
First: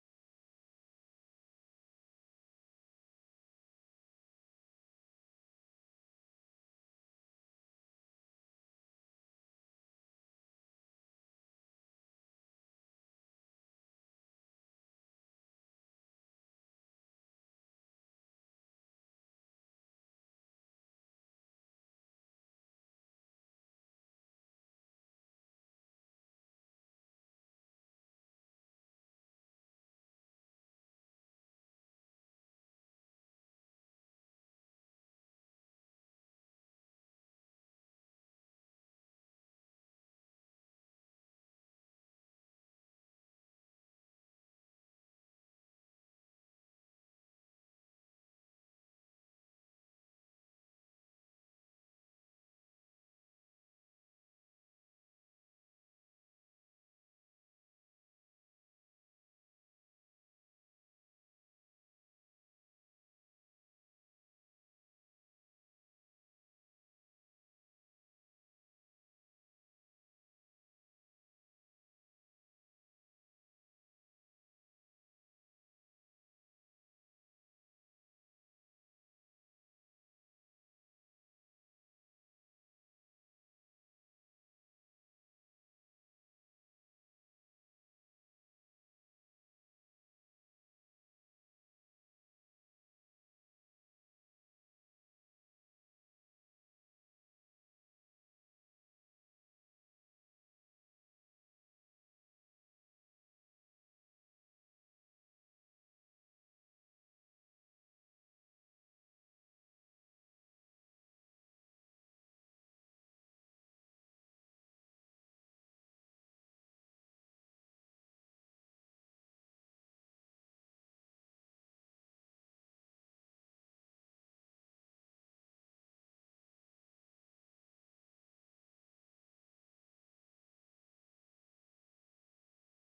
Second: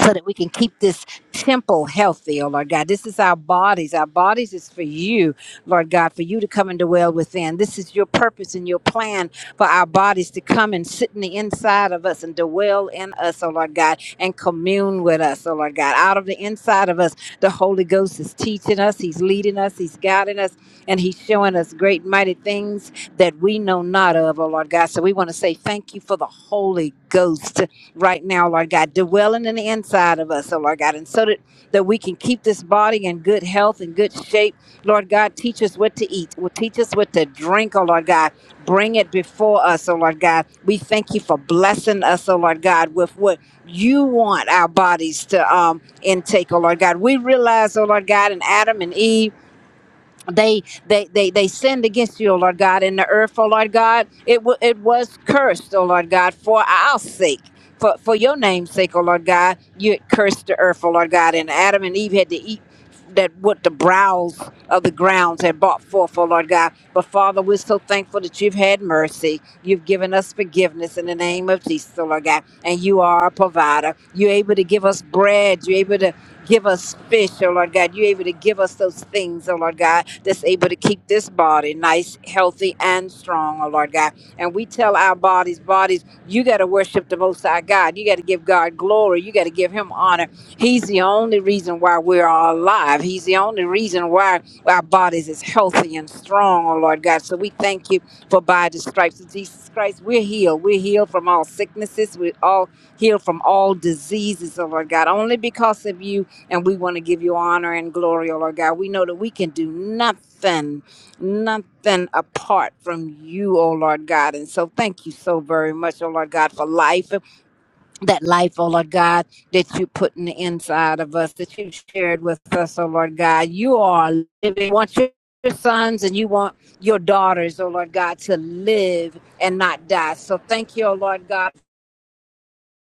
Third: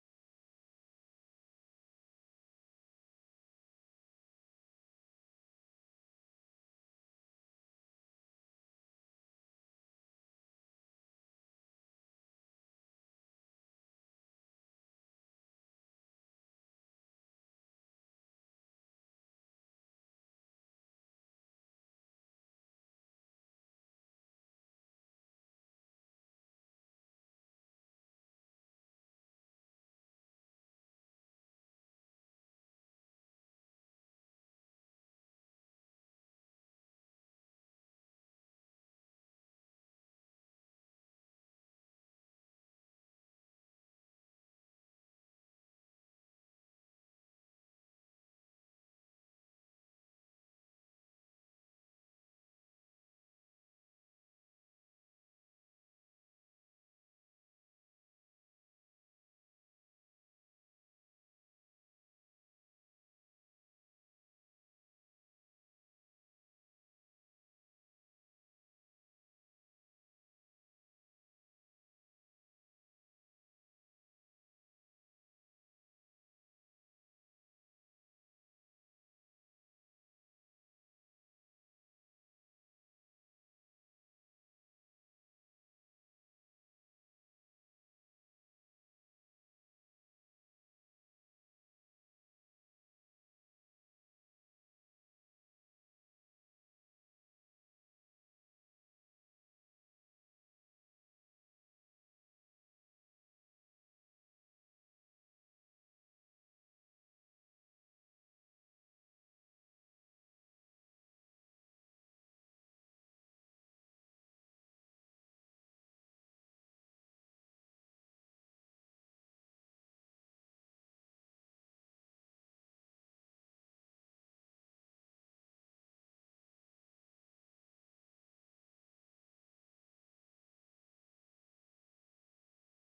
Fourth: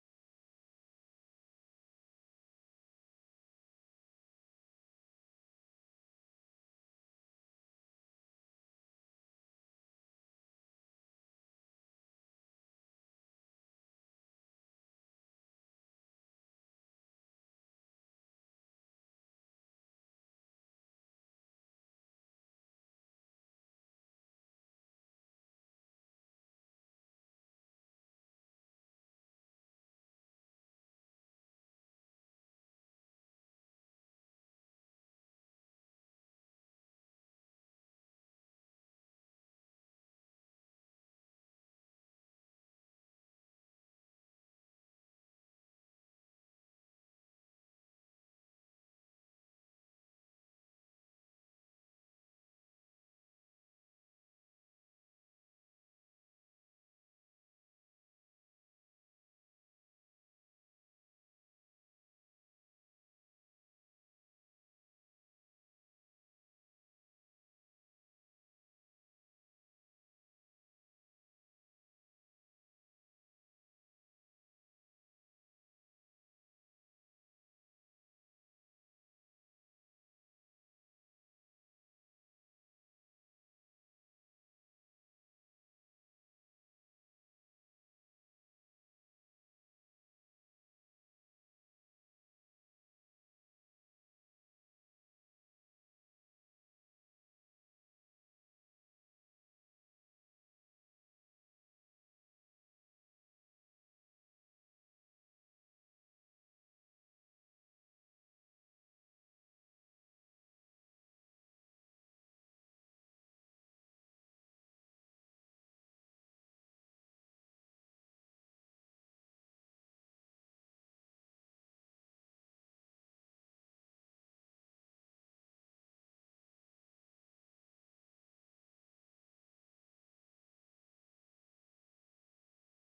so that we can keep this temple healthy, oh Lord God. This is our bodies. Our bodies is for you, Lord God, for you to come and dwell within. This is your purpose and your plan for our bodies to come and sit in the inside of us and dwell in us, oh Lord God, and commune with us, oh Lord God. Out of the inside of us, the Holy Ghost is teaching us, He's leading us, He's guiding us, and He's showing us great mighty things that we know not of, oh Lord God. So we want to say thank you for the Holy Ghost right now, Lord God, dwelling in the inside of us, oh Lord God, and so that, that we can keep this body in good health and good shape. Lord God, teach us what to eat, will teach us what to drink, oh Lord God. Bring it before us, oh Lord God. We thank you for blessing us, oh Lord God, with what you want our bodies to um intake, oh Lord God. We realize, oh Lord God, in Adam and Eve they they they they sinned against you, O Lord God, and the earth, O Lord God, it wa it was cursed, O Lord God, for our sake. For, for your name's sake, O Lord God, you cursed the earth, O Lord God, and Adam and Eve had to eat that what the browse of the grounds had brought forth, O Lord God. But Father, we're so thankful that you've had mercy. You've given us forgiveness in the name of Jesus, O Lord God. And you are a provider. You're able to give us bread. You're able to Give us fish, oh Lord God. You're able to give us those things, oh Lord God, that's able to keep this body nice, healthy, and strong, oh Lord God. And we tell our bodies, bodies, you got to worship the Most High God. You got to give God glory. You got to give Him honor. He's the only reason why we're all alive. He's the only reason why our bodies is healthy and strong, oh Lord God. So we thank you for by the stripes of Jesus Christ, we're healed. We're healed from all sicknesses. We're all healed from all diseases, oh Lord God. Only because of you and we want to give you honor and glory, O Lord God. We know that we can do nothing, nothing apart from you, O Lord God. And so thank you so very much, O Lord God, for life. That life, O Lord God, that you put in the inside of us, that you shared with us, O Lord God. You are living. You want your your sons and you want your daughters, O Lord God, to live and not die. So thank you, O Lord God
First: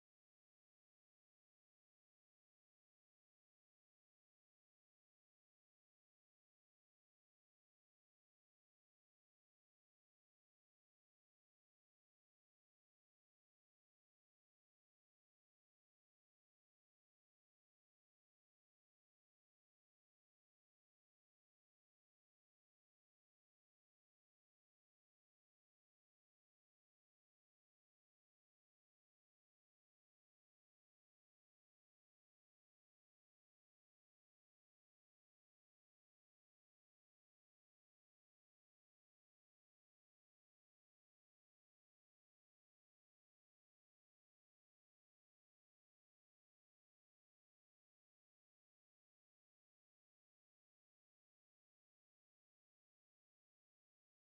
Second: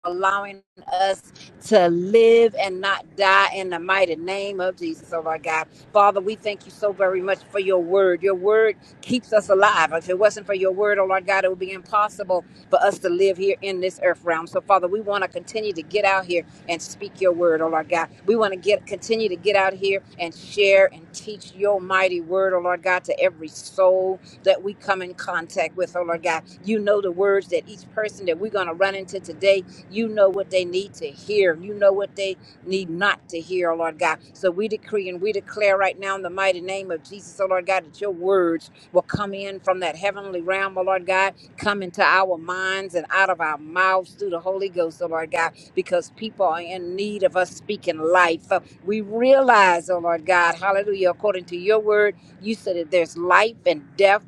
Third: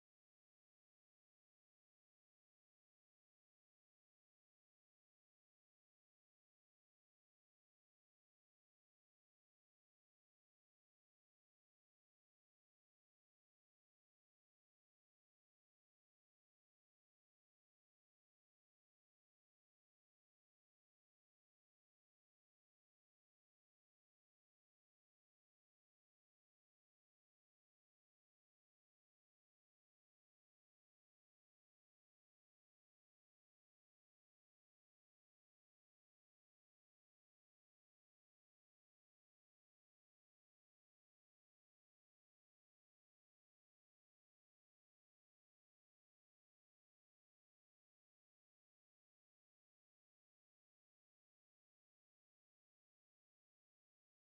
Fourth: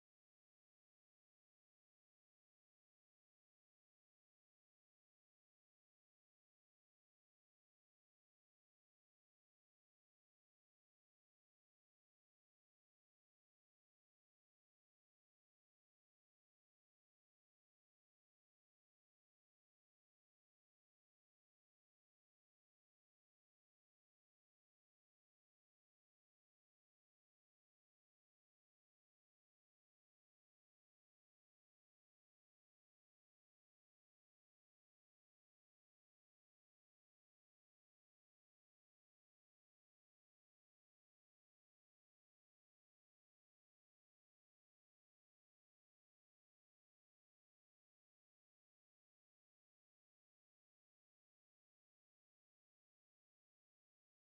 allowing us to live and not die in the mighty name of Jesus, oh my God. Father, we thank you so very much for your word. Your word keeps us alive. If it wasn't for your word, oh Lord God, it would be impossible for us to live here in this earth realm. So, Father, we want to continue to get out here and speak your word, oh Lord God. We want to get continue to get out here and share and teach your mighty word, oh Lord God, to every soul that we come in contact with, oh Lord God. You know the words that each person that we're going to run into today you know what they need to hear. You know what they need not to hear, oh Lord God. So we decree and we declare right now in the mighty name of Jesus, oh Lord God, that your words will come in from that heavenly realm, oh Lord God, come into our minds and out of our mouths through the Holy Ghost, oh Lord God, because people are in need of us speaking life. Uh, We realize, oh Lord God, hallelujah, according to your word, you said that there's life and death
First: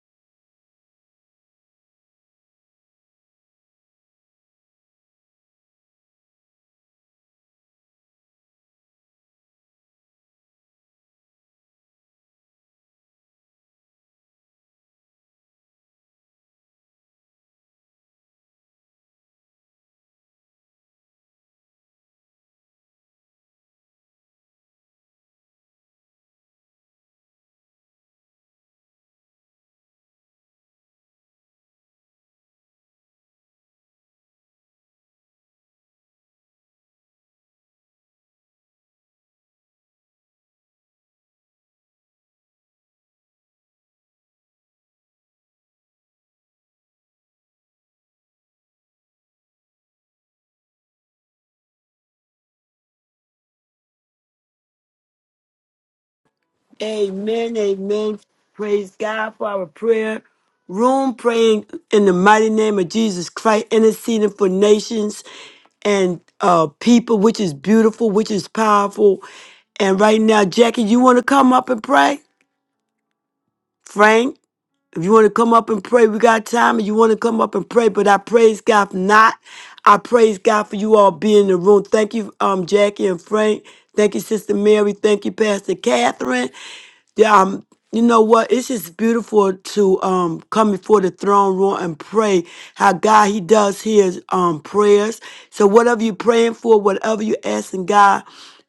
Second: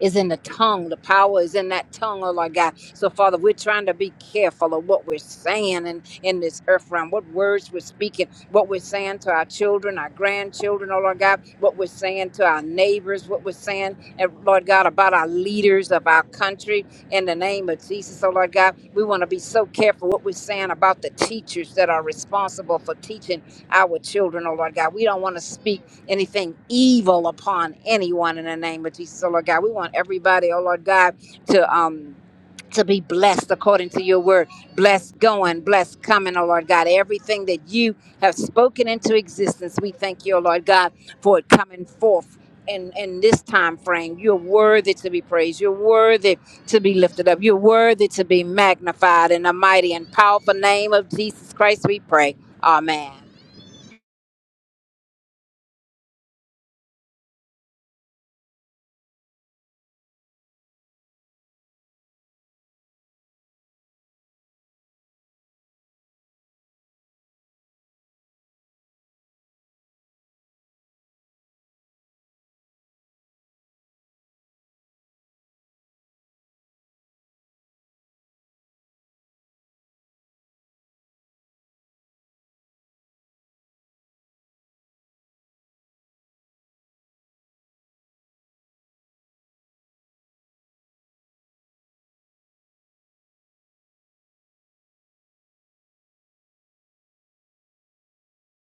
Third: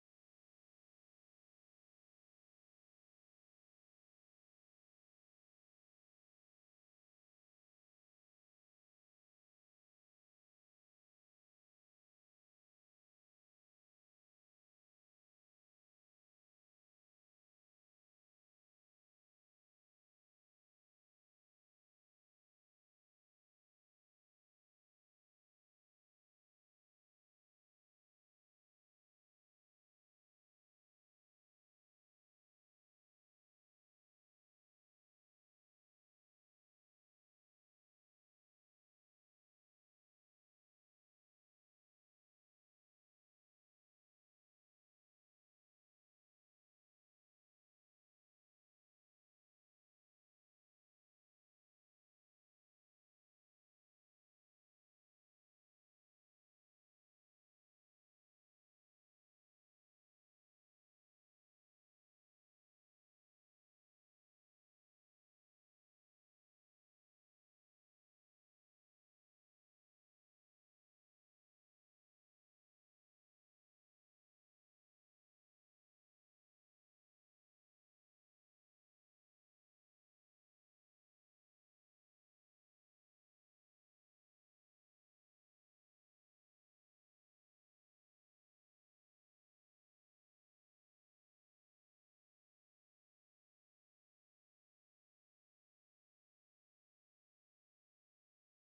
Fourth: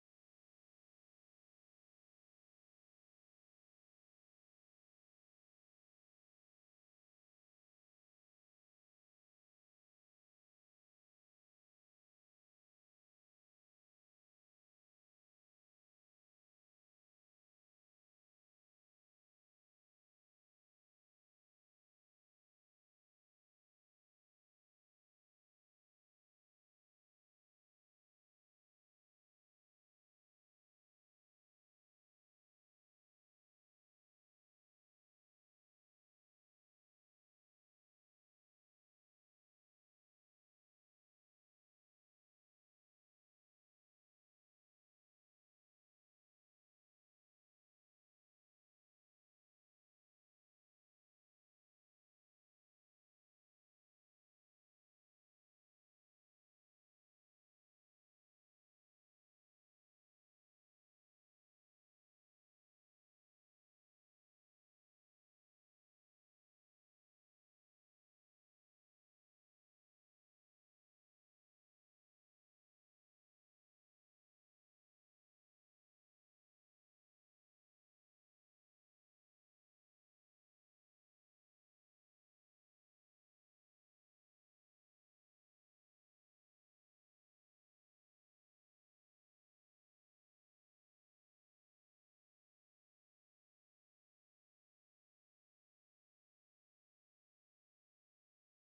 is in the tongue. The power is in that tongue, oh Lord God. So, Father, we're trying to be careful of what we're saying in, in this earth realm, what words we're speaking, what we're saying to our children, our grandchildren, oh Lord God, what we're saying to our neighbors, what we're saying, eh, Lord God, about our leaders of our country in the name of Jesus, oh Lord God. We want to be so careful what we're saying about the teachers that are responsible for teaching our children, oh Lord God. We don't want to speak anything evil upon anyone in the name of Jesus, oh Lord God. We want everybody, oh Lord God, to um to be blessed according to your word. Blessed going, blessed coming, oh Lord God. Everything that you have spoken into existence, we thank you, oh Lord God, for it coming forth. In, in this time frame, you're worthy to be praised. You're worthy to be lifted up. You're worthy to be magnified in the mighty and powerful name of Jesus Christ. We pray. Amen.
Amen, amen. Praise God for our prayer room, praying in the mighty name of Jesus Christ, interceding for nations and uh, people, which is beautiful, which is powerful. And right now, Jackie, you want to come up and pray? Frank? If you want to come up and pray, we got time. If you want to come up and pray, but I praise God for not. I praise God for you all being in the room. Thank you, um, Jackie and Frank. Thank you, Sister Mary. Thank you, Pastor Catherine. Yeah, um, you know what? It's just beautiful to um come before the throne room and pray. How God He does His um prayers. So whatever you're praying for, whatever you're asking God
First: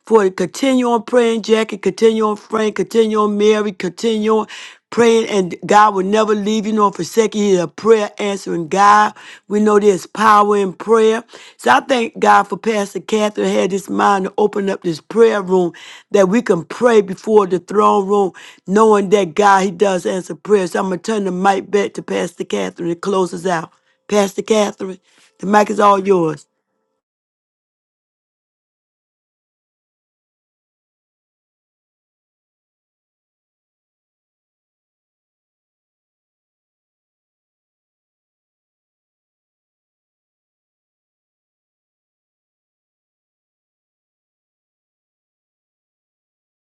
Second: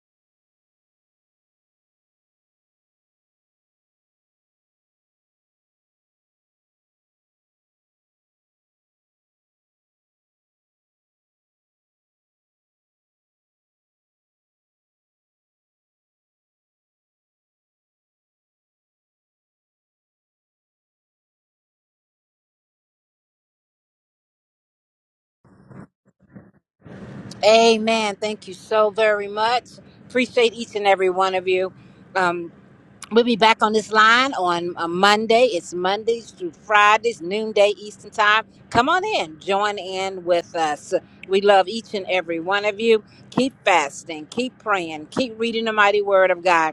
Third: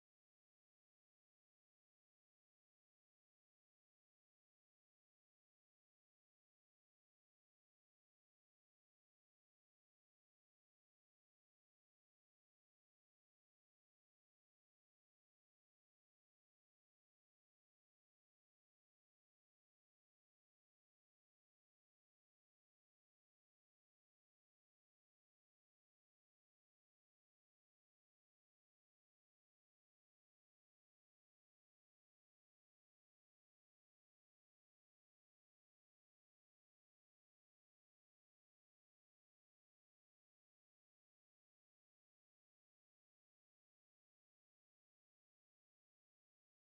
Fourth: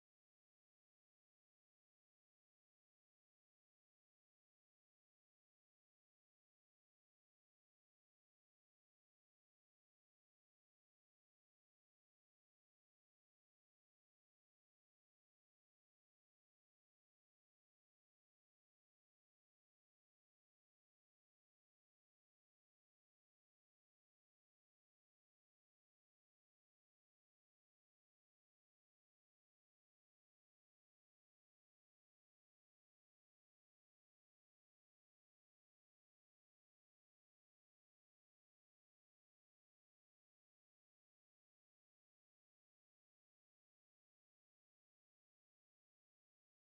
for it. Continue on praying, Jackie. Continue on Frank. Continue on Mary. Continue on praying, and God will never leave you nor forsake you. He's a prayer answering God. We know there's power in prayer. So I thank God for Pastor Catherine had this mind to open up this prayer room that we can pray before the throne room, knowing that God, He does answer prayers. So I'm going to turn the mic back to Pastor Catherine to close us out. Pastor Catherine, the mic is all yours.
Amen. Thank you so very much. Appreciate each and every one of you. Um, we'll be back on this line on uh, Monday. It's Mondays through Fridays, noonday Eastern time. Come on in, join in with us. We love each and every one of you. Keep fasting, keep praying, keep reading the mighty word of God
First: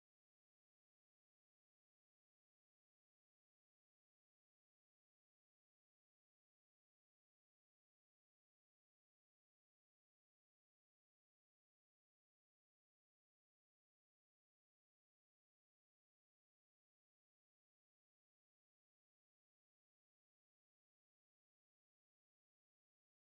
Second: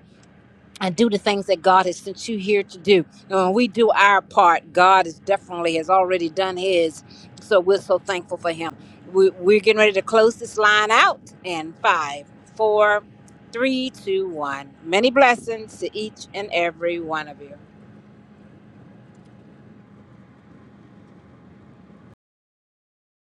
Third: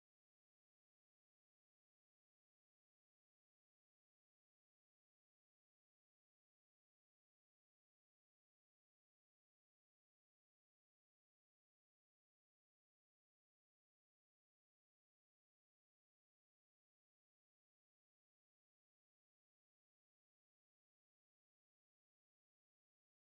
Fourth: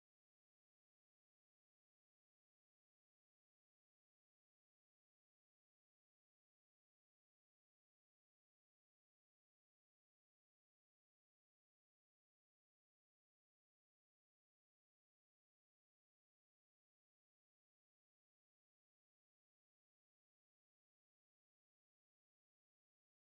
and do the things that God has sent you here to do. And when we do our part, God is definitely has already done His. So we're so thankful for Him. We, we're getting ready to close this line out in five, four, three, two, one. Many blessings to each and every one of you.